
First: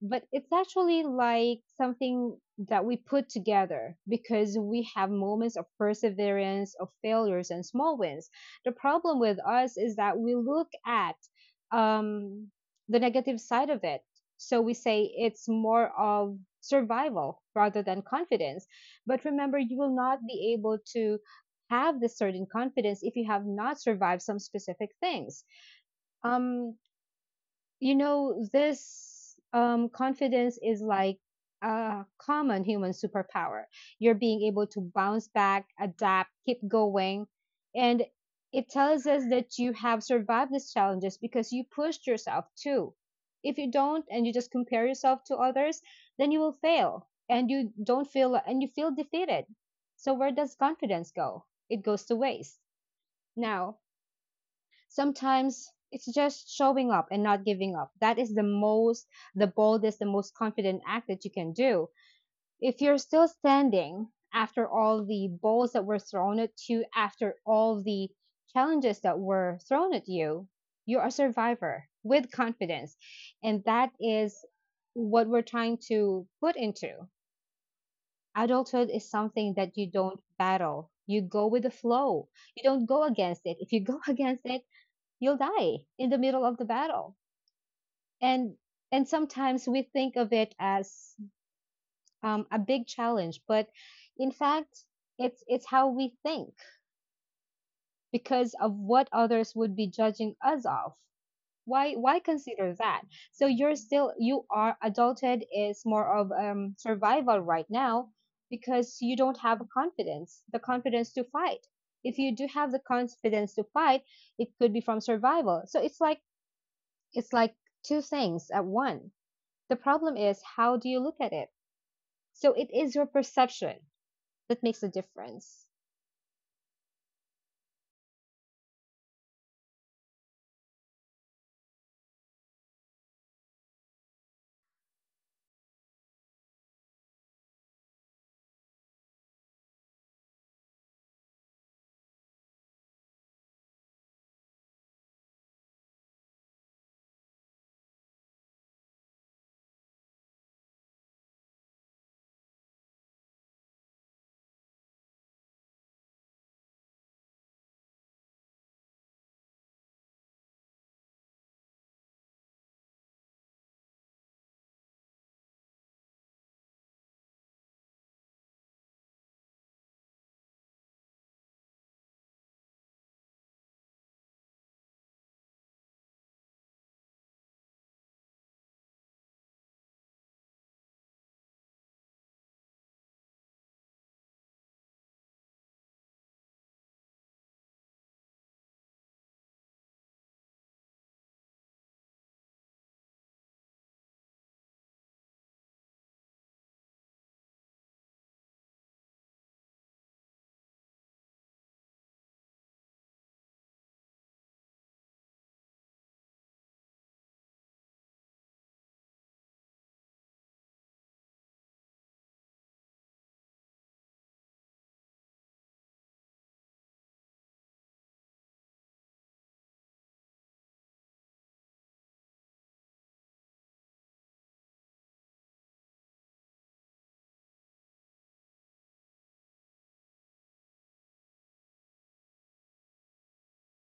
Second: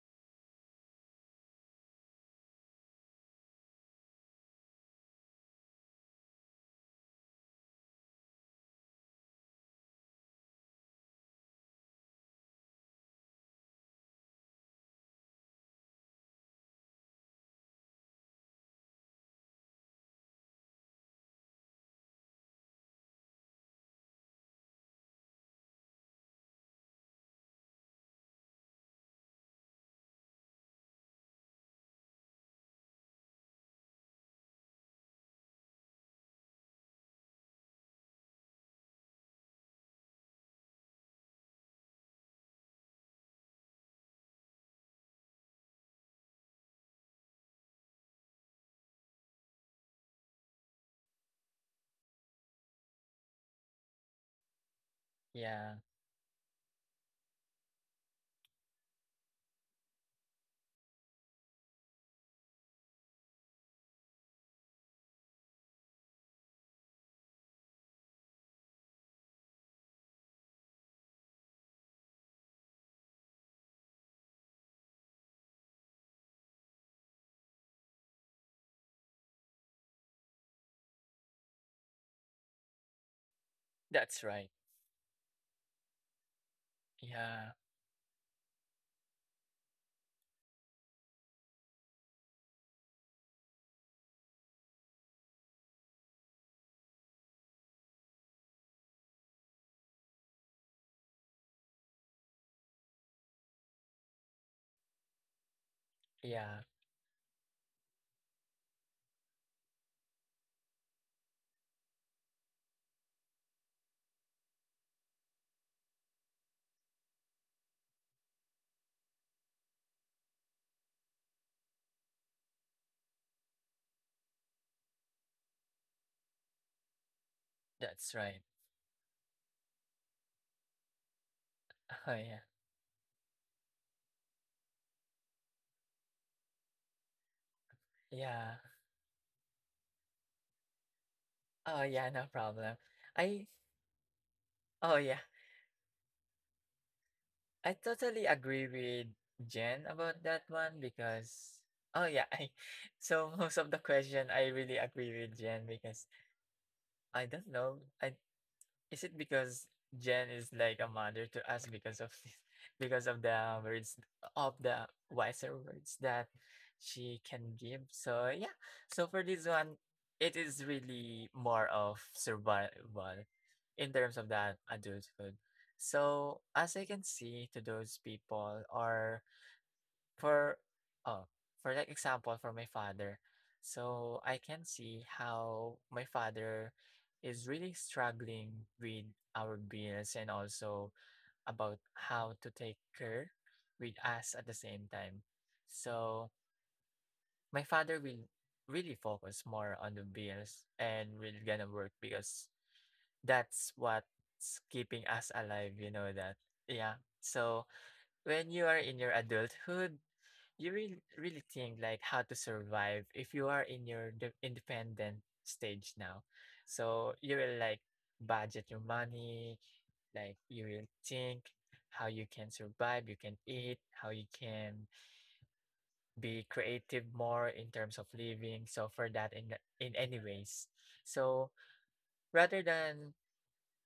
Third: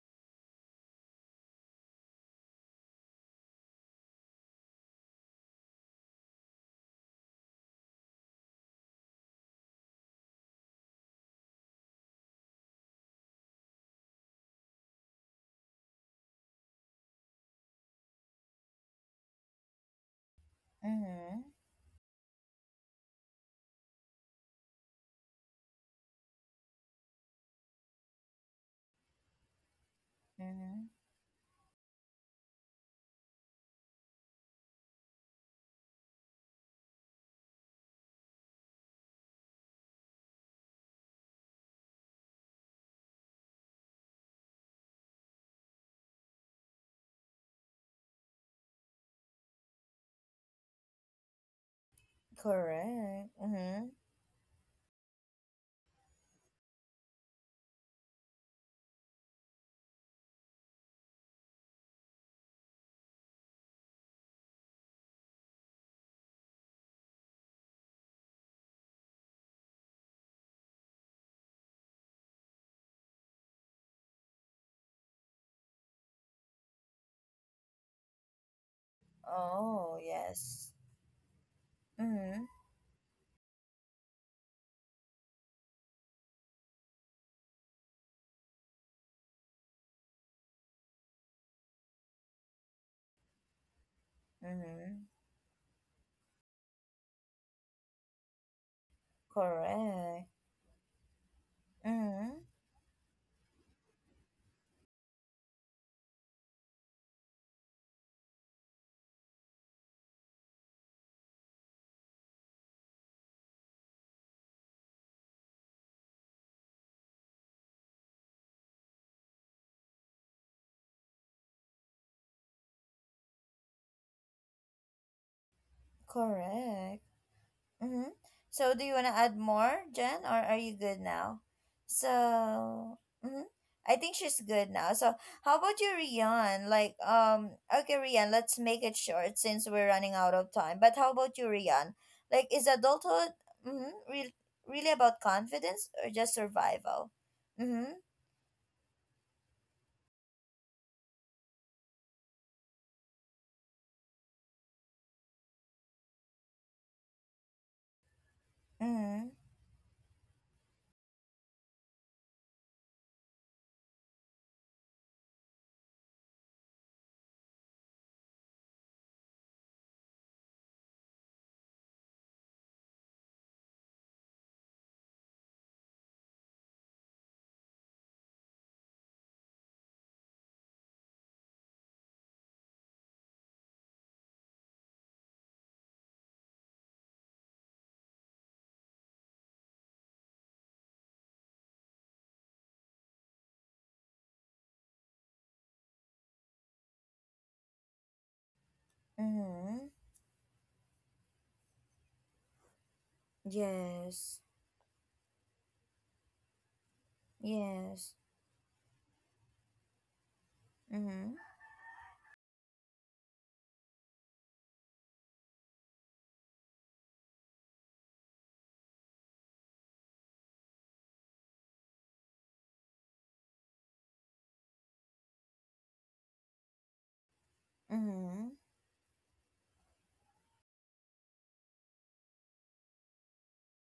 S2: But it's actually like something that we put together because we have moments of perseverance, of failures, and small wins. The problem with us is that we look at um, the negative side of it. So we say it's more of survival rather than confidence. But remember, you will not be able to
S1: Mm-hmm.
S2: have this certain confidence if you have not survived some specific things. Um, you know, this confidence is
S1: Mm-hmm.
S2: like a common human superpower. You're being able to bounce back, adapt, keep going. And it tells us that you have survived these challenges because you pushed yourself too. If you don't, and you just compare yourself to others, then you will fail and you don't feel and you feel defeated. So where does confidence go? It goes to waste.
S1: Correct.
S2: Now,
S1: Mm-hmm.
S3: <laughs>
S2: sometimes
S3: yeah.
S2: it's just showing up and not giving up. That is the most, the boldest, the most confident act that you can do. If you're still standing after all the balls that were thrown at you, after all the challenges that were thrown at you, you're a survivor with confidence. And that is what we're trying to put into. Adulthood is something that you
S1: Oh
S2: don't
S1: yes.
S2: battle. You go with the flow.
S1: Mm-hmm.
S2: You don't go against it. If you go <laughs>
S3: That's
S2: against
S3: right.
S2: it, you'll die in the middle of the battle.
S3: Yeah,
S2: And and sometimes we think of it as a big challenge, but in fact,
S1: Mm-hmm.
S2: it's how we think because of what others would be
S1: Correct.
S2: judging us of. Why
S1: Mm-hmm.
S2: consider that? So you're still you are adulthood is more of
S3: yeah.
S2: survival right now because you don't have confidence, the confidence to fight. If you do have the confidence to fight, it could be from survival. So it's like, it's like two things at one. The problem is how do you look at it? So it is your perception that makes the difference.
S1: Correct. Mm-hmm.
S3: That's right.
S1: So, do you want to add more, Jen, or are you good now?
S3: <laughs> Oh, yeah,
S1: So, mm-hmm. I think she's good now. So, how about you, Rian? Like, okay, Rian, let's
S3: yeah.
S1: make it short since we're running out of time. But how about you,
S3: Oh,
S1: Rian?
S3: yeah, no
S1: Like, is
S3: problem.
S1: adulthood
S3: I,
S1: mm-hmm, really
S3: oh,
S1: about
S3: yeah.
S1: confidence or just survival?
S3: I
S1: Mm-hmm.
S3: totally agree with Jen about that one because, oh, yeah. I, <laughs> so most of the question, I really agree with Jen because I don't know. I Is it
S1: Mm-hmm.
S3: because Jen is like a mother to us because of this, <laughs> because of the words of the wiser words that she can give? So yeah. So for this one, it is really more of survival in terms of that adulthood. So as I can see to those people or for oh for like example for my father, so I can see how my father is really struggling with our bills and also about how to take care with us at the same time. So my father will really focus
S1: Mm-hmm.
S3: more on the bills and will gonna work because that's
S1: Yes.
S3: what's keeping us alive, you know that. Yeah, so
S1: Yes.
S3: when you are in your adulthood you really
S1: Mm-hmm.
S3: really think like how to survive if you are in your independent stage now. So you will like budget your money, like you will think how you can survive, you can eat, how you can be creative more in terms of
S1: Mm-hmm.
S3: living so for that in the- in any ways. So rather than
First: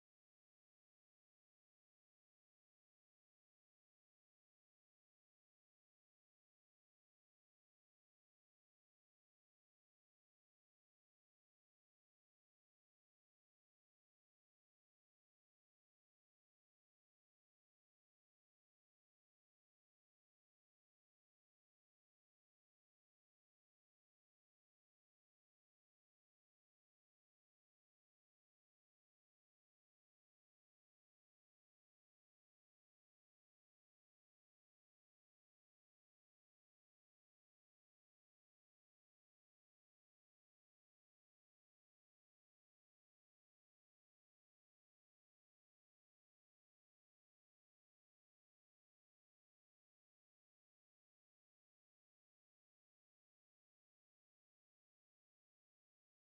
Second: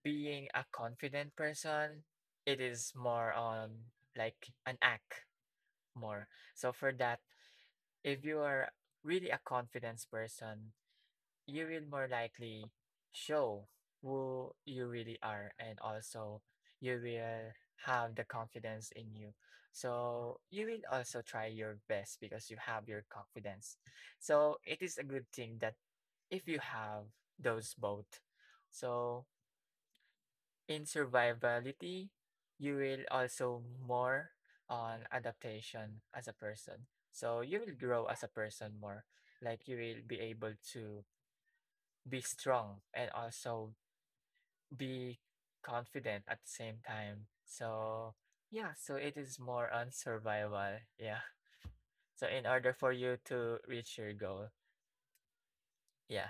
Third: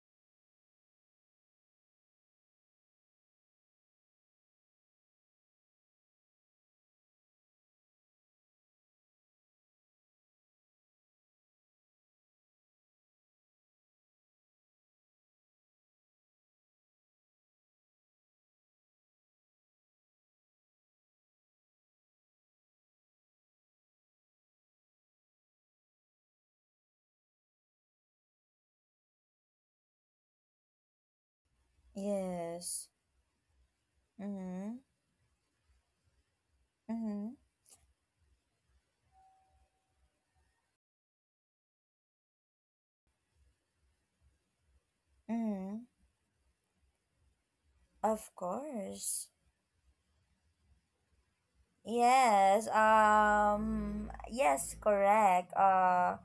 S3: being a confident person it is more on like an act more. So for that if you are really a confidence person, you will more likely show who you really are and also you will have the confidence in you. So you will also try your best because you have your confidence. So it is a good thing that if you have those both. So in survivability, you
S1: Yes.
S3: will also more
S1: Mm-hmm.
S3: on adaptation as a person.
S1: Mm-hmm.
S3: So you will grow as a person more. Like you will be able to be strong and also be
S1: Mm-hmm.
S3: confident at the same time. So
S1: Of
S3: yeah, so it
S1: course.
S3: is more on survival. Yeah. So in
S1: Yes.
S3: order for you to reach your goal.
S1: Yes. Correct.
S3: Yeah,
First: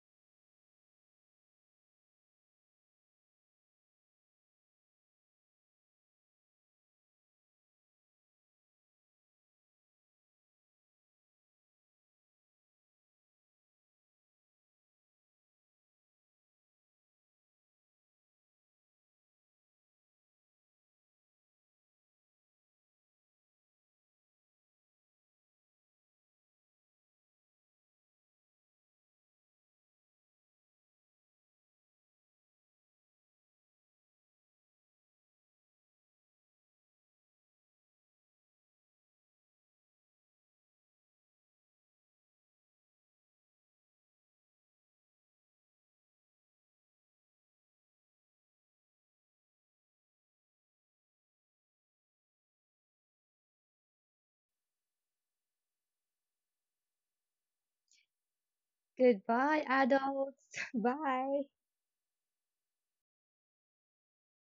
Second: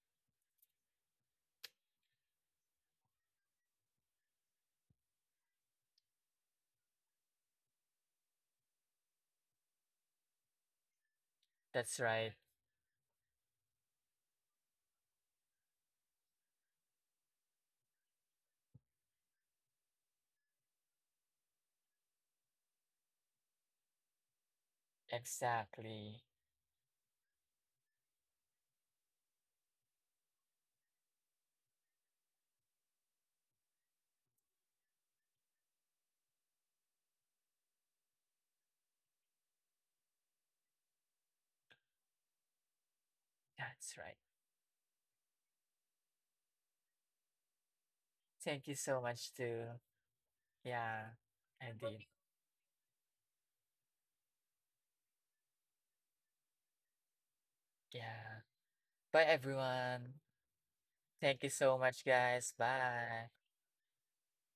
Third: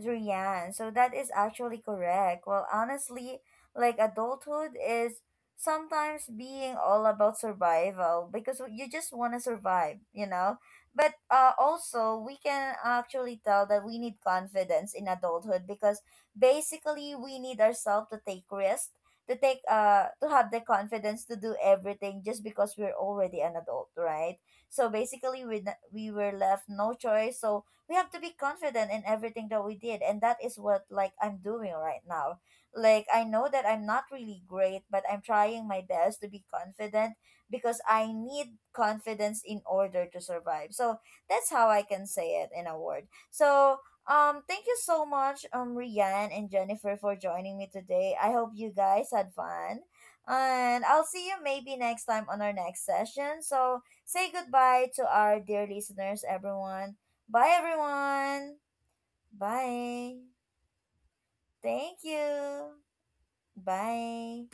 S1: Rian, so that is actually correct. Well, honestly, like adulthood is sometimes being all about survival because you just want to survive, you know? But
S3: that's
S1: also,
S3: right.
S1: we can actually tell that we need confidence in adulthood because basically we need ourselves to take risks, to take to have the confidence to do everything just because we're already an adult, right? So basically we
S3: Exactly.
S1: were left no choice. So we have to be confident in everything that we did, and that is what like I'm doing right now. Like I know that I'm not really great, but I'm trying my best to be confident because I need confidence in order to survive. So that's how I can say it in a word. So
S3: That's right.
S1: thank you so much, Rian and Jennifer, for joining me today. I hope
S3: Thank you
S1: you
S3: so
S1: guys
S3: much
S1: had
S3: to
S1: fun, and
S3: Yeah,
S1: I'll see you
S3: I
S1: maybe
S3: did.
S1: next time on our next session. So say goodbye to our dear listeners, everyone. Bye,
S3: Yeah.
S1: everyone.
S3: Bye,
S2: Goodbye,
S3: everyone.
S1: Bye.
S2: adults. <laughs>
S3: Thank
S2: Bye.
S3: you so
S1: Thank
S3: much, guys.
S1: you.
S3: Bye.
S1: Bye.